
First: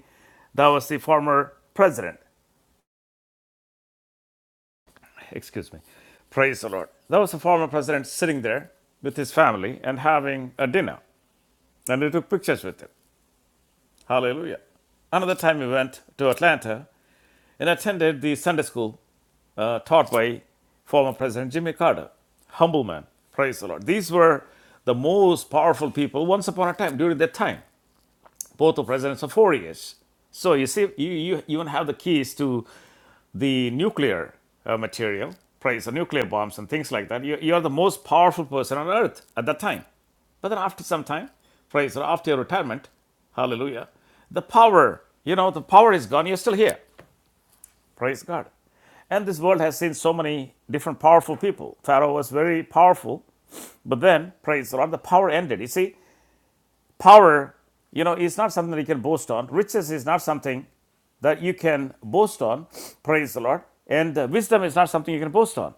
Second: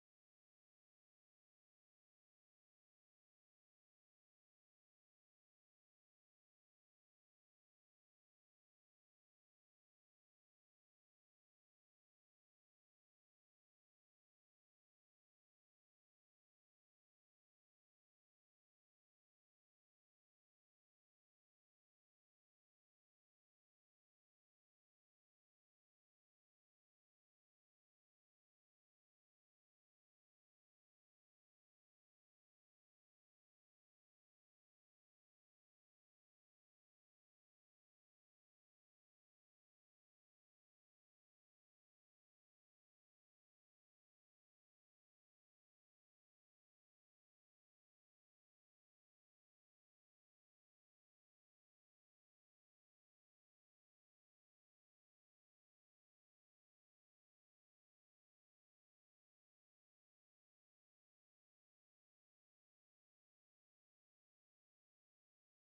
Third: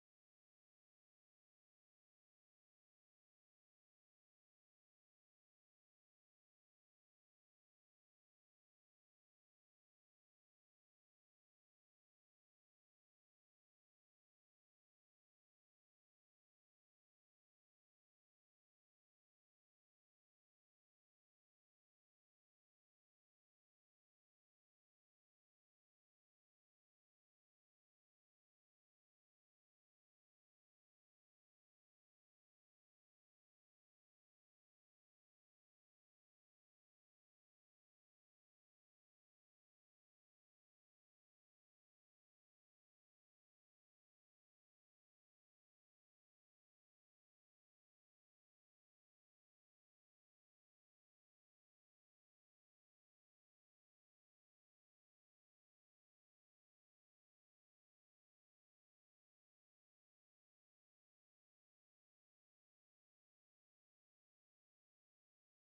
Speaker 3: that was the former president. Excuse me. Praise the Lord. That was the former president sitting there with his family and having a dinner. And he took pictures with him. Hallelujah. Another time we went to Atlanta and attended the Sunday school uh, taught by former President Jimmy Carter. Humble man. Praise the Lord. These were the most powerful people once upon a time during that time. both of presidents are four years. So you see, you, you even have the keys to the nuclear uh, material, price, the nuclear bombs and things like that. You, you are the most powerful person on earth at that time. But then after some time, praise, or after your retirement, hallelujah, the power, you know, the power is gone. You're still here. Praise God. And this world has seen so many different powerful people. Pharaoh was very powerful, but then, praise the Lord, the power ended. You see, power, you know, is not something that you can boast on. Riches is not something that you can boast on. Praise the Lord. And uh, wisdom is not something you can boast on.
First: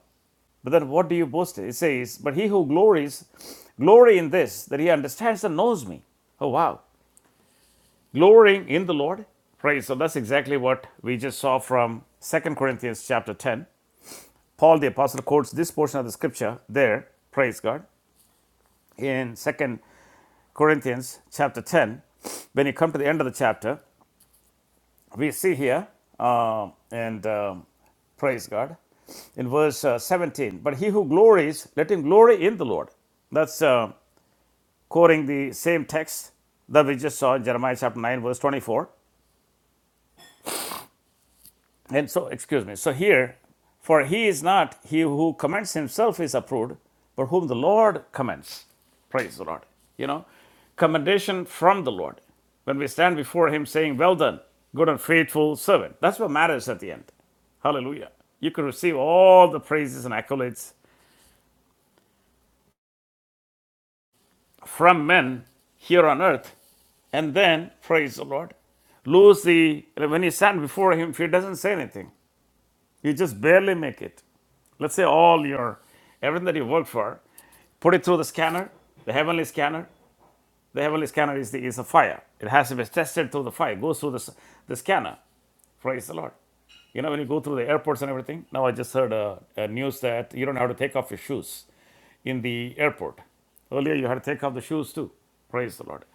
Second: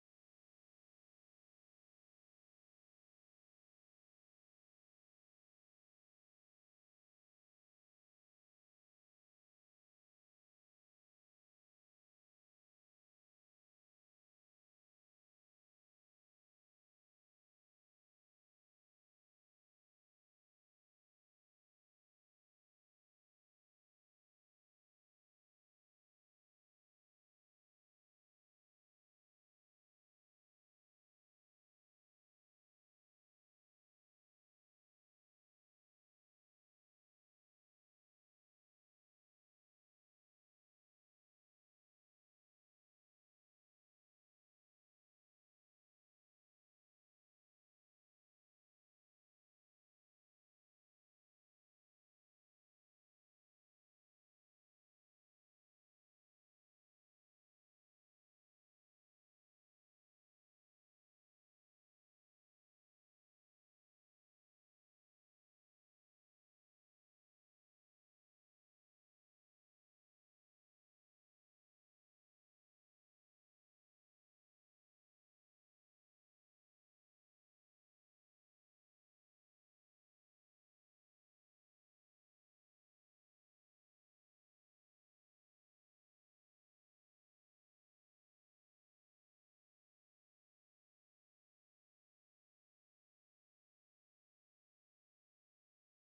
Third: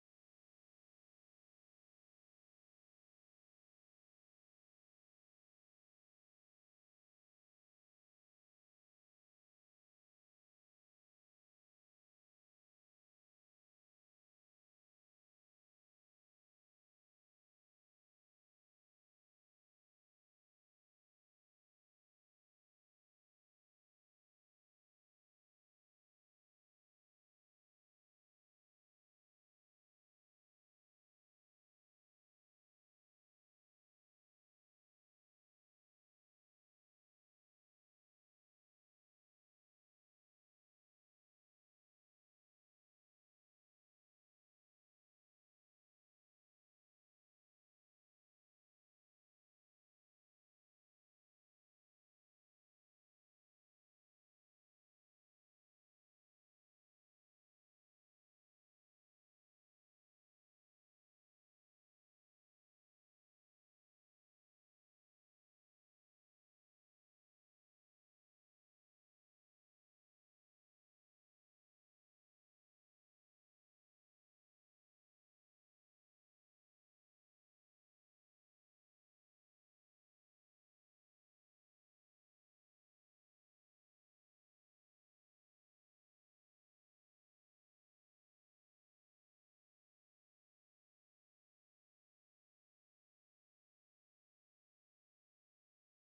Speaker 3: But then what do you boast It says, But he who glories, glory in this, that he understands and knows me. Oh, wow. Glorying in the Lord. Praise. So that's exactly what we just saw from Second Corinthians chapter 10. Paul the Apostle quotes this portion of the scripture there. Praise God. In Second Corinthians chapter 10, when you come to the end of the chapter, we see here, uh, and um, praise God, in verse uh, 17, but he who glories, let him glory in the Lord. That's uh, quoting the same text that we just saw in Jeremiah chapter 9, verse 24. And so, excuse me. So here, for he is not he who commends himself is approved, but whom the Lord commends. Praise the Lord. You know, commendation from the Lord. When we stand before him saying, Well done, good and faithful servant. That's what matters at the end. Hallelujah. You can receive all the praises and accolades from men here on earth, and then praise the Lord. Lose the when you stand before him, if he doesn't say anything. You just barely make it. Let's say all your everything that you worked for, put it through the scanner, the heavenly scanner. The heavenly scanner is the, is a fire. It has to be tested through the fire. It Goes through the the scanner. Praise the Lord. You know when you go through the airports and everything. Now I just heard a, a news that you don't have to take off your shoes in the airport. Earlier you had to take off the shoes too. Praise the Lord.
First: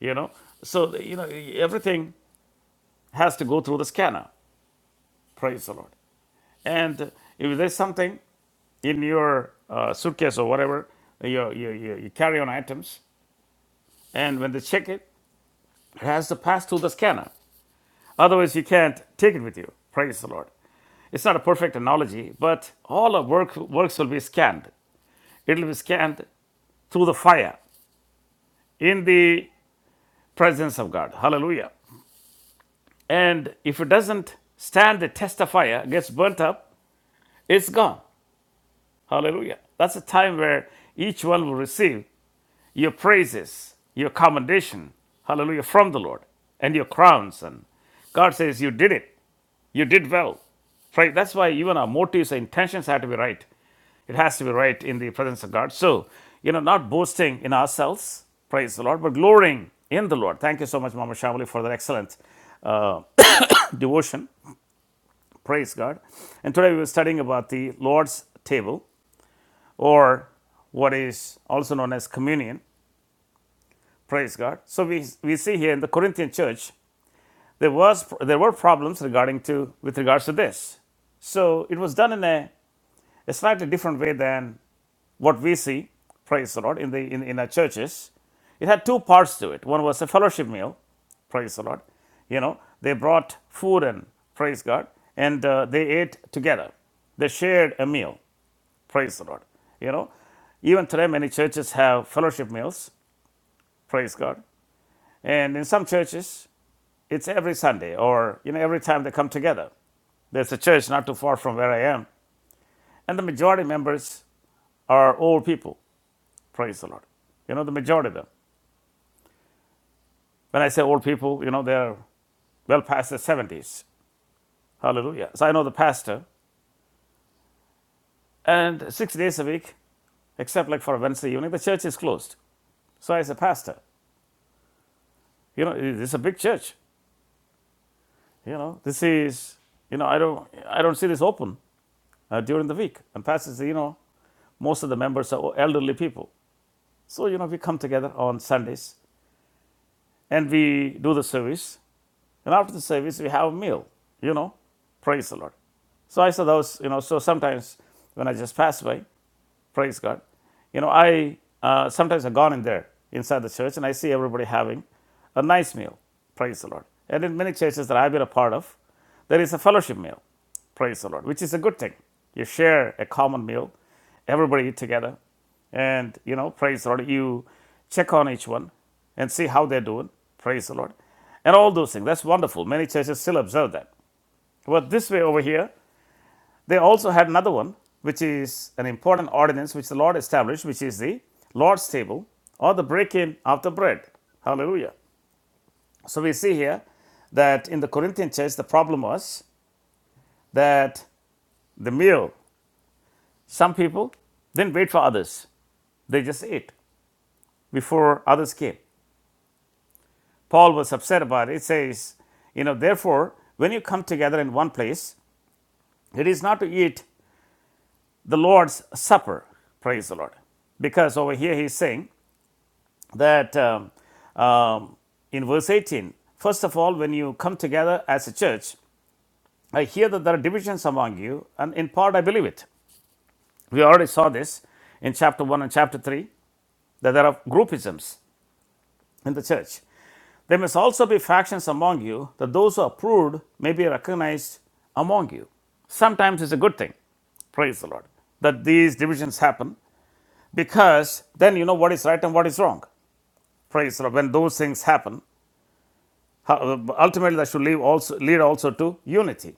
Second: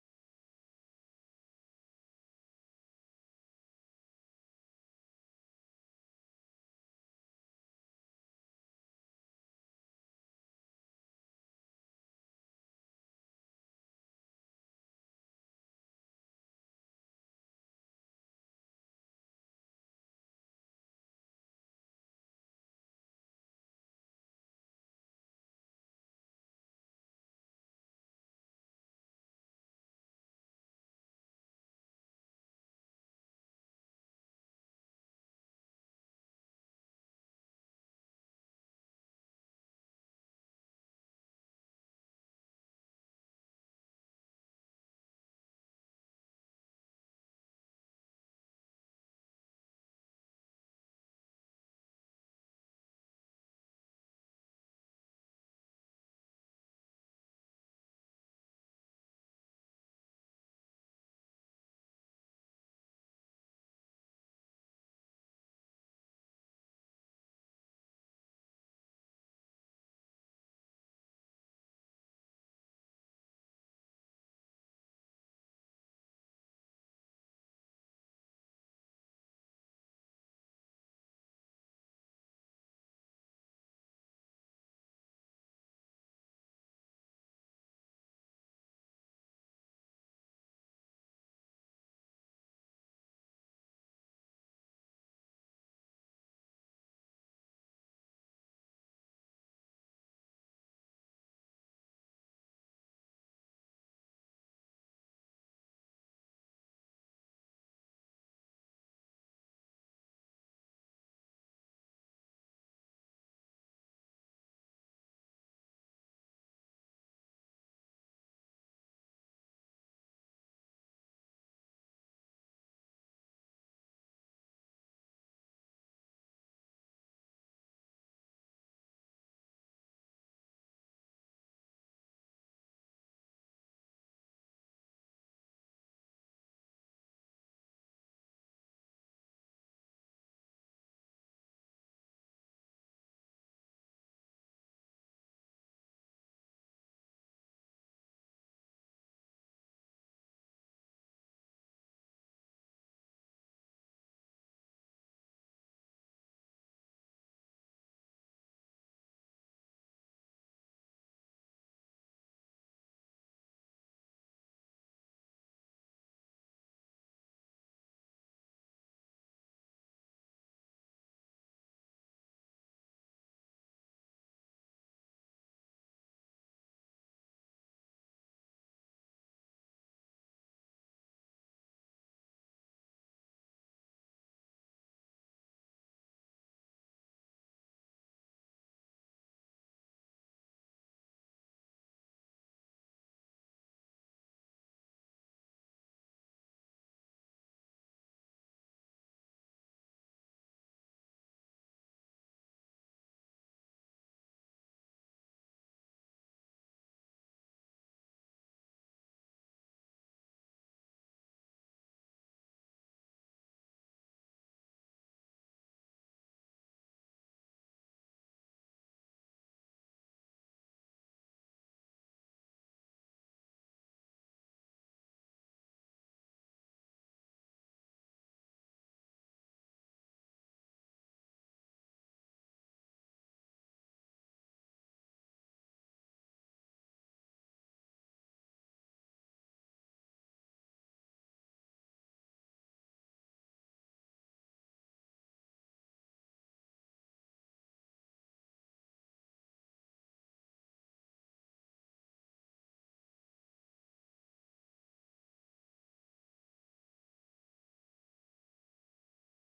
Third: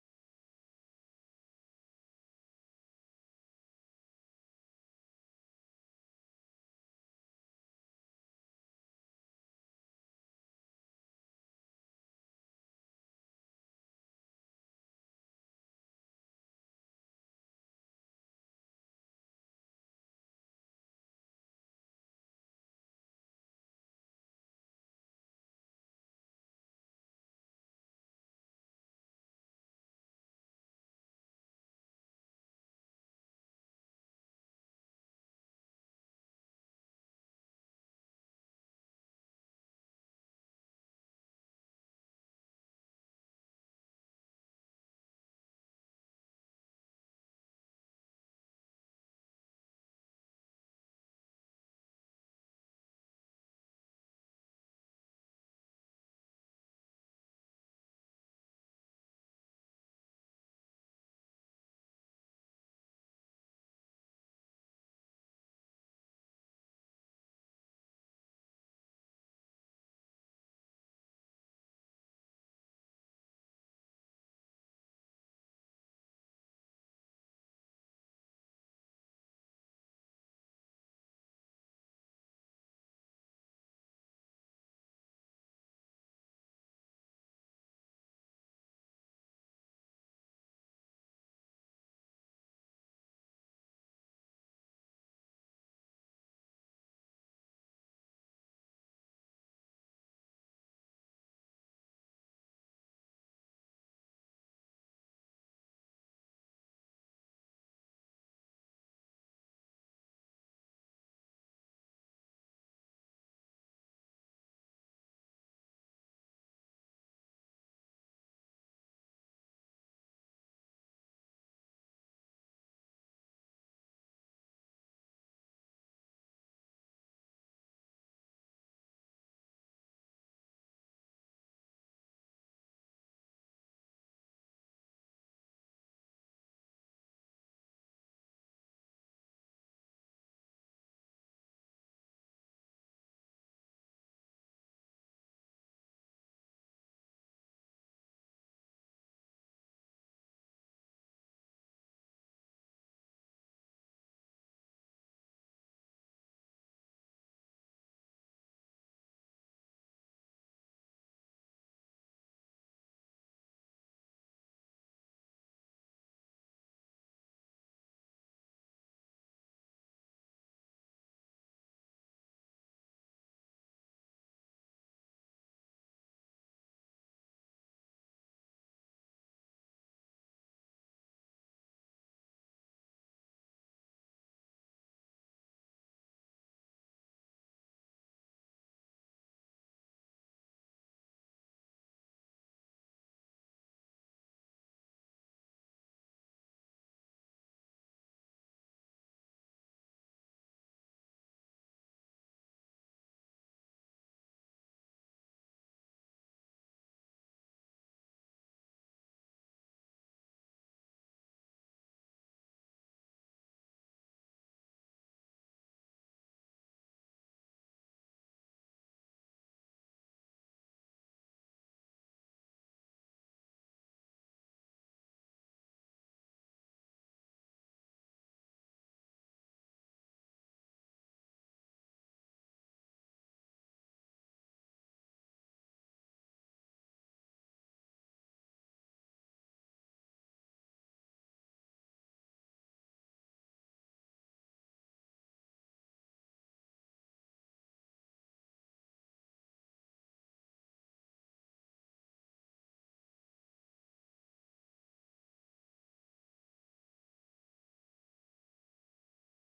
Speaker 3: You know, so you know everything has to go through the scanner. Praise the Lord. And if there's something in your uh, suitcase or whatever, your, your, your, your carry on items, and when they check it, it has to pass through the scanner. Otherwise, you can't take it with you. Praise the Lord. It's not a perfect analogy, but all our work, works will be scanned. It'll be scanned through the fire in the presence of God. Hallelujah. And if it doesn't stand the test of fire, gets burnt up, it's gone. Hallelujah. That's a time where each one will receive your praises, your commendation, hallelujah, from the Lord, and your crowns. And God says, You did it. You did well. Right? That's why even our motives and intentions have to be right. It has to be right in the presence of God. So, you know, not boasting in ourselves, praise the Lord, but glorying in the Lord. Thank you so much, Mama Shamali, for that excellent uh, devotion. Praise God. And today we were studying about the Lord's table or what is also known as communion. Praise God. So we, we see here in the Corinthian church, there, was, there were problems regarding to, with regards to this. So it was done in a a slightly different way than what we see, praise the Lord, in, the, in, in our churches. It had two parts to it. One was a fellowship meal, praise the Lord. You know, they brought food and praise God, and uh, they ate together. They shared a meal, praise the Lord. You know, even today many churches have fellowship meals, praise God. And in some churches, it's every Sunday or, you know, every time they come together. There's a church not too far from where I am. And the majority members are old people. Praise the Lord. You know, the majority of them. When I say old people, you know, they're well past their 70s. Hallelujah. So I know the pastor. And six days a week, except like for Wednesday evening, the church is closed. So I said, Pastor, you know, this is a big church. You know, this is, you know, I don't, I don't see this open uh, during the week. And Pastor said, you know, most of the members are elderly people. So, you know, we come together on Sundays and we do the service. And after the service, we have a meal, you know, praise the Lord. So I saw those, you know, so sometimes when I just pass by, praise God, you know, I uh, sometimes have gone in there inside the church and I see everybody having a nice meal, praise the Lord. And in many churches that I've been a part of, there is a fellowship meal, praise the Lord, which is a good thing. You share a common meal, everybody eat together, and you know praise the lord you check on each one and see how they're doing praise the lord and all those things that's wonderful many churches still observe that but this way over here they also had another one which is an important ordinance which the lord established which is the lord's table or the breaking of the bread hallelujah so we see here that in the corinthian church the problem was that the meal some people didn't wait for others they just ate before others came Paul was upset about it. It says, you know, therefore, when you come together in one place, it is not to eat the Lord's supper. Praise the Lord. Because over here he's saying that um, um, in verse 18, first of all, when you come together as a church, I hear that there are divisions among you, and in part I believe it. We already saw this in chapter 1 and chapter 3 that there are groupisms. in the church. There must also be factions among you, that those who are approved may be recognized among you. Sometimes it's a good thing, praise the Lord, that these divisions happen because then you know what is right and what is wrong. Praise the Lord. When those things happen, how- ultimately that should lead also, lead also to unity.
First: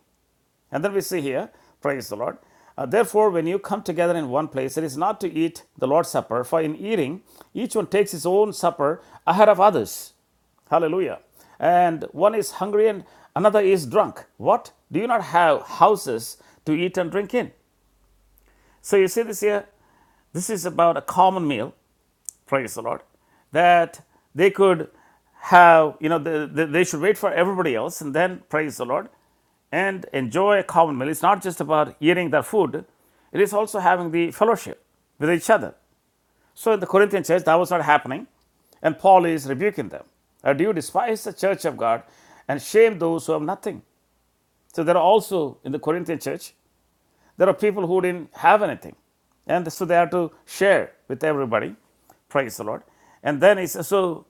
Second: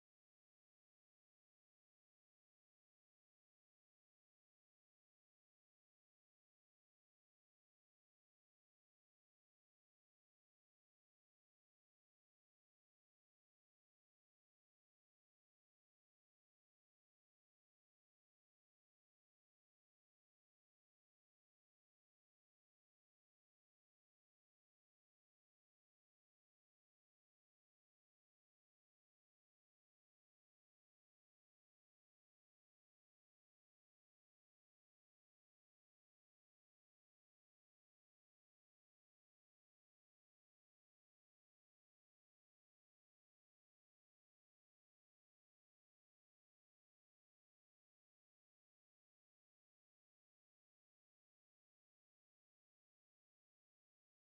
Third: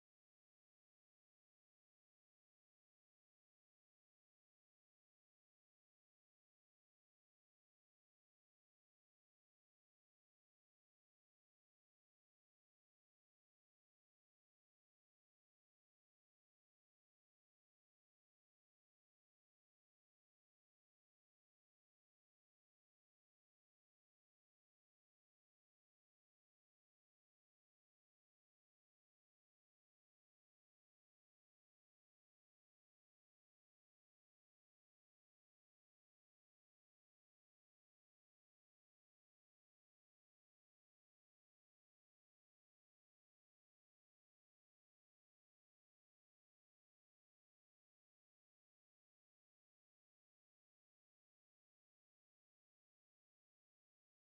Speaker 3: And then we see here, praise the Lord. Uh, Therefore, when you come together in one place, it is not to eat the Lord's Supper, for in eating, each one takes his own supper ahead of others. Hallelujah. And one is hungry and another is drunk. What? Do you not have houses to eat and drink in? So you see this here? This is about a common meal praise the Lord, that they could have, you know, the, the, they should wait for everybody else and then praise the Lord and enjoy a common meal. It's not just about eating their food, it is also having the fellowship with each other. So in the Corinthian church, that was not happening, and Paul is rebuking them. Uh, Do you despise the church of God and shame those who have nothing? So there are also in the Corinthian church there are people who didn't have anything, and so they have to share with everybody. Praise the Lord. And then he says, so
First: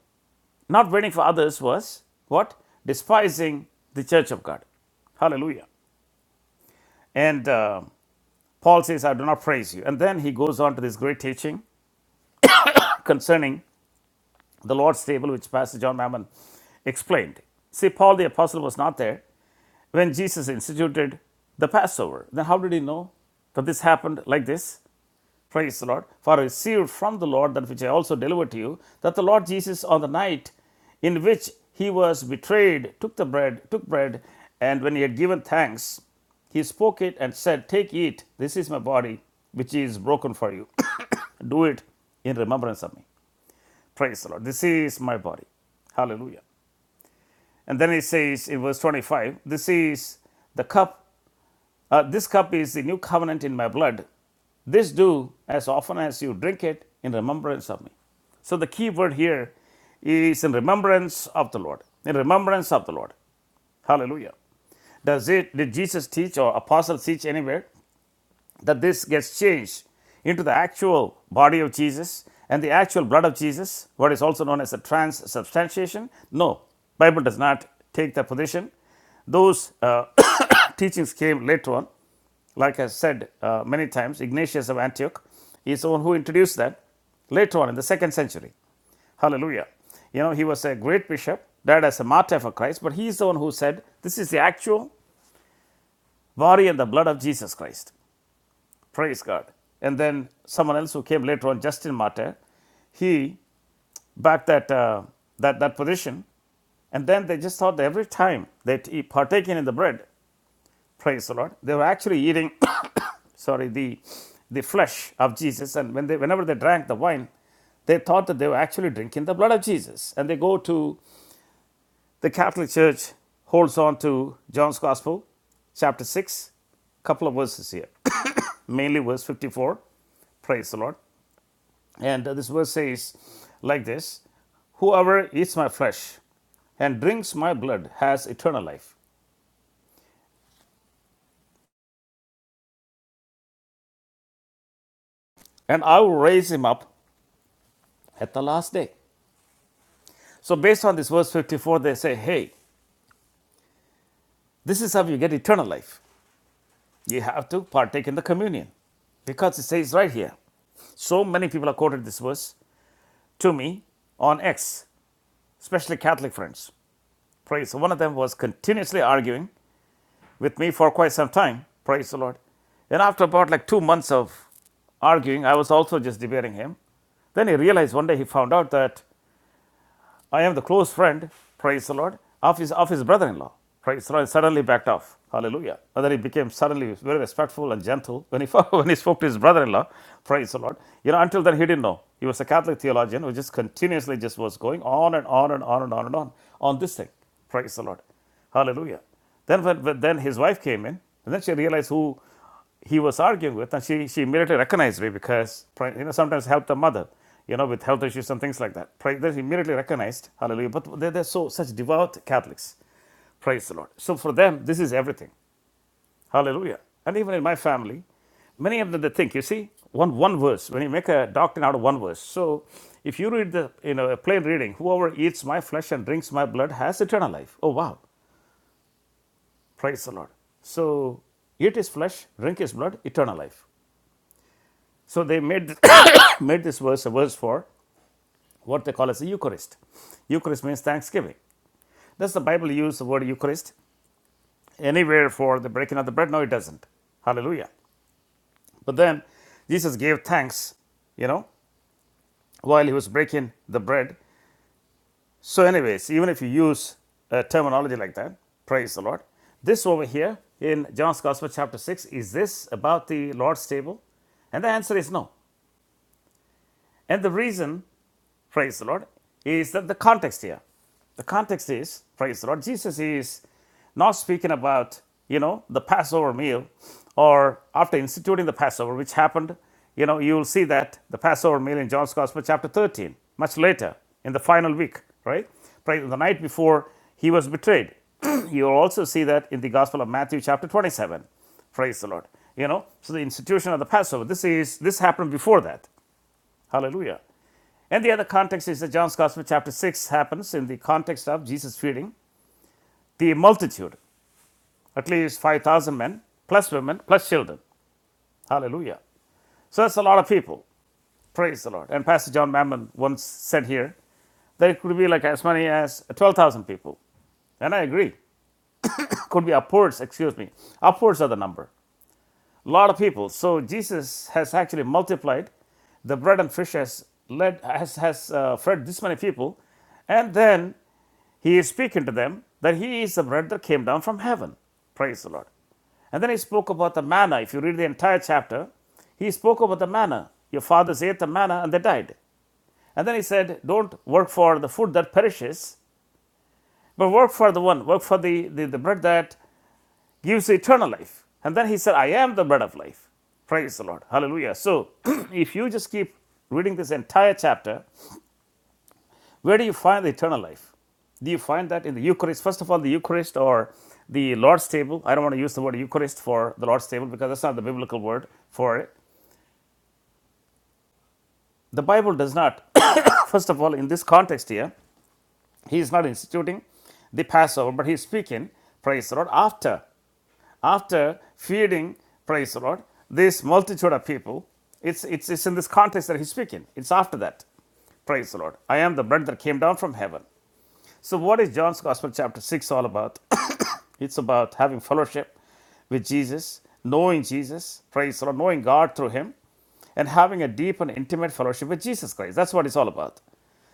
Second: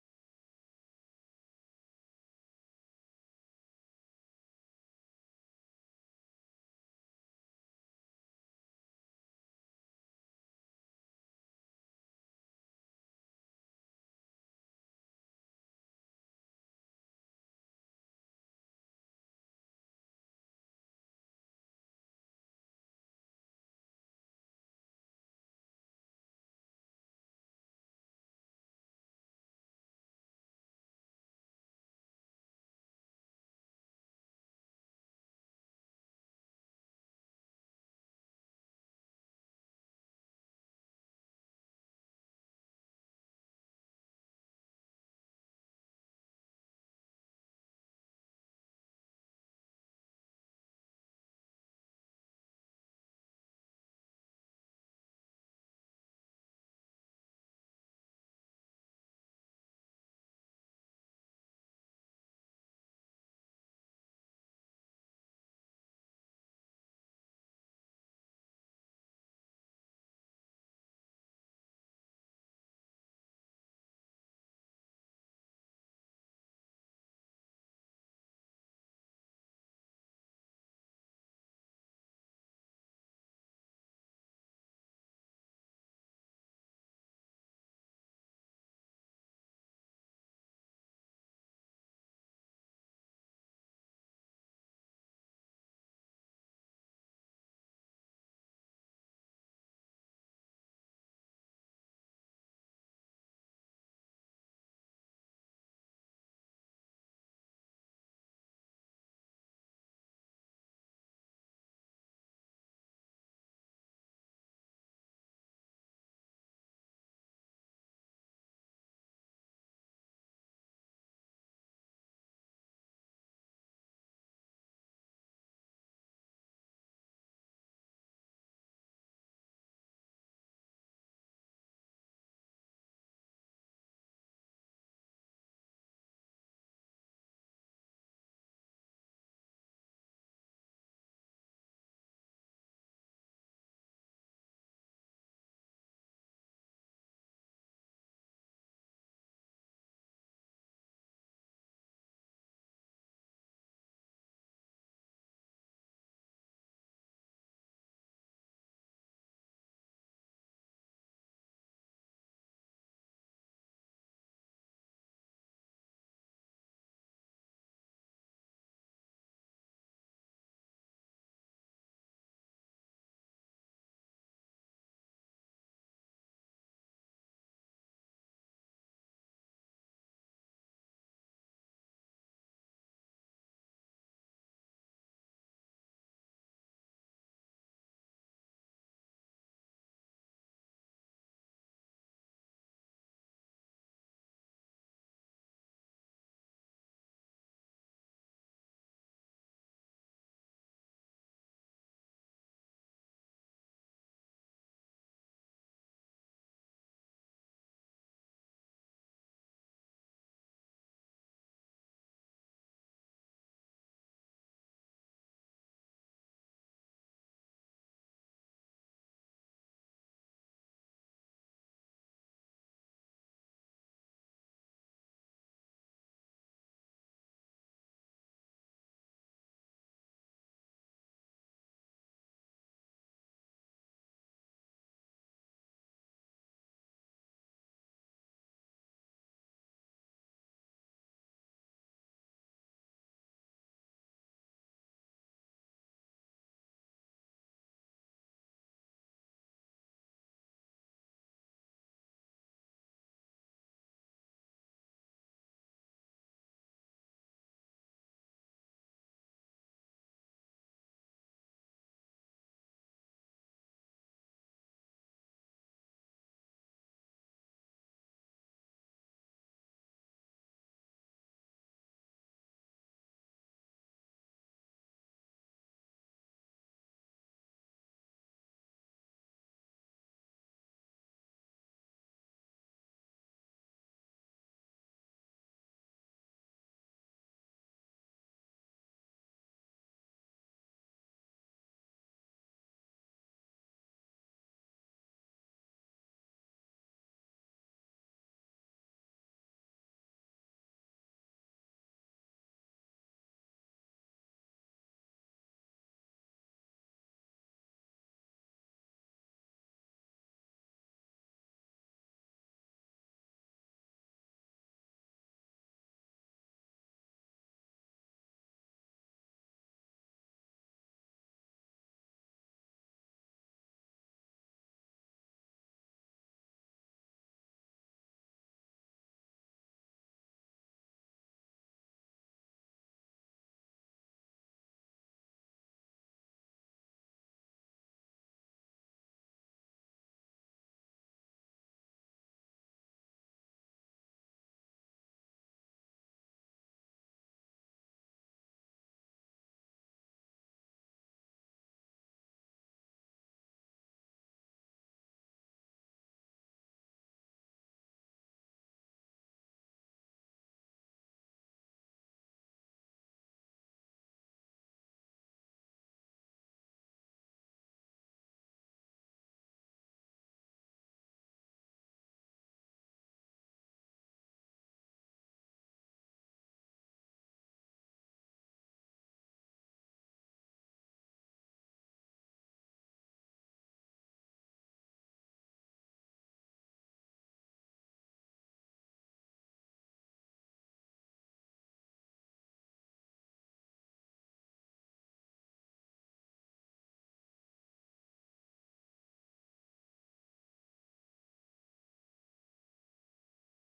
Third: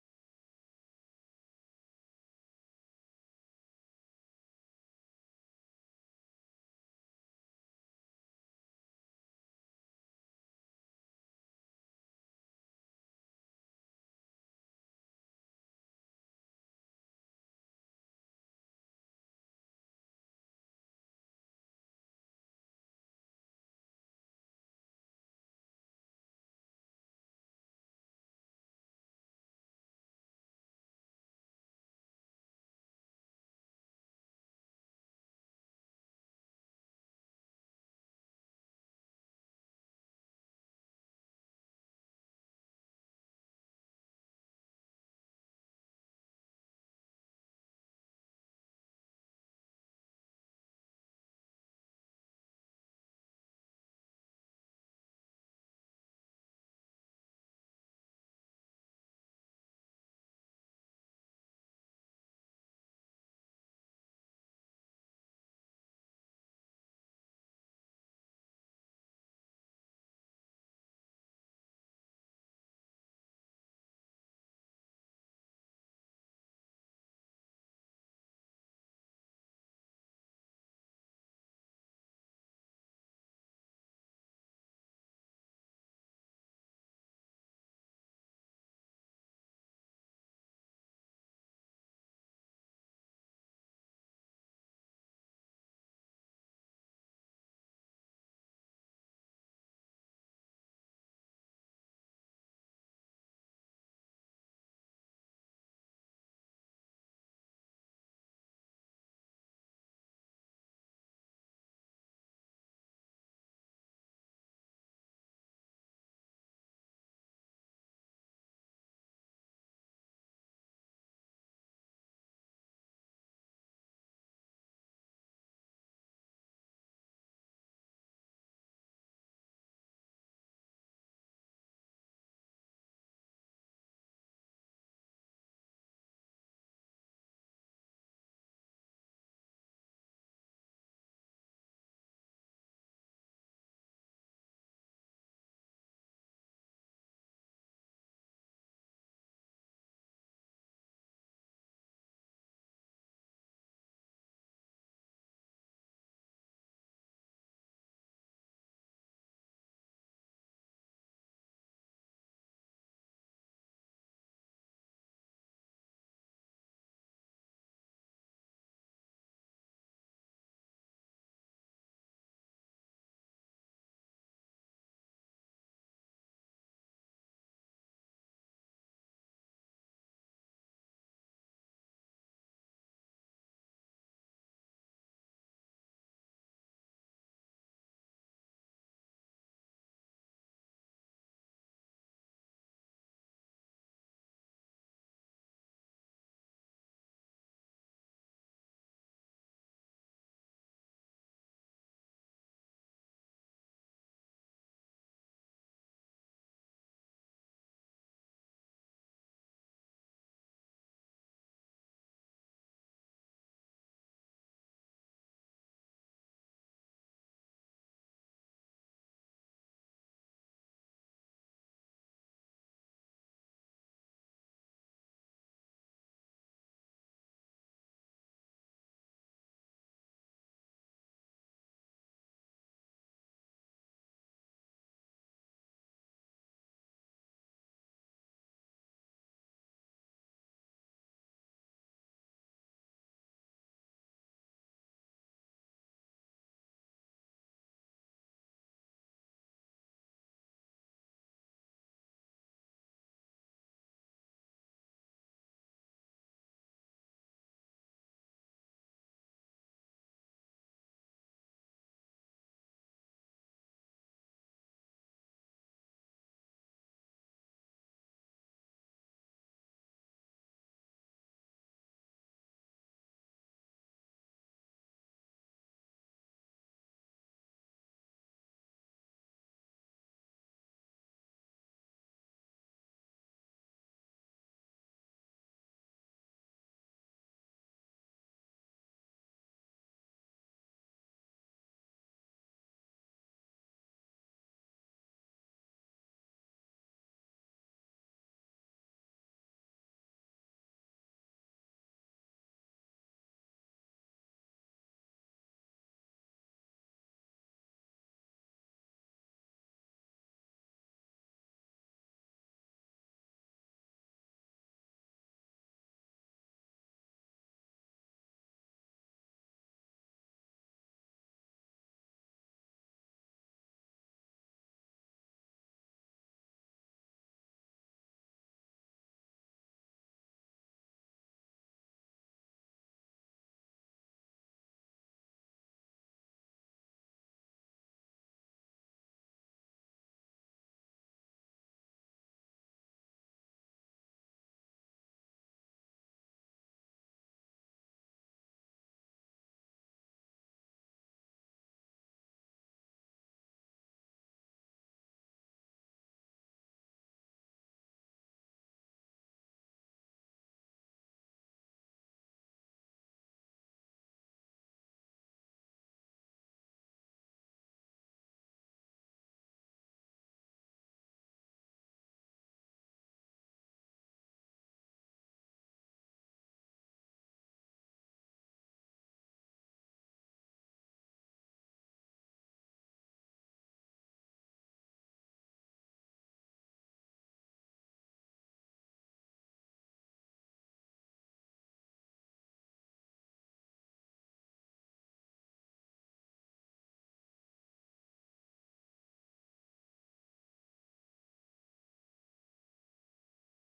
Speaker 3: not waiting for others was what? Despising the church of God. Hallelujah. And uh, Paul says, I do not praise you. And then he goes on to this great teaching concerning the Lord's table, which Pastor John Mammon explained. See, Paul the apostle was not there when Jesus instituted the Passover. Then how did he know that this happened like this? Praise the Lord. For I received from the Lord that which I also delivered to you, that the Lord Jesus, on the night in which he was betrayed, took the bread, took bread, and when he had given thanks, he spoke it and said, Take, eat, this is my body, which is broken for you. Do it in remembrance of me. Praise the Lord. This is my body. Hallelujah. And then he says in verse 25, This is the cup uh, this cup is the new covenant in my blood. This do as often as you drink it in remembrance of me. So the key word here is in remembrance of the Lord. In remembrance of the Lord. Hallelujah. Does it did Jesus teach or apostles teach anywhere? that this gets changed into the actual body of Jesus and the actual blood of Jesus, what is also known as the transubstantiation. No, Bible does not take that position. Those uh, teachings came later on. Like I said uh, many times, Ignatius of Antioch is the one who introduced that later on in the second century. Hallelujah. You know, he was a great bishop, died as a martyr for Christ, but he is the one who said, This is the actual body and the blood of Jesus Christ. Praise God. And then someone else who came later on, Justin Martyr, he backed that, uh, that, that position. And then they just thought that every time that he partaking in the bread, praise the Lord, they were actually eating, sorry, the, the flesh of Jesus. And when they, whenever they drank the wine, they thought that they were actually drinking the blood of Jesus. And they go to the Catholic Church, holds on to John's Gospel, chapter 6, couple of verses here, mainly verse 54. Praise the Lord. And this verse says like this Whoever eats my flesh and drinks my blood has eternal life, and I will raise him up at the last day. So, based on this verse 54, they say, Hey, this is how you get eternal life. You have to partake in the communion because it says right here. So many people have quoted this verse to me on X, especially Catholic friends. Praise. So One of them was continuously arguing with me for quite some time. Praise the Lord. Then, after about like two months of arguing, I was also just debating him. Then he realized one day he found out that I am the close friend, praise the Lord, of his, of his brother in law. Praise the Lord. And suddenly backed off. Hallelujah. And he became suddenly very respectful and gentle when he, when he spoke to his brother in law. Praise the Lord. You know, until then he didn't know. He was a Catholic theologian who just continuously just was going on and on and on and on and on on this thing. Praise the Lord. Hallelujah. Then, when, when- then his wife came in, and then she realized who he was arguing with, and she, she immediately recognized me because you know sometimes help the mother, you know, with health issues and things like that. She immediately recognized, hallelujah. But they they're so such devout Catholics, praise the Lord. So for them, this is everything, hallelujah. And even in my family, many of them they think, you see, one one verse. When you make a doctrine out of one verse, so if you read the you know a plain reading, whoever eats my flesh and drinks my blood has eternal life. Oh wow, praise the Lord. So eat his flesh, drink his blood, eternal life. So they made this, made this verse a verse for what they call as the Eucharist. Eucharist means thanksgiving. Does the Bible use the word Eucharist anywhere for the breaking of the bread? No, it doesn't. Hallelujah. But then Jesus gave thanks, you know, while he was breaking the bread. So, anyways, even if you use a terminology like that, praise the Lord. This over here in John's Gospel, chapter 6, is this about the Lord's table? And the answer is no. And the reason praise the Lord, is that the context here. The context is, praise the Lord, Jesus is not speaking about, you know, the Passover meal or after instituting the Passover, which happened, you know, you will see that the Passover meal in John's Gospel, chapter 13, much later in the final week, right? Praise the night before he was betrayed. you will also see that in the Gospel of Matthew, chapter 27. Praise the Lord. You know, so the institution of the Passover, this is this happened before that. Hallelujah. And the other context is that John's Gospel, chapter 6, happens in the context of Jesus feeding the multitude, at least 5,000 men, plus women, plus children. Hallelujah. So that's a lot of people. Praise the Lord. And Pastor John Mammon once said here that it could be like as many as 12,000 people. And I agree. Could be upwards, excuse me. Upwards of the number. a lot of people. So Jesus has actually multiplied the bread and fish has led has has uh, fed this many people, and then he is speaking to them that he is the bread that came down from heaven. Praise the Lord. And then he spoke about the manna. If you read the entire chapter, he spoke about the manna. Your fathers ate the manna and they died. And then he said, Don't work for the food that perishes, but work for the one, work for the, the, the bread that gives eternal life. And then he said, I am the bread of life. Praise the Lord. Hallelujah. So, if you just keep reading this entire chapter, where do you find the eternal life? Do you find that in the Eucharist? First of all, the Eucharist or the Lord's table. I don't want to use the word Eucharist for the Lord's table because that's not the biblical word for it. The Bible does not, first of all, in this context here, he is not instituting the Passover, but he is speaking, praise the Lord, after after feeding, praise the Lord, this multitude of people. It's, it's, it's in this context that he's speaking. It's after that. Praise the Lord. I am the bread that came down from heaven. So, what is John's Gospel, chapter 6, all about? it's about having fellowship with Jesus, knowing Jesus, praise the Lord, knowing God through Him, and having a deep and intimate fellowship with Jesus Christ. That's what it's all about.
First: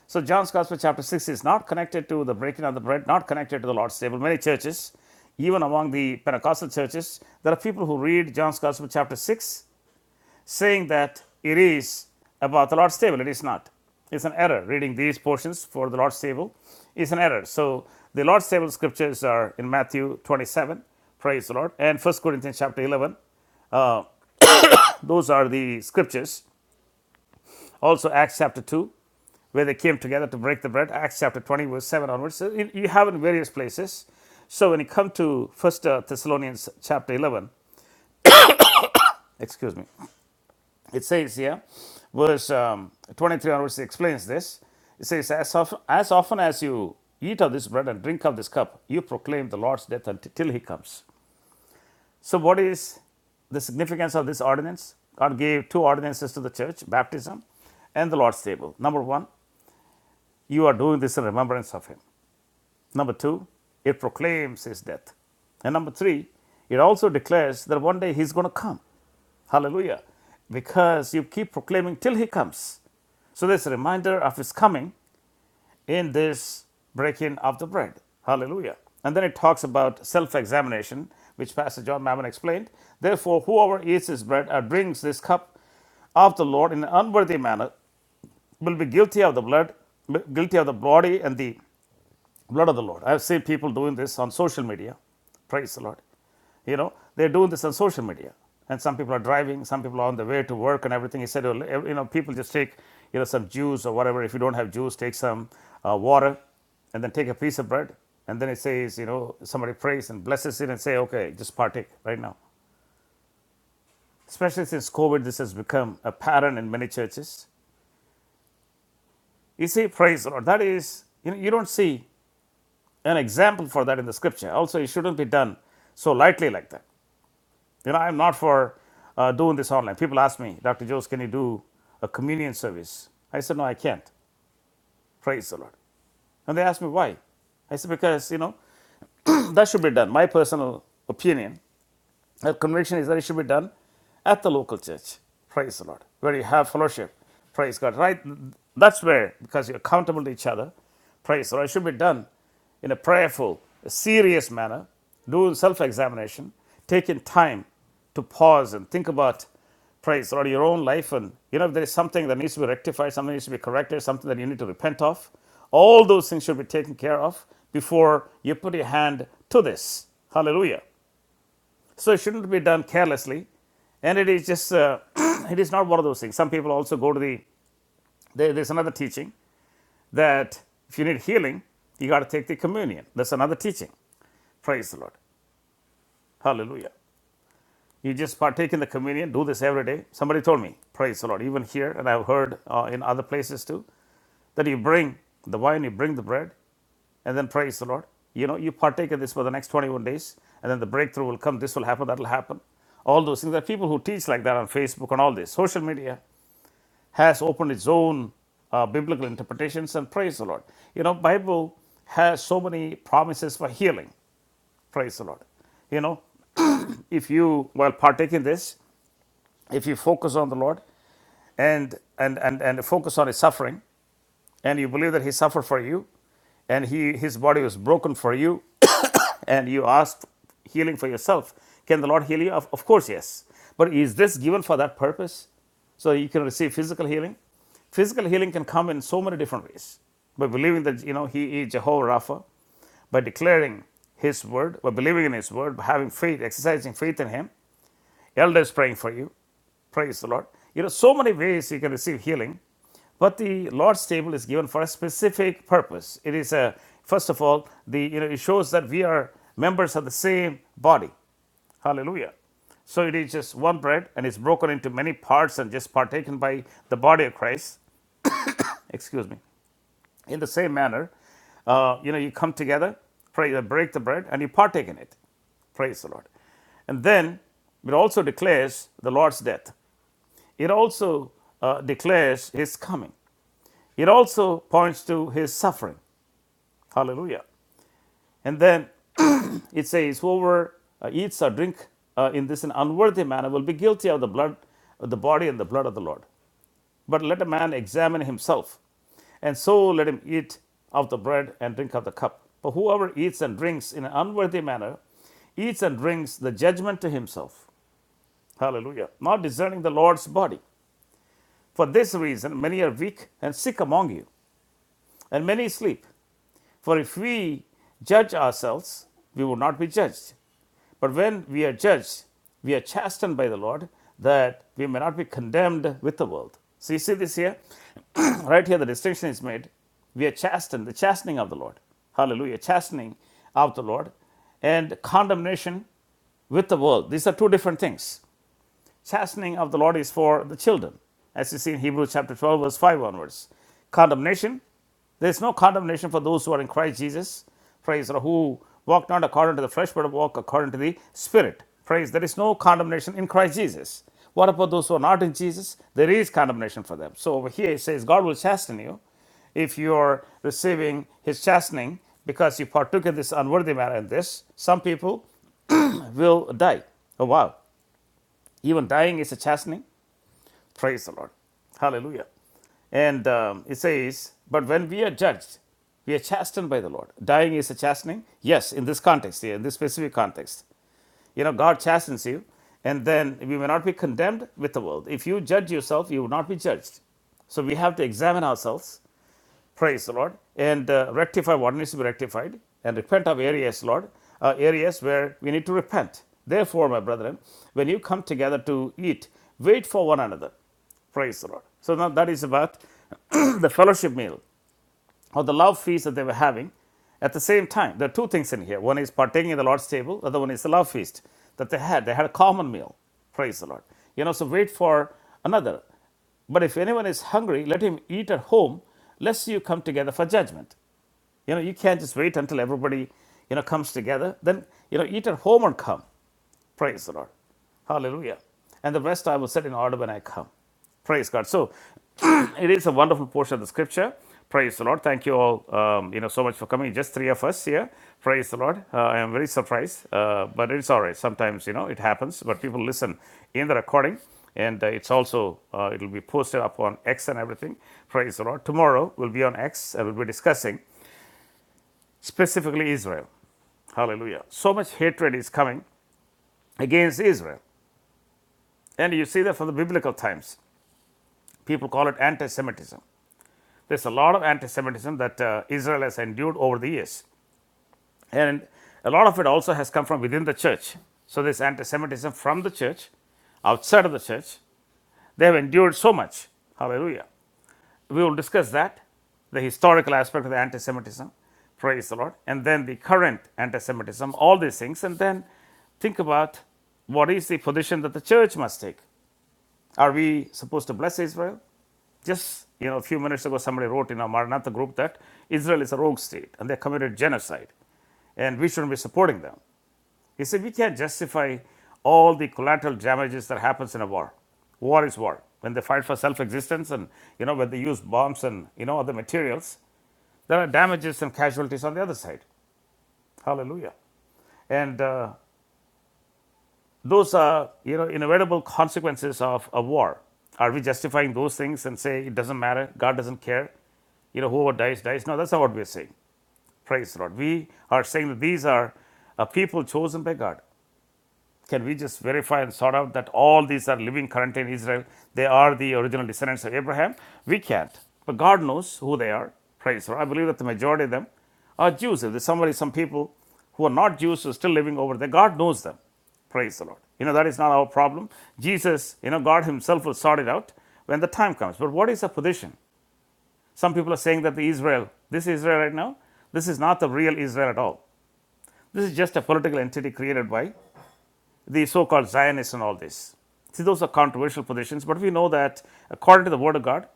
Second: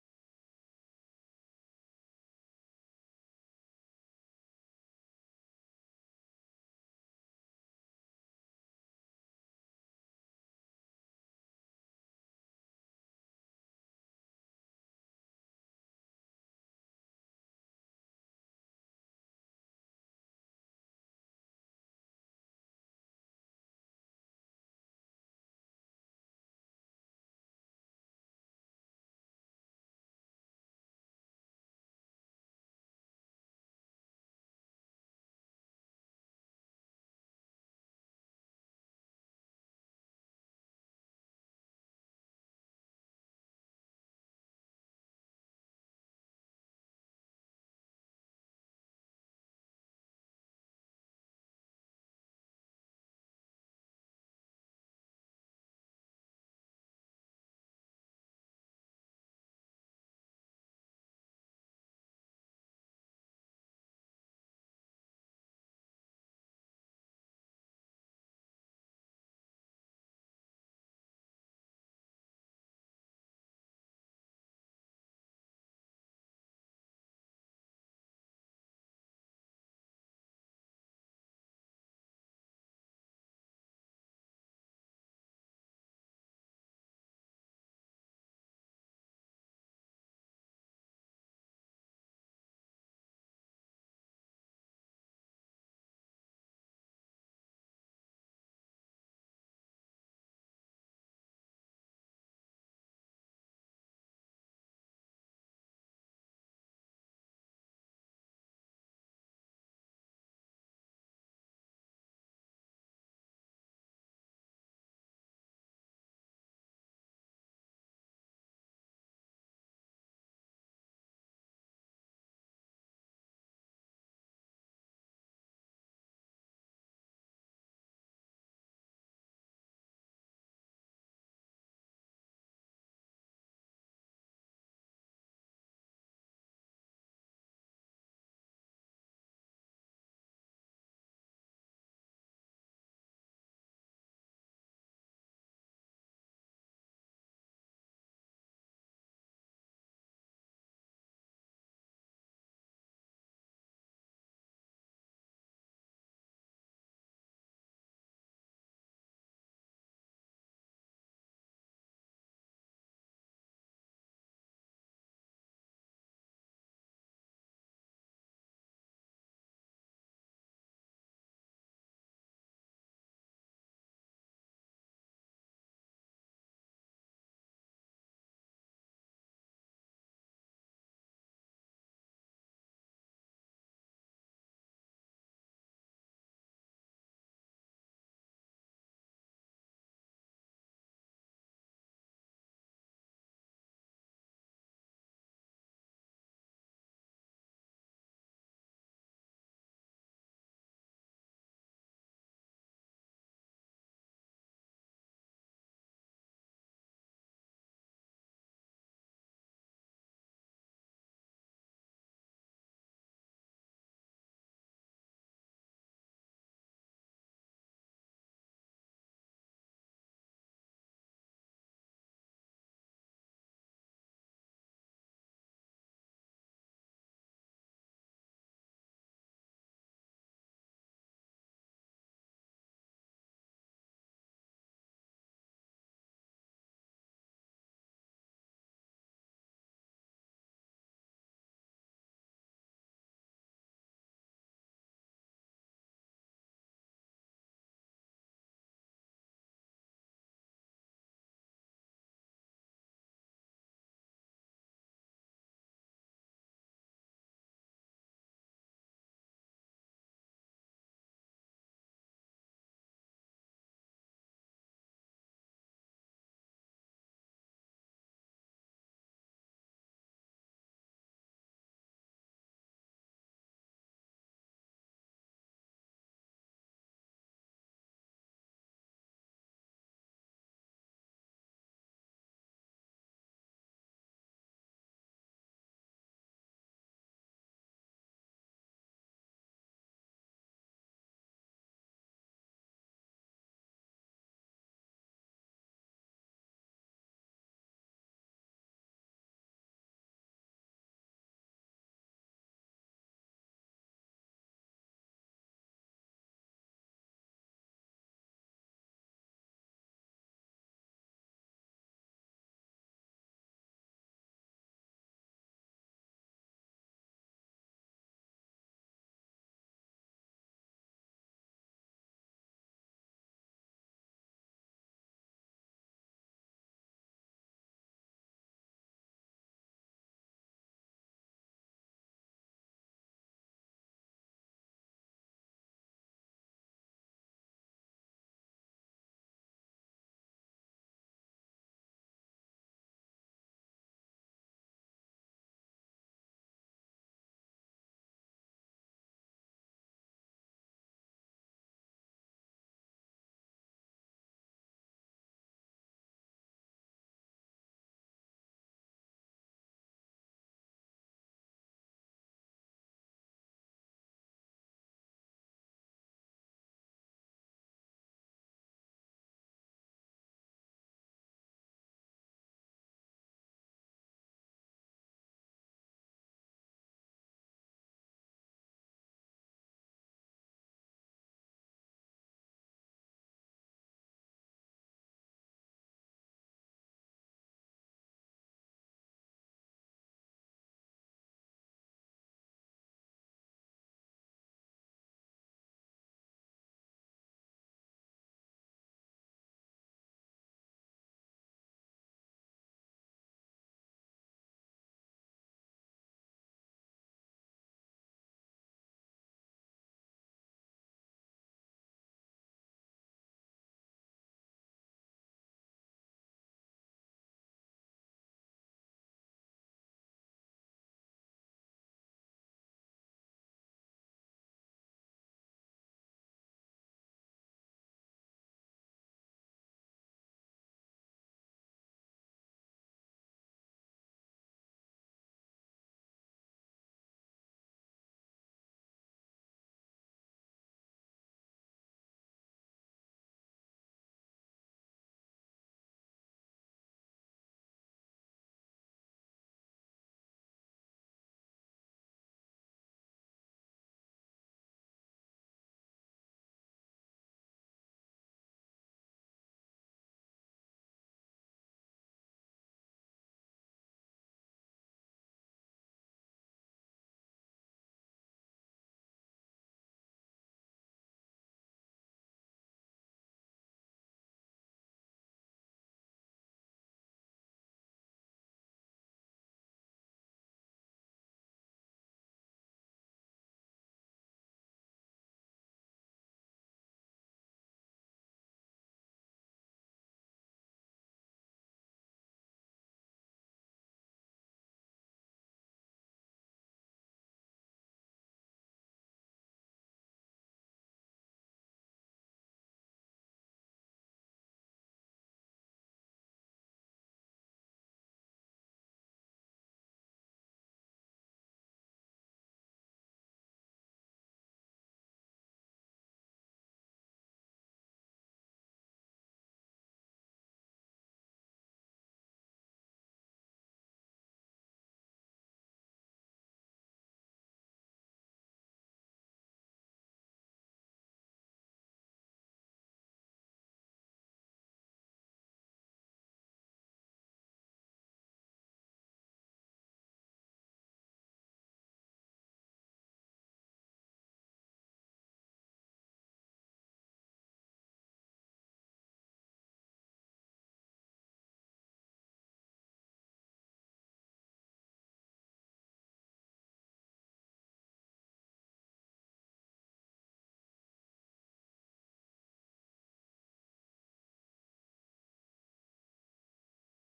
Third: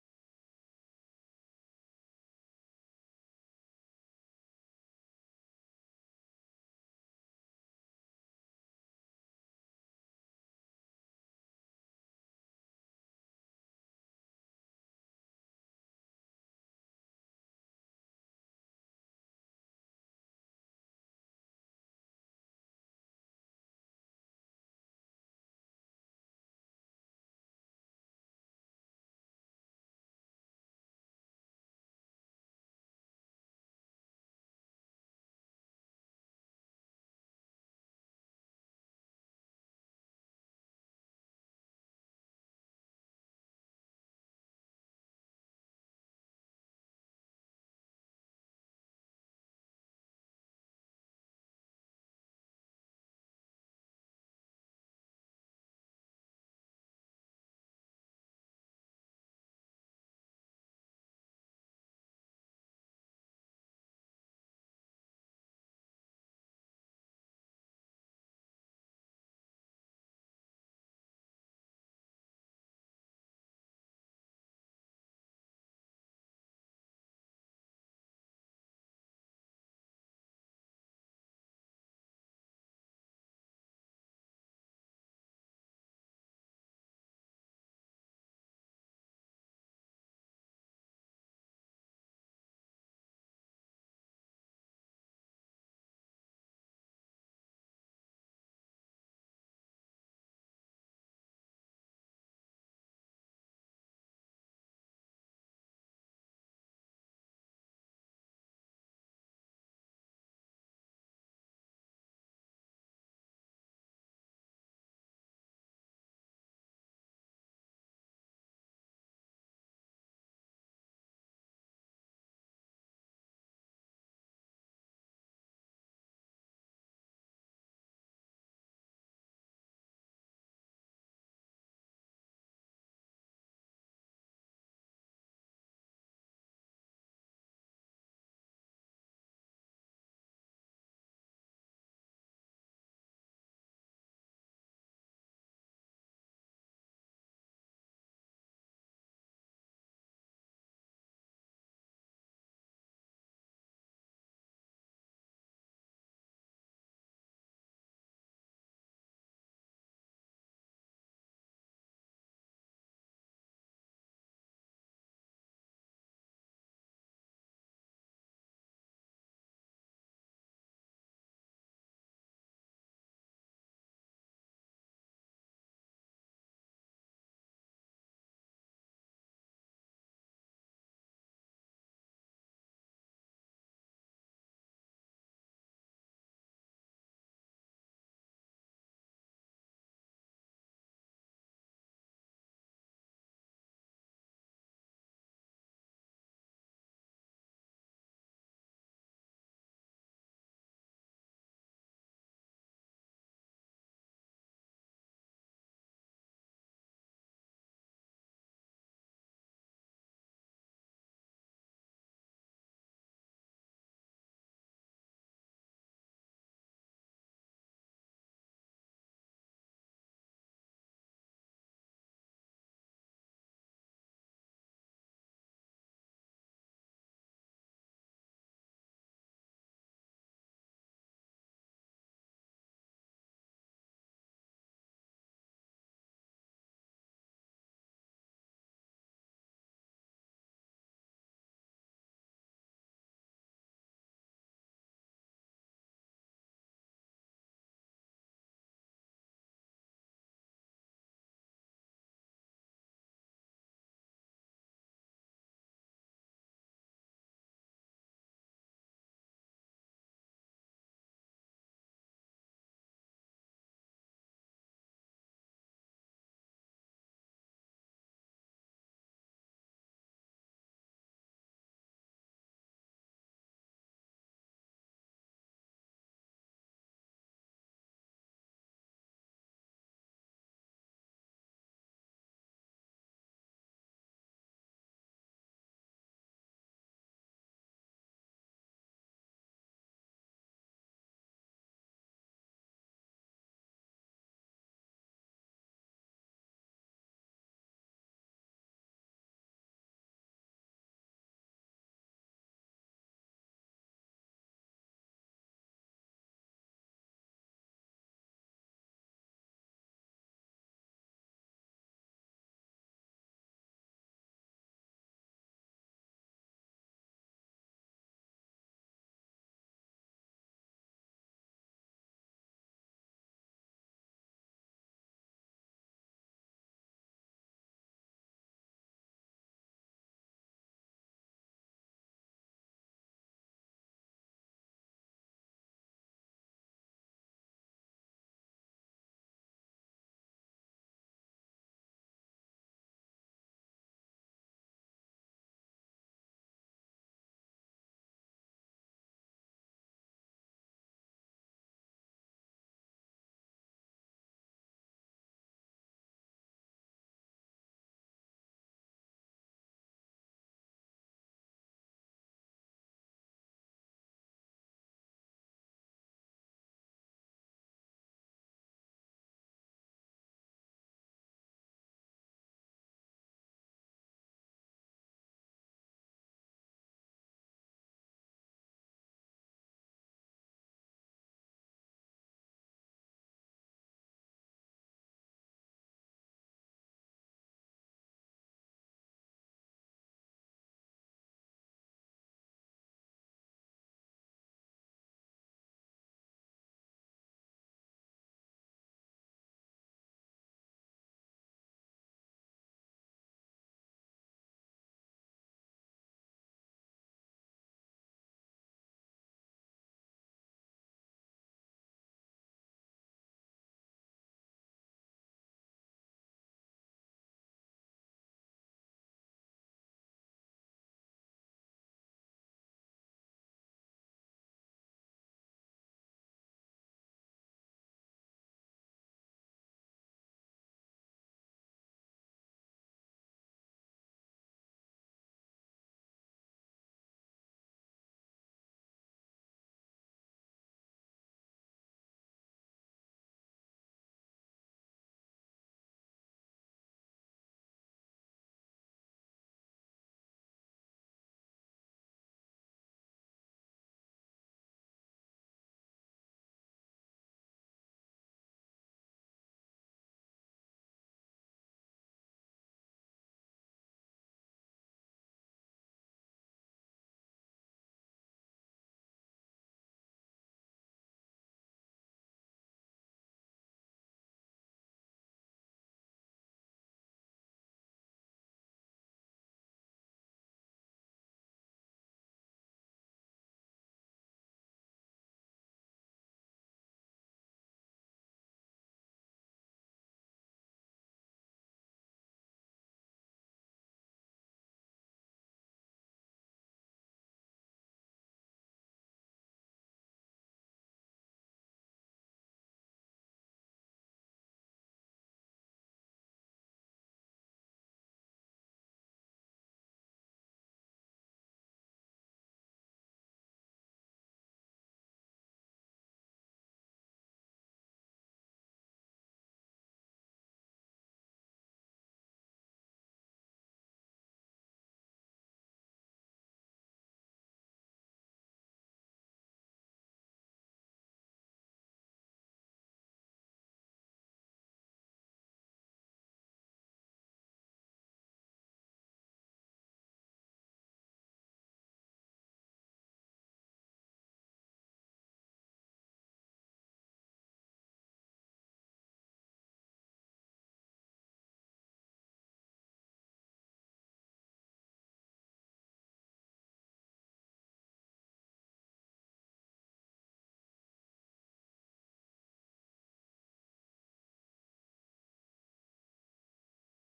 Speaker 3: So, John's Gospel, chapter 6, is not connected to the breaking of the bread, not connected to the Lord's table. Many churches, even among the Pentecostal churches, there are people who read John's Gospel, chapter 6 saying that it is about the Lord's table. It is not. It's an error. Reading these portions for the Lord's table is an error. So the Lord's table scriptures are in Matthew 27, praise the Lord, and First Corinthians chapter 11. Uh, those are the scriptures. Also Acts chapter 2, where they came together to break the bread, Acts chapter 20, verse 7 onwards. So you you have in various places. So when you come to First uh, Thessalonians chapter 11, excuse me, It says here, verse um, 23 onwards explains this. It says, as, of, as often as you eat of this bread and drink of this cup, you proclaim the Lord's death until till he comes. So, what is the significance of this ordinance? God gave two ordinances to the church baptism and the Lord's table. Number one, you are doing this in remembrance of him. Number two, it proclaims his death. And number three, it also declares that one day he's going to come. Hallelujah. Because you keep proclaiming till he comes. So there's a reminder of his coming in this breaking of the bread. Hallelujah. And then it talks about self examination, which Pastor John Mammon explained. Therefore, whoever eats this bread or drinks this cup of the Lord in an unworthy manner will be guilty of the blood, guilty of the body and the Blood of the Lord. I've seen people doing this on social media. Praise the Lord. You know, they're doing this on social media. And some people are driving, some people are on the way to work and everything. He said, well, you know, people just take, you know, some juice or whatever. If you don't have juice, take some uh, water and then take a piece of bread. And then it says, you know, somebody prays and blesses it and say, okay, just partake right now. Especially since COVID, this has become a pattern in many churches. You see, praise the Lord. That is, you know, you don't see an example for that in the scripture. Also, it shouldn't be done so lightly like that. You know, I'm not for uh, doing this online. People ask me, Dr. Jose, can you do a communion service? I said, no, I can't. Praise the Lord. And they asked me why. I said, because, you know, that should be done. My personal opinion our conviction is that it should be done at the local church. Praise the Lord. Where you have fellowship. Praise God. Right? That's where, because you're accountable to each other. Praise the Lord. It should be done in a prayerful, a serious manner, doing self examination, taking time to pause and think about, praise the Lord, your own life. And, you know, if there is something that needs to be rectified, something needs to be corrected, something that you need to repent of, all those things should be taken care of before you put your hand to this. Hallelujah. So it shouldn't be done carelessly, and it is just uh, it is not one of those things. Some people also go to the there, there's another teaching that if you need healing, you got to take the communion. That's another teaching. Praise the Lord. Hallelujah. You just partake in the communion, do this every day. Somebody told me, praise the Lord, even here, and I've heard uh, in other places too, that you bring the wine, you bring the bread, and then praise the Lord. You know, you partake of this for the next 21 days, and then the breakthrough will come. This will happen, that will happen. All those things. There are people who teach like that on Facebook and all this. Social media has opened its own uh, biblical interpretations, and praise the Lord. You know, Bible has so many promises for healing. Praise the Lord. You know, if you while partaking this, if you focus on the Lord and and and, and focus on his suffering and you believe that he suffered for you and he his body was broken for you and you ask healing for yourself can the lord heal you of, of course yes but is this given for that purpose so you can receive physical healing physical healing can come in so many different ways by believing that you know he is jehovah rapha by declaring his word by believing in his word by having faith exercising faith in him Elders praying for you. Praise the Lord. You know, so many ways you can receive healing, but the Lord's table is given for a specific purpose. It is a first of all, the you know, it shows that we are members of the same body. Hallelujah. So it is just one bread and it's broken into many parts and just partaken by the body of Christ. Excuse me. In the same manner, uh, you know, you come together, pray, uh, break the bread, and you partake in it. Praise the Lord. And then it also declares the Lord's death. It also uh, declares his coming. It also points to his suffering. Hallelujah. And then it says, Whoever uh, eats or drink uh, in this an unworthy manner will be guilty of the blood, of the body and the blood of the Lord. But let a man examine himself, and so let him eat of the bread and drink of the cup. But whoever eats and drinks in an unworthy manner eats and drinks the judgment to himself. Hallelujah. Not discerning the Lord's body. For this reason, many are weak and sick among you, and many sleep. For if we judge ourselves, we would not be judged. But when we are judged, we are chastened by the Lord that we may not be condemned with the world. So you see this here? right here, the distinction is made. We are chastened, the chastening of the Lord. Hallelujah. Chastening of the Lord and condemnation with the world. These are two different things. Chastening of the Lord is for the children, as you see in Hebrews chapter 12, verse 5 onwards. Condemnation. There is no condemnation for those who are in Christ Jesus. Praise or who walk not according to the flesh, but walk according to the Spirit. Praise. There is no condemnation in Christ Jesus. What about those who are not in Jesus? There is condemnation for them. So over here it says, God will chasten you if you're receiving his chastening because you partook in this unworthy manner in this, some people will die. Oh wow. Even dying is a chastening. Praise the Lord. Hallelujah. And um, it says, But when we are judged, we are chastened by the Lord. Dying is a chastening? Yes, in this context, here, in this specific context. You know, God chastens you, and then we may not be condemned with the world. If you judge yourself, you will not be judged. So we have to examine ourselves Praise the Lord. And uh, rectify what needs to be rectified and repent of areas, Lord, uh, areas where we need to repent. Therefore, my brethren, when you come together to eat, wait for one another. Praise the Lord. So now that is about the fellowship meal. Or the love feast that they were having. At the same time, there are two things in here. One is partaking of the Lord's table, the other one is the love feast that they had. They had a common meal. Praise the Lord. You know, so wait for another. But if anyone is hungry, let him eat at home, lest you come together for judgment. You know, you can't just wait until everybody, you know, comes together. Then, you know, eat at home and come. Praise the Lord. Hallelujah. And the rest I will set in order when I come. Praise God. So it is a wonderful portion of the scripture. Praise the Lord. Thank you all, um, you know, so much for coming. Just three of us here. Praise the Lord. Uh, I am very surprised, uh, but it's all right. Sometimes, you know, it happens, but people listen in the recording and uh, it's also uh, it'll be posted up on x and everything praise the lord tomorrow we'll be on x and we'll be discussing specifically israel hallelujah so much hatred is coming against israel And you see that from the biblical times. People call it anti Semitism. There's a lot of anti Semitism that uh, Israel has endured over the years. And a lot of it also has come from within the church. So there's anti Semitism from the church, outside of the church. They have endured so much. Hallelujah. We will discuss that, the historical aspect of the anti Semitism. Praise the Lord. And then the current anti Semitism, all these things. And then think about what is the position that the church must take Are we supposed to bless Israel? Just you know, a few minutes ago, somebody wrote in our Maranatha group that Israel is a rogue state and they committed genocide, and we shouldn't be supporting them. He said we can't justify all the collateral damages that happens in a war. War is war. When they fight for self-existence, and you know, when they use bombs and you know other materials, there are damages and casualties on the other side. Hallelujah. And uh, Those are, you know, inevitable consequences of a war. Are we justifying those things and say it doesn't matter, God doesn't care? You know, whoever dies, dies. No, that's not what we're saying. Praise the Lord. We are saying that these are a people chosen by God, can we just verify and sort out that all these are living currently in Israel? They are the original descendants of Abraham? We can't. But God knows who they are. Praise the Lord. I believe that the majority of them are Jews. If there's somebody, some people who are not Jews who are still living over there, God knows them. Praise the Lord. You know, that is not our problem. Jesus, you know, God Himself will sort it out when the time comes. But what is the position? Some people are saying that the Israel, this Israel right now, this is not the real Israel at all. This is just a political entity created by the so called Zionists and all this. See, those are controversial positions, but we know that according to the Word of God,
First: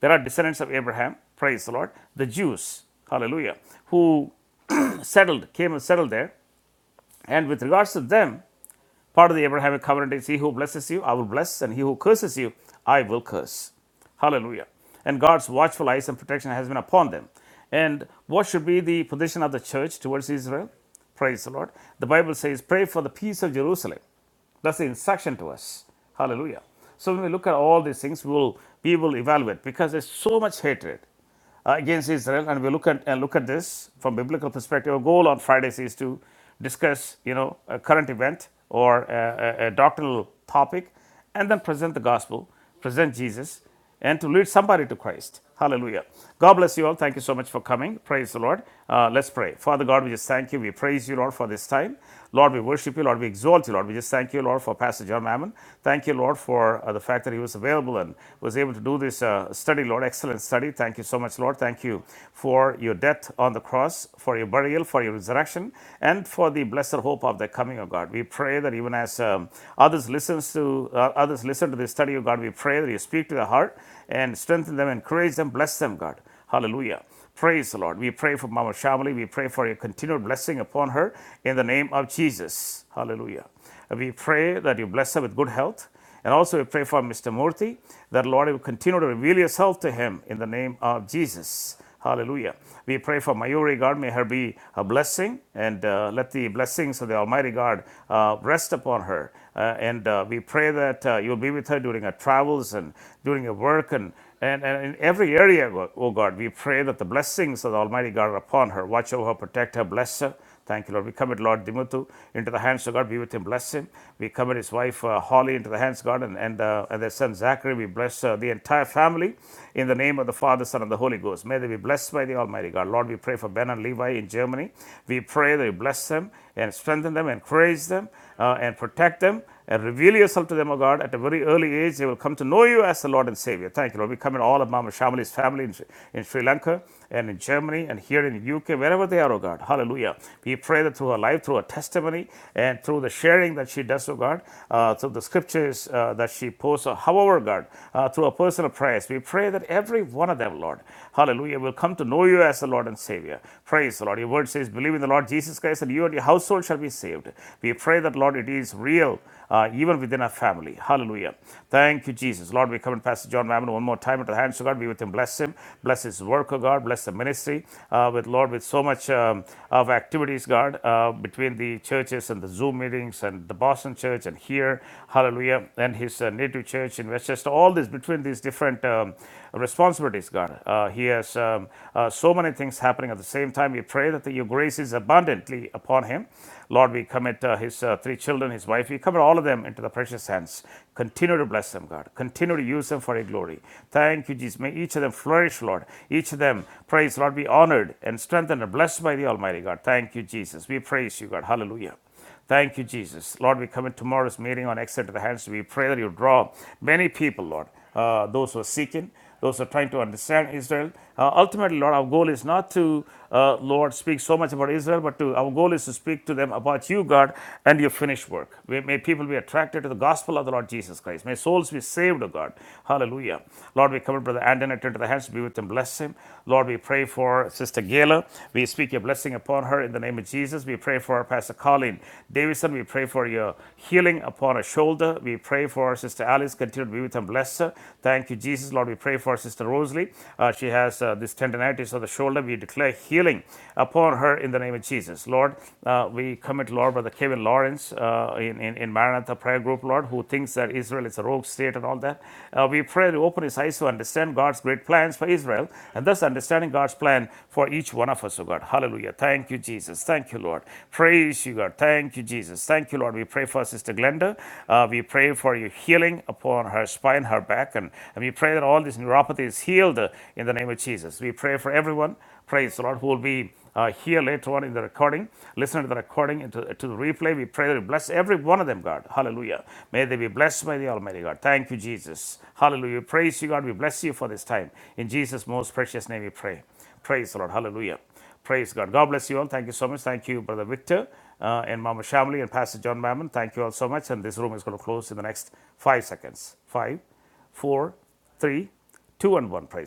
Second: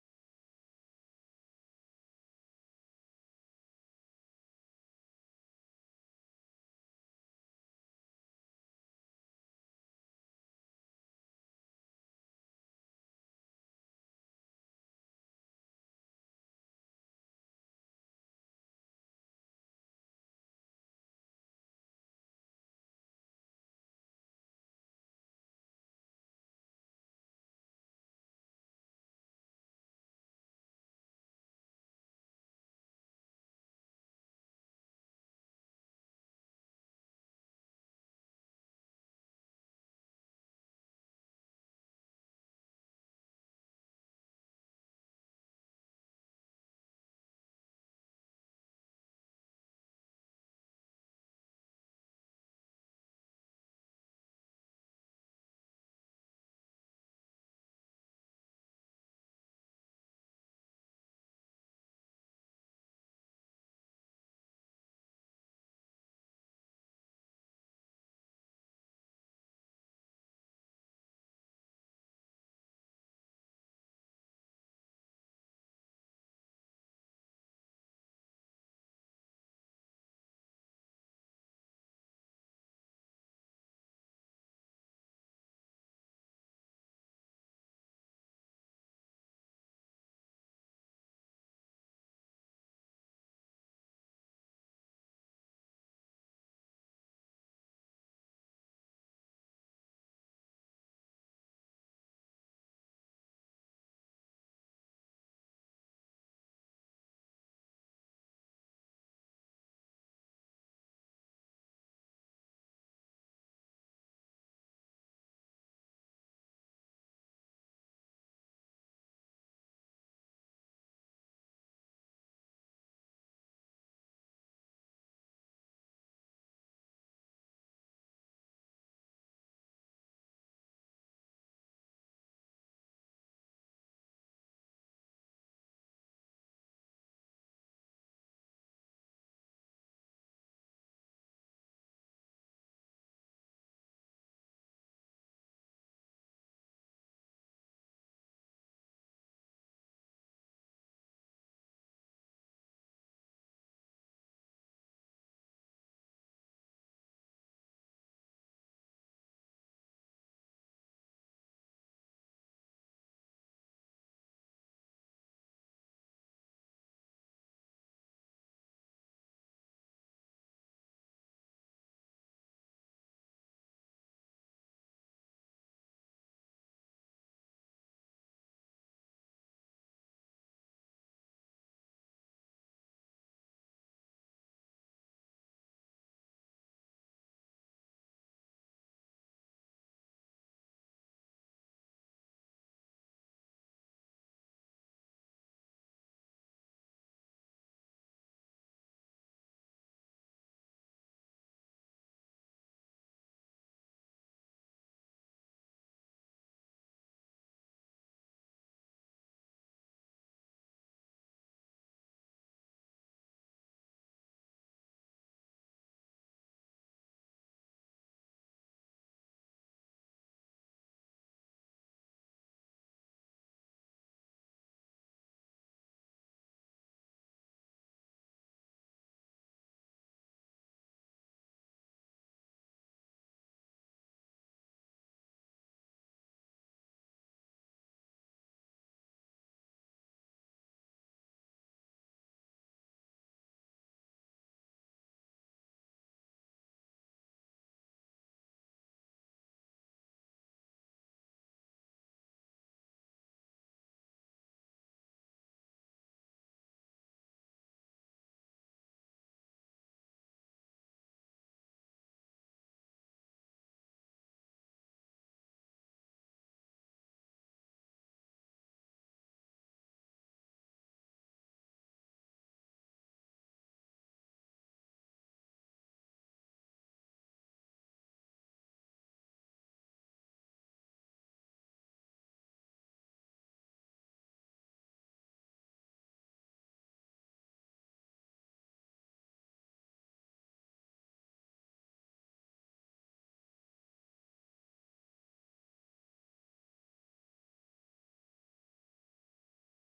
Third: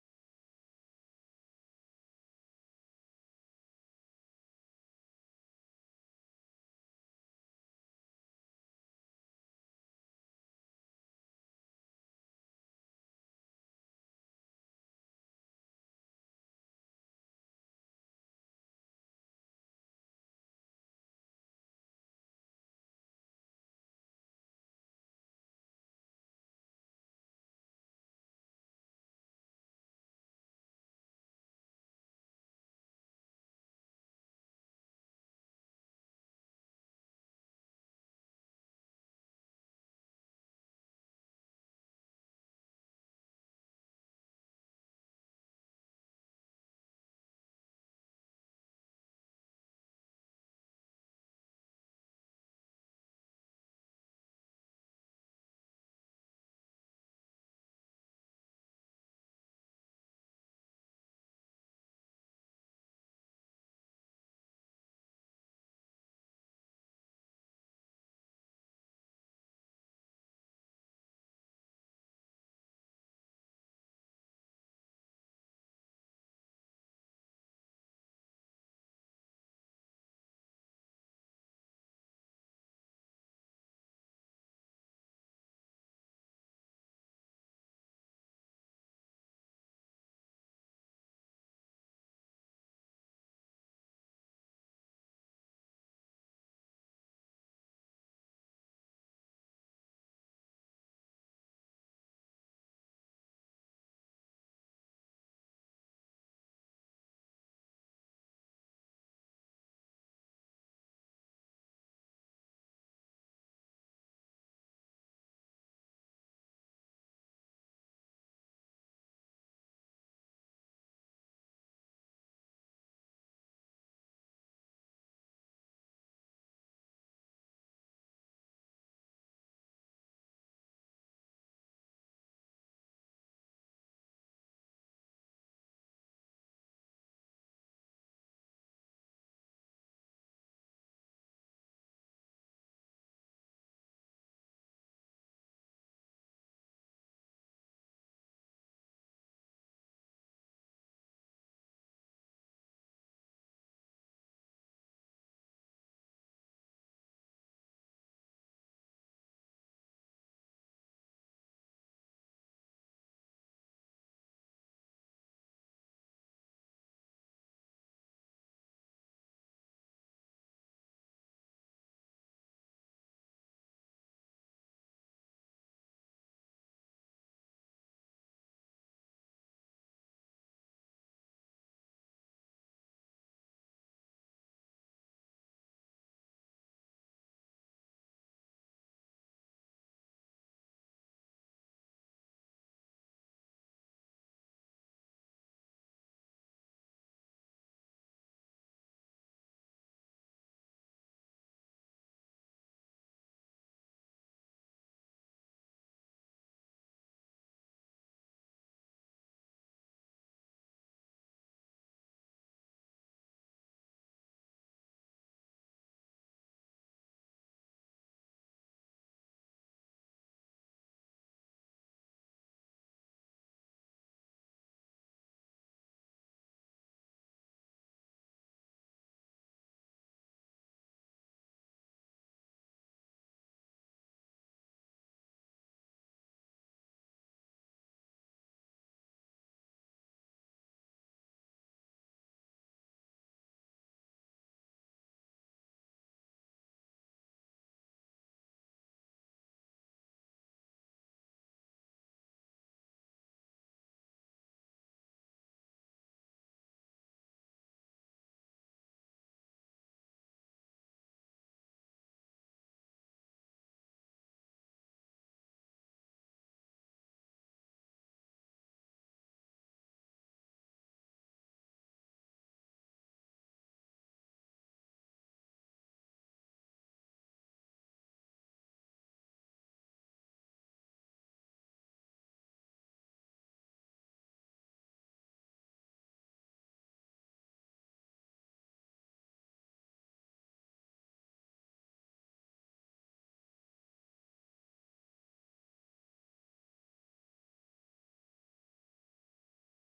Speaker 3: there are descendants of Abraham, praise the Lord, the Jews, hallelujah, who settled, came and settled there and with regards to them, part of the Abrahamic covenant is he who blesses you, I will bless, and he who curses you, I will curse. Hallelujah. And God's watchful eyes and protection has been upon them. And what should be the position of the church towards Israel? Praise the Lord. The Bible says, Pray for the peace of Jerusalem. That's the instruction to us. Hallelujah. So when we look at all these things, we will, we will evaluate because there's so much hatred uh, against Israel, and we look at and look at this from biblical perspective. Our goal on Fridays is to discuss, you know, a current event or a, a, a doctrinal topic, and then present the gospel, present Jesus, and to lead somebody to Christ. Hallelujah. God bless you all. Thank you so much for coming. Praise the Lord. Uh, let's pray. Father God, we just thank you. We praise you, Lord, for this time. Lord, we worship you. Lord, we exalt you. Lord, we just thank you, Lord, for Pastor John Mammon. Thank you, Lord, for uh, the fact that he was available and was able to do this uh, study, Lord. Excellent study. Thank you so much, Lord. Thank you for your death on the cross, for your burial, for your resurrection, and for the blessed hope of the coming of God. We pray that even as um, others listens to uh, others listen to this study of God, we pray that you speak to their heart and strengthen them, encourage them, bless them, God. Hallelujah. Praise the Lord. We pray for Mama Shamali. We pray for your continued blessing upon her in the name of Jesus. Hallelujah. We pray that you bless her with good health. And also, we pray for Mr. Murthy that, Lord, you continue to reveal yourself to him in the name of Jesus. Hallelujah. We pray for Mayuri God. May her be a blessing and uh, let the blessings of the Almighty God uh, rest upon her uh, and uh, we pray that uh, you'll be with her during her travels and during her work and, and, and in every area, Go- oh God. We pray that the blessings of the Almighty God are upon her. Watch over her, protect her, bless her. Thank you, Lord. We commit Lord Dimuthu into the hands of God. Be with him, bless him. We commit his wife uh, Holly into the hands of God and, and, uh, and their son Zachary. We bless uh, the entire family in the name of the Father, Son, and the Holy Ghost. May they be blessed by the Almighty God. Lord, we pray for Ben and Levi in Germany. We pray that you bless them and strengthen them, encourage them uh, and protect them and reveal yourself to them, O God, at a very early age. They will come to know you as the Lord and Savior. Thank you, Lord. We commit all of Mama Shamali's family in, in Sri Lanka and in Germany and here in the UK, wherever they are, O God. Hallelujah. We pray that through her life, through her testimony, and through the sharing that she does, O God, uh, through the scriptures uh, that she posts, however, God, uh, through her personal prayers, we pray that every one of them, Lord, hallelujah, will come to know you as the Lord and Savior. Praise the Lord. Your word says, believe in the Lord Jesus Christ, and you and your household shall be be saved. We pray that, Lord, it is real uh, even within our family. Hallelujah. Thank you, Jesus. Lord, we come and Pastor John Mammon one more time into the hands of God. Be with him. Bless him. Bless his work, oh God. Bless the ministry uh, with, Lord, with so much um, of activities, God, uh, between the churches and the Zoom meetings and the Boston church and here. Hallelujah. And his uh, native church in Westchester. All this between these different um, responsibilities, God. Uh, he has um, uh, so many things happening at the same time. We pray that the, your grace is abundantly upon him Lord, we commit uh, his uh, three children, his wife, we commit all of them into the precious hands. Continue to bless them, God. Continue to use them for your glory. Thank you, Jesus. May each of them flourish, Lord. Each of them, praise, Lord, be honored and strengthened and blessed by the Almighty God. Thank you, Jesus. We praise you, God. Hallelujah. Thank you, Jesus. Lord, we commit tomorrow's meeting on Exit to the hands. We pray that you draw many people, Lord, uh, those who are seeking, those who are trying to understand Israel. Uh, ultimately, Lord, our goal is not to, uh, Lord, speak so much about Israel, but to our goal is to speak to them about you, God, and your finished work. May, may people be attracted to the gospel of the Lord Jesus Christ. May souls be saved, O God. Hallelujah. Lord, we commit Brother Antoinette into the hands. Be with him. Bless him. Lord, Lord, we pray for Sister Gayla. We speak your blessing upon her in the name of Jesus. We pray for Pastor Colin Davidson. We pray for your healing upon her shoulder. We pray for Sister Alice. Continue to be with and bless her. Thank you, Jesus. Lord, we pray for Sister Rosalie. Uh, she has uh, this tendinitis of the shoulder. We declare healing upon her in the name of Jesus. Lord, uh, we commit, Lord, Brother Kevin Lawrence uh, in, in, in Maranatha Prayer Group, Lord, who thinks that Israel. It's a rogue state and all that. Uh, we pray to open his eyes to understand God's great plans for Israel and thus understanding God's plan for each one of us, oh God. Hallelujah. Thank you, Jesus. Thank you, Lord. Praise you, God. Thank you, Jesus. Thank you, Lord. We pray for Sister Glenda. Uh, we pray for your healing upon her spine, her back, and, and we pray that all this neuropathy is healed uh, in the name of Jesus. We pray for everyone Praise the Lord, who will be uh, here later on in the recording. Listen to the recording and to, to the replay. We pray that you bless every one of them, God. Hallelujah. May they be blessed by the Almighty God. Thank you, Jesus. Hallelujah. Praise you, God. We bless you for this time. In Jesus' most precious name we pray. Praise the Lord. Hallelujah. Praise God. God bless you all. Thank you so much. Thank you, Brother Victor uh, and Mama Shamli and Pastor John Mammon. Thank you all so much. And this room is going to close in the next five seconds. Five, four, three, two, and one. Praise